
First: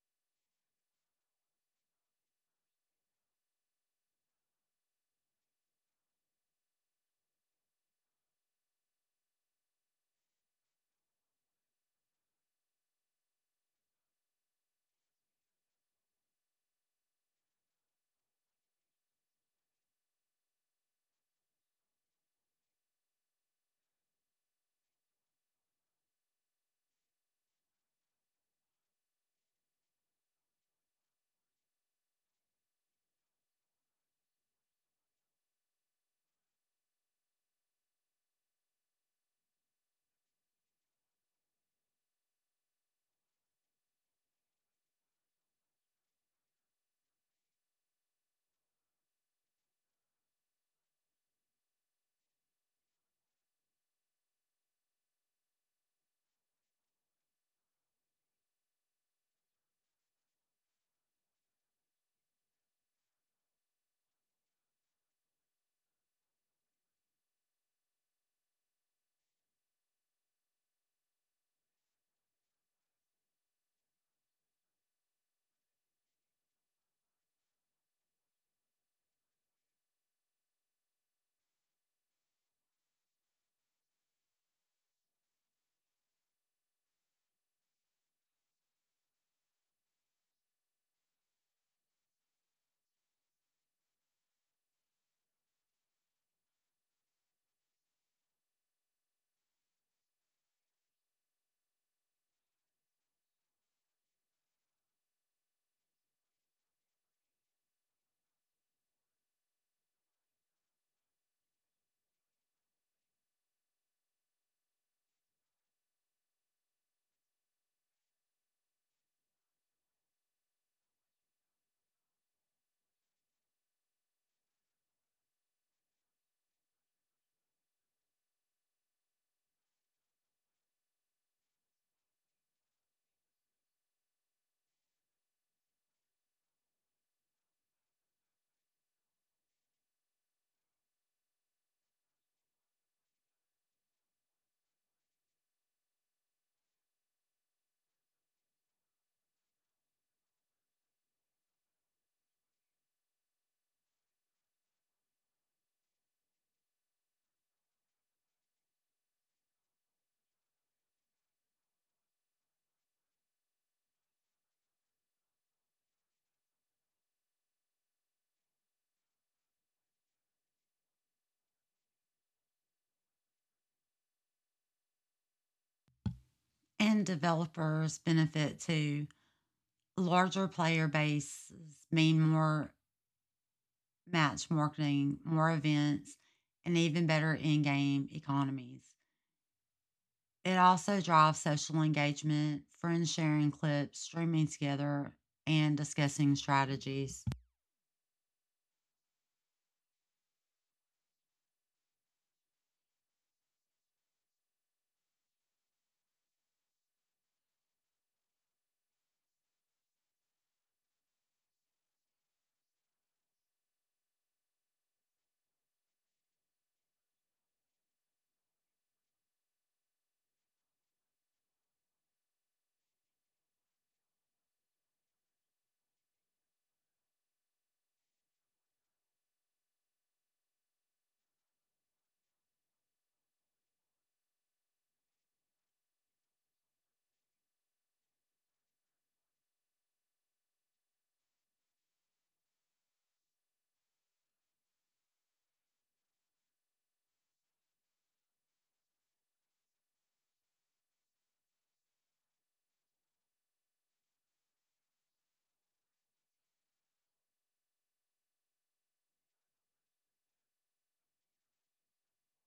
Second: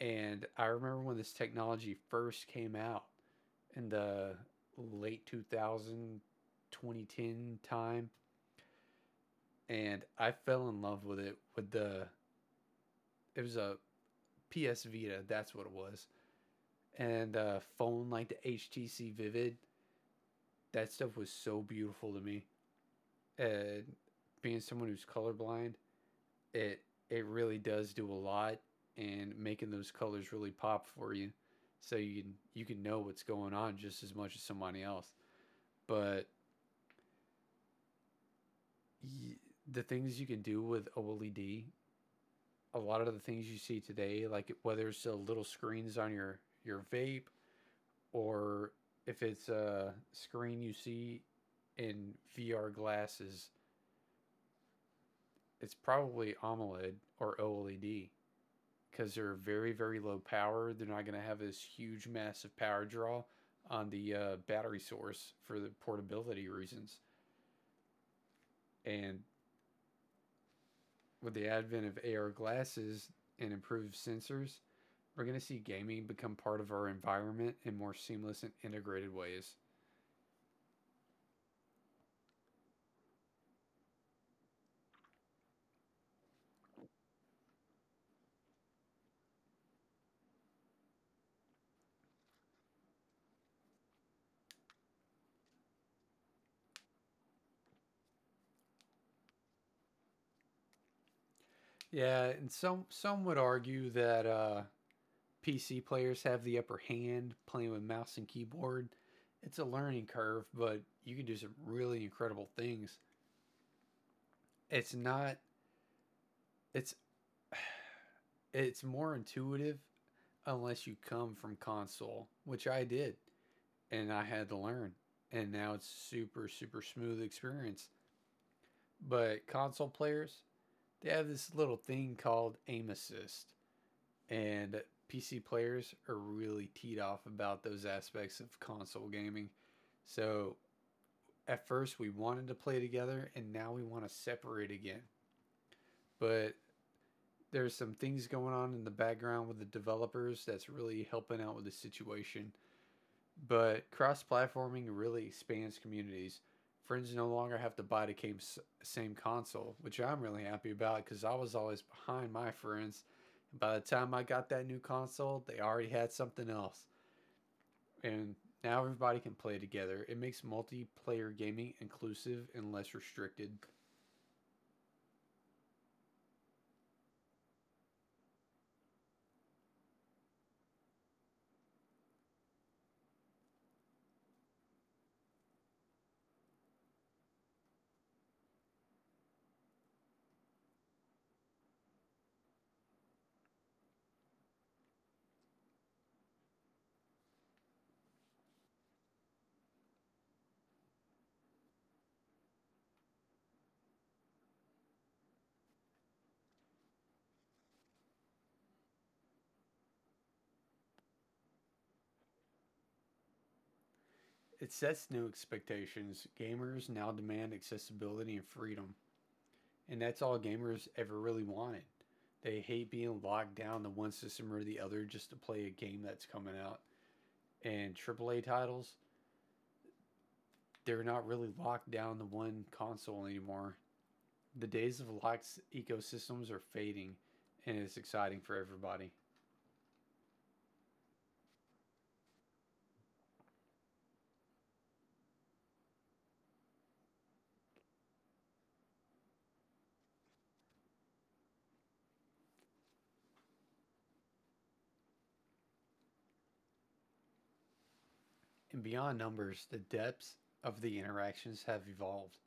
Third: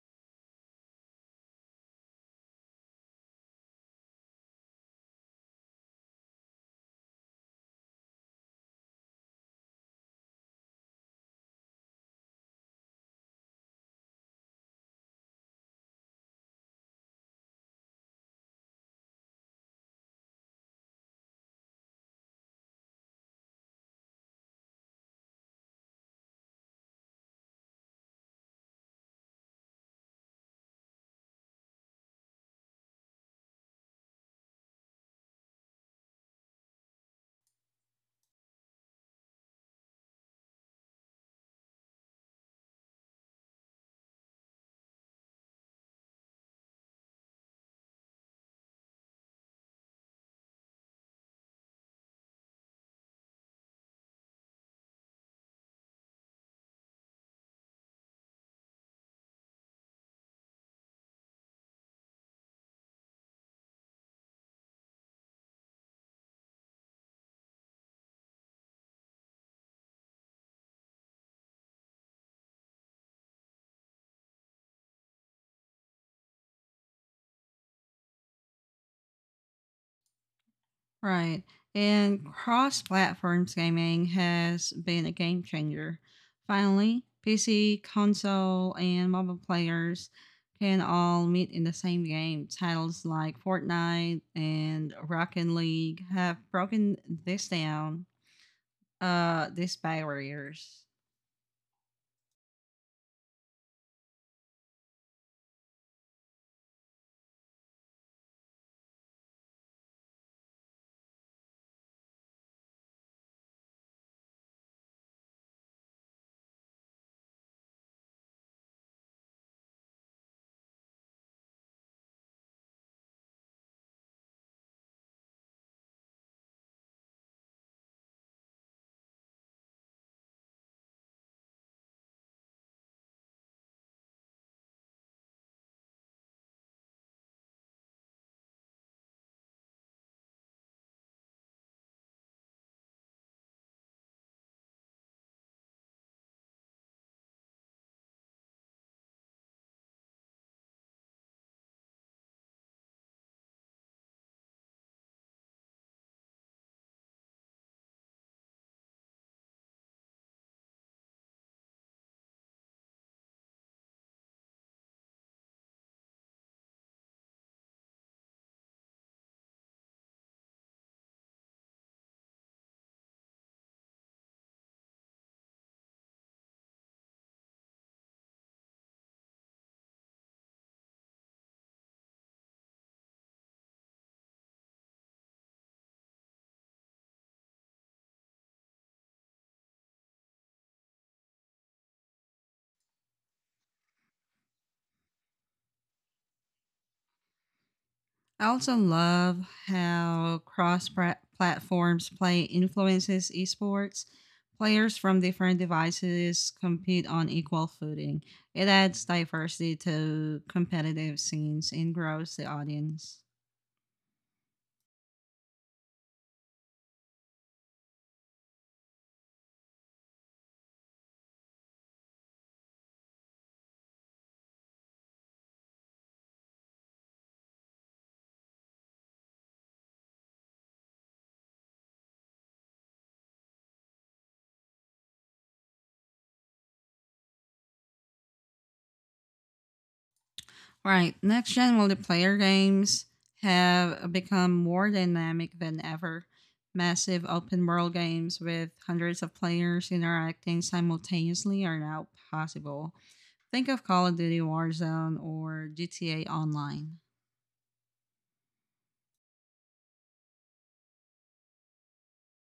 [SPEAKER 2] And I remember when this technology first came out in the late 2000 2010 time. And I fell in love with it. It was a PS Vita, that's what it was. And a phone like the HTC Vivid. That stuff was so beautiful to me. And being someone who's colorblind, it it really does do a lot in making those colors really pop for you so you can know what's going on just as much as somebody else. But y- the things you can do with OLED, a lot of the things you see today, like whether it's the little screens on your vape or if it's a screen you see in VR glasses, it's probably AMOLED or OLED because they're very very low power. They're not going to have this huge massive power draw on the battery source for the portability reasons. And with the advent of AR glasses and improved sensors, we're going to see gaming become part of our environment in more seamless and integrated ways.
[SPEAKER 1] Right. And cross platform gaming has been a game changer. Finally, PC, console, and mobile players can all meet in the same game. Titles like Fortnite and Rocket League have broken this down, these barriers.
[SPEAKER 2] Yeah, and some would argue that PC players have the upper hand playing with mouse and keyboard. It's a learning curve, but you can do some really incredible things. It's not it's it's more intuitive unless you come from console, which I did, and I had to learn. And now it's super super smooth experience. But console players, they have this little thing called aim assist, and PC players are really teed off about those aspects of console gaming. So at first we wanted to play together, and now we want to separate again. But there's some things going on in the background with the developers that's really helping out with the situation. But cross-platforming really expands communities. Friends no longer have to buy the same console, which I'm really happy about because I was always behind my friends. And by the time I got that new console, they already had something else, and now everybody can play together. It makes multiplayer gaming inclusive and less restricted.
[SPEAKER 3] And developers benefit too. Larger player bases mean more match marketing, more events, and even better in game economies. It also drives social engagement, friends sharing clips, streaming together, and discussing strategies.
[SPEAKER 1] I also love how cross platforms play influences esports. Players from different devices compete on equal footing. It adds diversity to competitive scenes and grows the audience.
[SPEAKER 2] It sets new expectations. Gamers now demand accessibility and freedom. And that's all gamers ever really wanted. They hate being locked down to one system or the other just to play a game that's coming out. And AAA titles, they're not really locked down to one console anymore. The days of locked ecosystems are fading, and it's exciting for everybody.
[SPEAKER 1] Right, next gen multiplayer games have become more dynamic than ever. Massive open world games with hundreds of players interacting simultaneously are now possible. Think of Call of Duty Warzone or GTA Online.
[SPEAKER 2] And beyond numbers, the depths of the interactions have evolved.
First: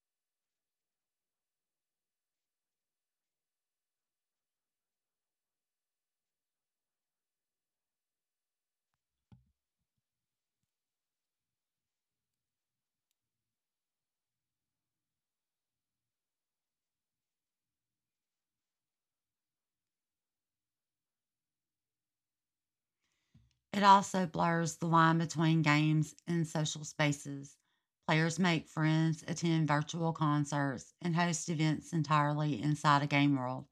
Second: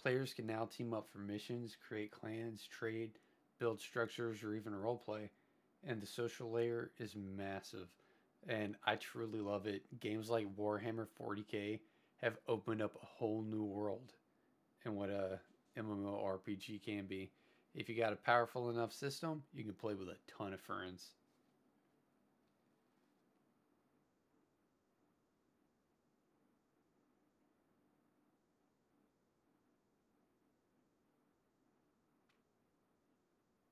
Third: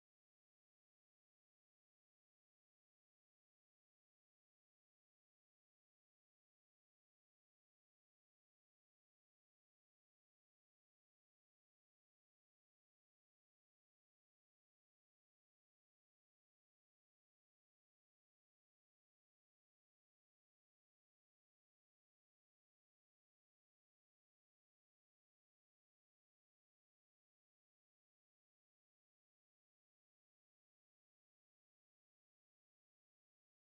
[SPEAKER 2] Players can now team up for missions, create clans, trade, build structures, or even roleplay. And the social layer is massive. And I truly love it. Games like Warhammer 40K have opened up a whole new world in what a MMORPG can be. If you got a powerful enough system, you can play with a ton of friends.
[SPEAKER 3] It also blurs the line between games and social spaces. Players make friends, attend virtual concerts, and host events entirely inside a game world.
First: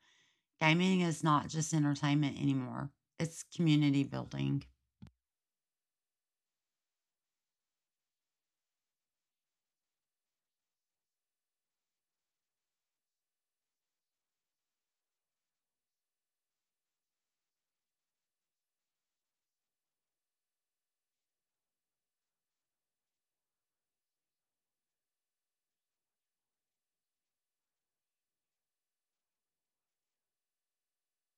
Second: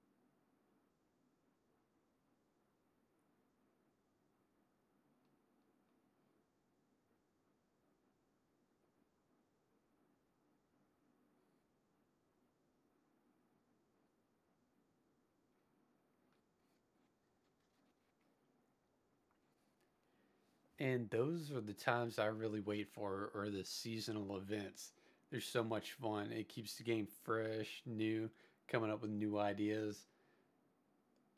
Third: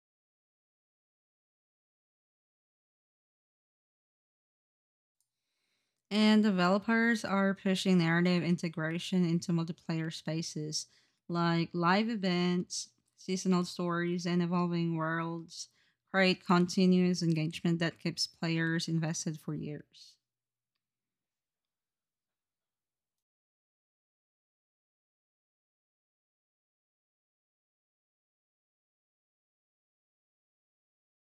[SPEAKER 3] Gaming is not just entertainment anymore, it's community building.
[SPEAKER 1] And developers are pushing narrative integration into multiplayer spaces like live events, seasonal stories, and evolving worlds create continuous engagement that keeps players invested for years.
[SPEAKER 2] And those are the times I really wait for are the seasonal events. They're so much fun. It keeps the game fresh, new, coming up with new ideas.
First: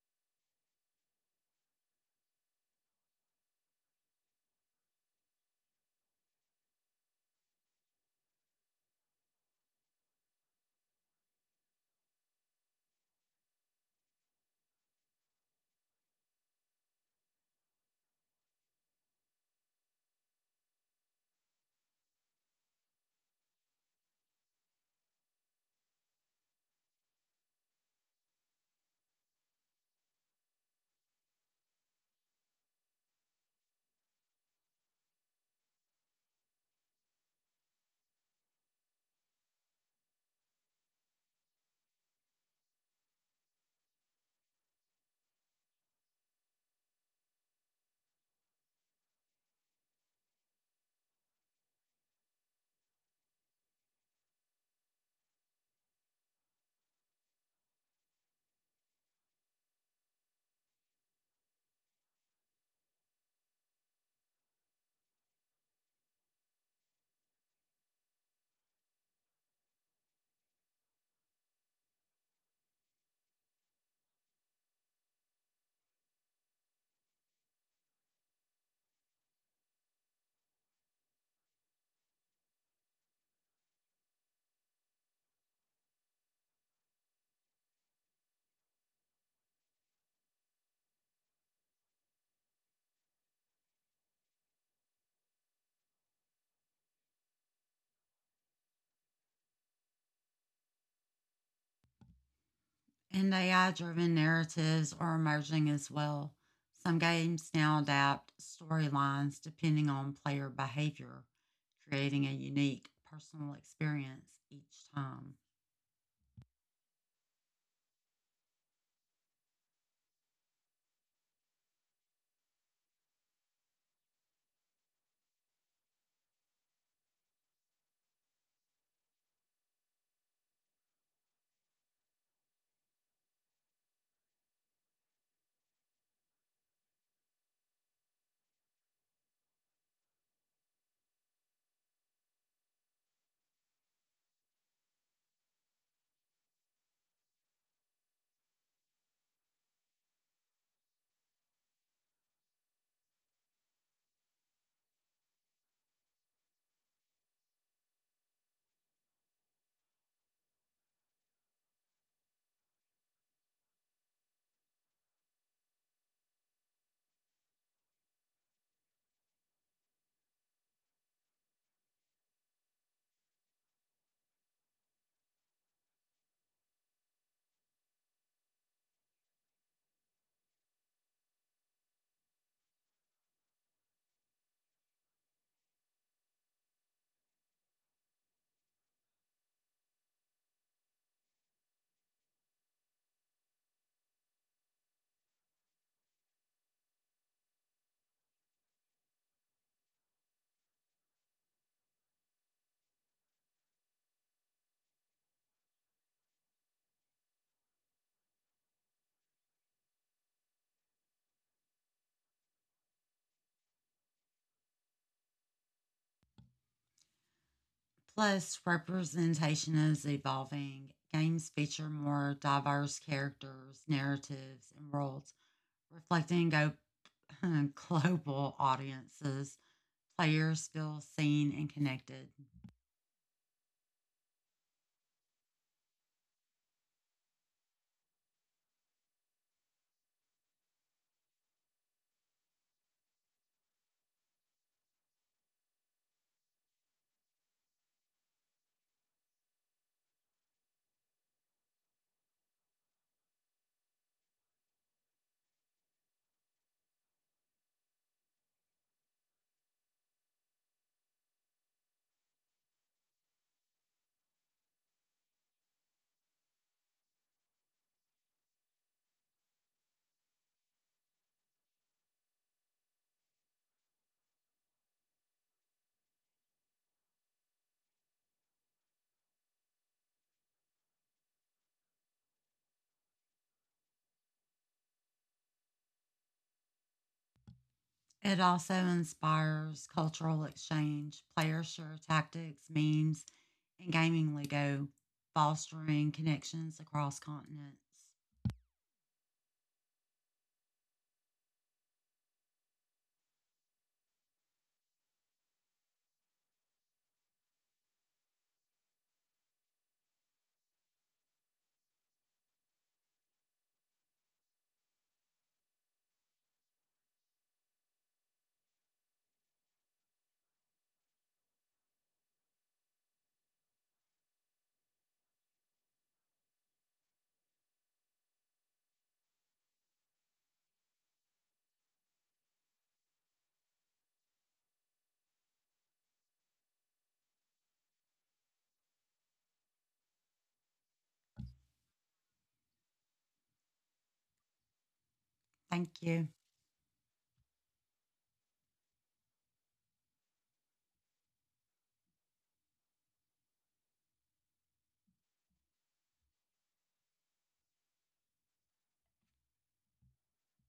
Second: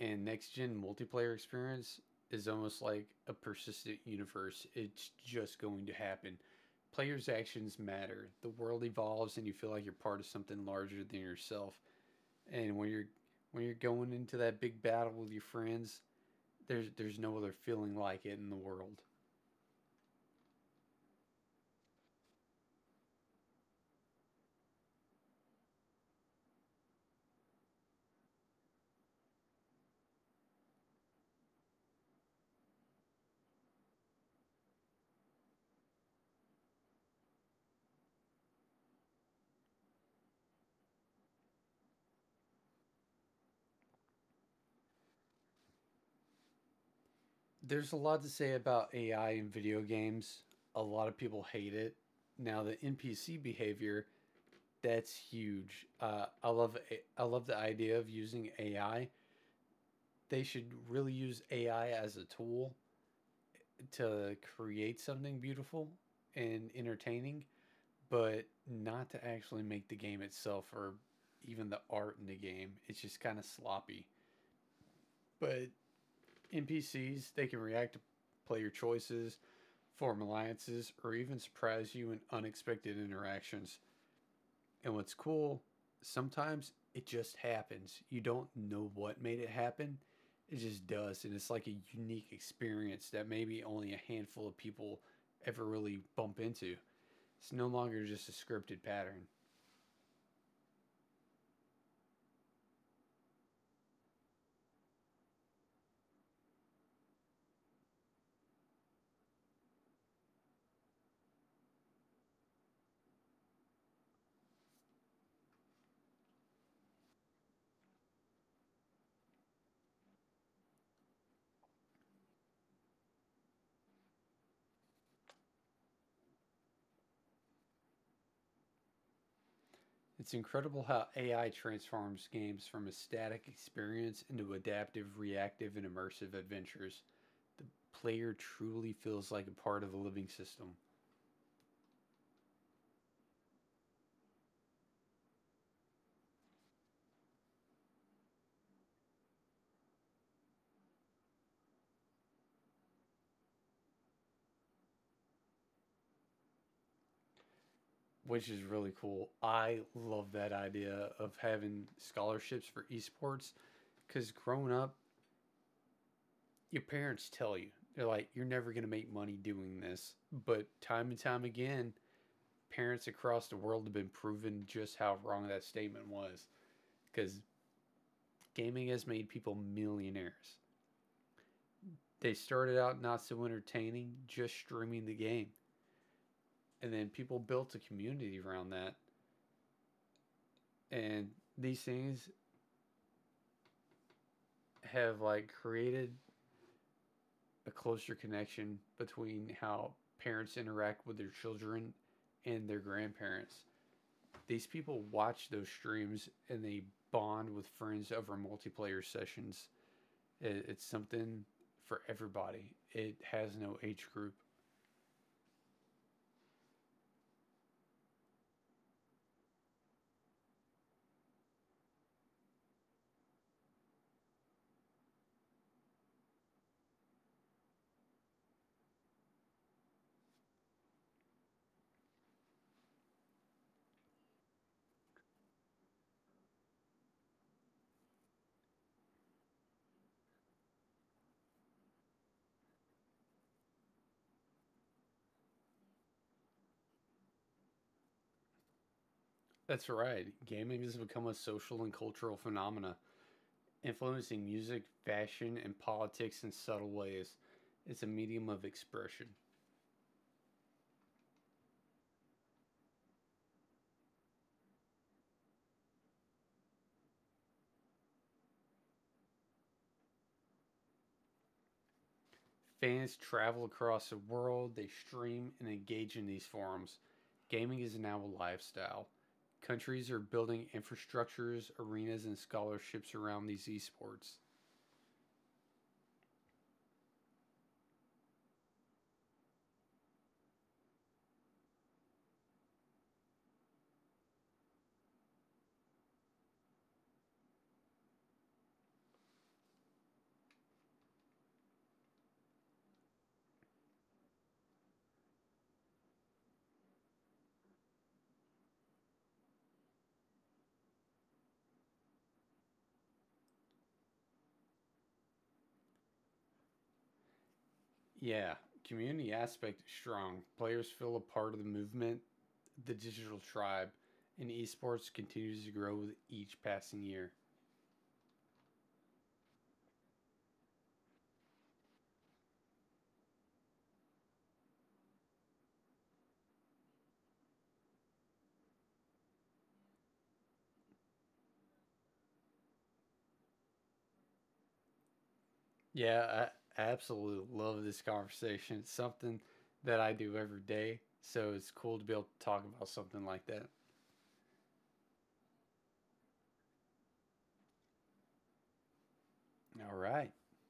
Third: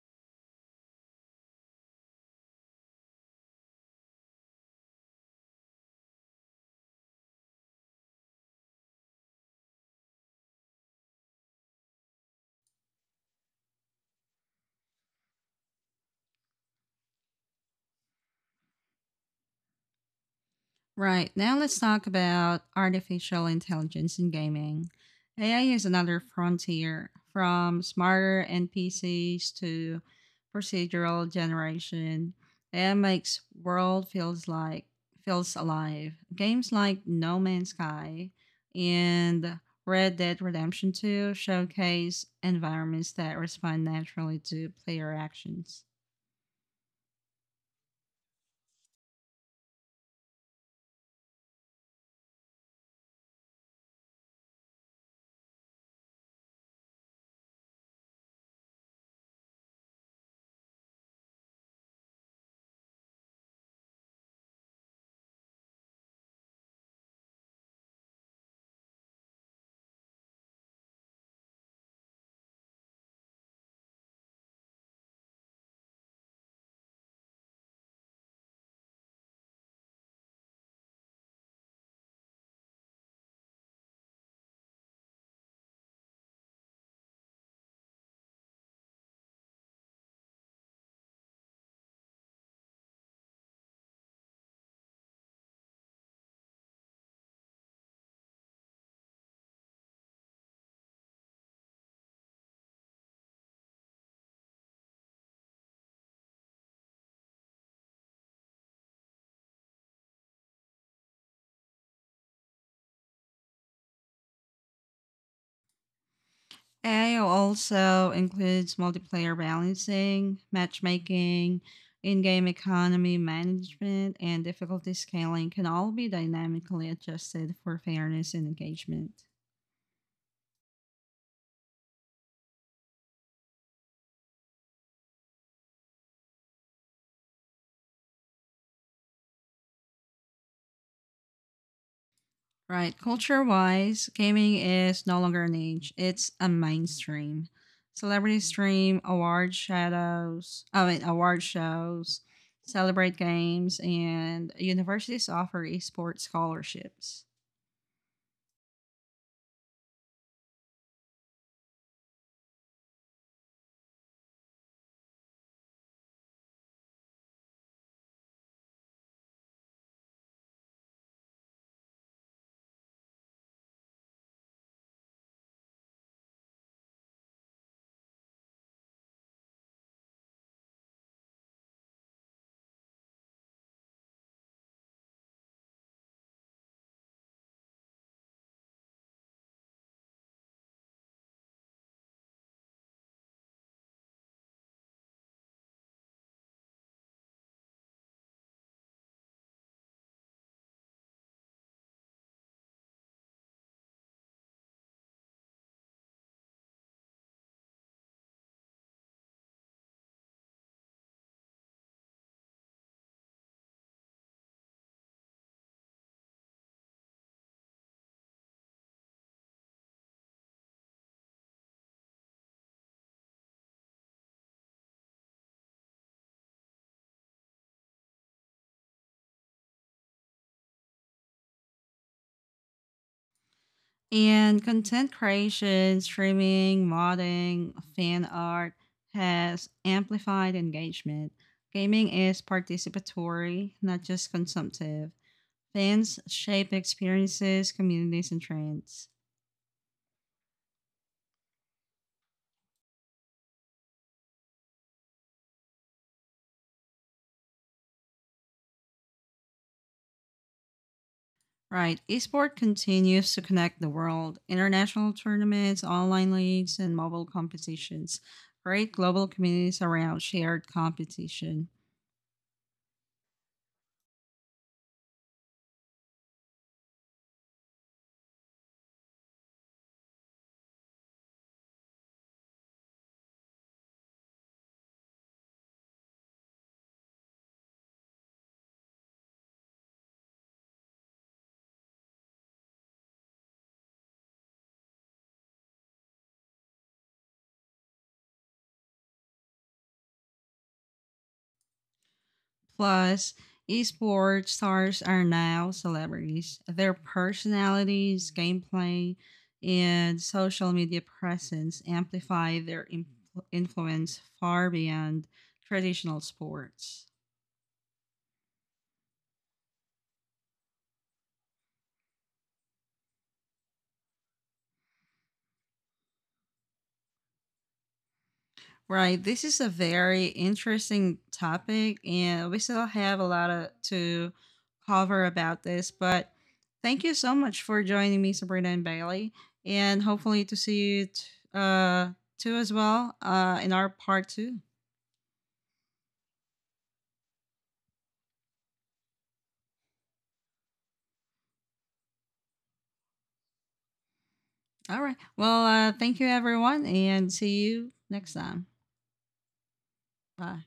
[SPEAKER 2] And next gen multiplayer experience is almost like a persistent universe. It's just going to happen. Players' actions matter. The world evolves and you feel like you're part of something larger than yourself. And when you're going into that big battle with your friends, there's no other feeling like it in the world.
[SPEAKER 1] Right, now let's talk about artificial intelligence in gaming. AI is another frontier from smarter NPCs to procedural generation. AI makes world feels alive. Games like No Man's Sky and Red Dead Redemption 2 showcase environments that respond naturally to player actions.
[SPEAKER 2] There's a lot to say about AI in video games. A lot of people hate it. Now the NPC behavior, that's huge. I love the idea of using AI. They should really use AI as a tool to create something beautiful and entertaining, but not to actually make the game itself or even the art in the game. It's just kind of sloppy. But NPCs, they can react to player choices, form alliances, or even surprise you in unexpected interactions. And what's cool, sometimes it just happens. You don't know what made it happen, it just does. And it's like a unique experience that maybe only a handful of people ever really bump into. It's no longer just a scripted pattern.
[SPEAKER 3] And AI driven narratives are emerging as well. Some games now adapt storylines depending on player behavior, creating a unique personal experience each time.
[SPEAKER 1] AI also includes multiplayer balancing, matchmaking, in game economy management, and difficulty scaling can all be dynamically adjusted for fairness and engagement.
[SPEAKER 2] It's incredible how AI transforms games from a static experience into adaptive, reactive, and immersive adventures. The player truly feels like a part of a living system.
[SPEAKER 1] Right, culture wise, gaming is no longer an age, it's a mainstream. Celebrity stream, award shadows, I mean, award shows, celebrate games, and universities offer esports scholarships.
[SPEAKER 2] Which is really cool. I love that idea of having scholarships for esports because growing up, your parents tell you, they're like, you're never going to make money doing this. But time and time again, parents across the world have been proven just how wrong that statement was because gaming has made people millionaires. They started out not so entertaining, just streaming the game. And then people built a community around that. And these things have like created a closer connection between how parents interact with their children and their grandparents. These people watch those streams and they bond with friends over multiplayer sessions. It's something for everybody. It has no age group.
[SPEAKER 3] Plus, representation is evolving. Games feature more diverse characters, narratives, and worlds, reflecting go- global audiences. Players feel seen and connected.
[SPEAKER 1] And content creation, streaming, modding, fan art has amplified engagement. Gaming is participatory, not just consumptive. Fans shape experiences, communities, and trends.
[SPEAKER 2] That's right. Gaming has become a social and cultural phenomena, influencing music, fashion, and politics in subtle ways. It's a medium of expression.
[SPEAKER 1] Right, esport continues to connect the world. International tournaments, online leagues, and mobile competitions create global communities around shared competition.
[SPEAKER 2] Fans travel across the world, they stream and engage in these forums. Gaming is now a lifestyle. Countries are building infrastructures, arenas, and scholarships around these esports.
[SPEAKER 3] It also inspires cultural exchange. Players share tactics, memes, and gaming lingo, fostering connections across continents.
[SPEAKER 1] Plus, esports stars are now celebrities. Their personalities, gameplay, and social media presence amplify their influence far beyond traditional sports.
[SPEAKER 2] Yeah, community aspect is strong. Players feel a part of the movement, the digital tribe, and esports continues to grow with each passing year.
[SPEAKER 1] Right. This is a very interesting topic, and we still have a lot of, to cover about this. But thank you so much for joining me, Sabrina and Bailey, and hopefully to see you uh, too as well in our part two.
[SPEAKER 3] Thank you.
[SPEAKER 2] Yeah, I absolutely love this conversation. It's something that I do every day, so it's cool to be able to talk about something like that.
[SPEAKER 1] All right. Well, thank you, everyone, and see you next time.
[SPEAKER 2] All right.
[SPEAKER 1] Bye.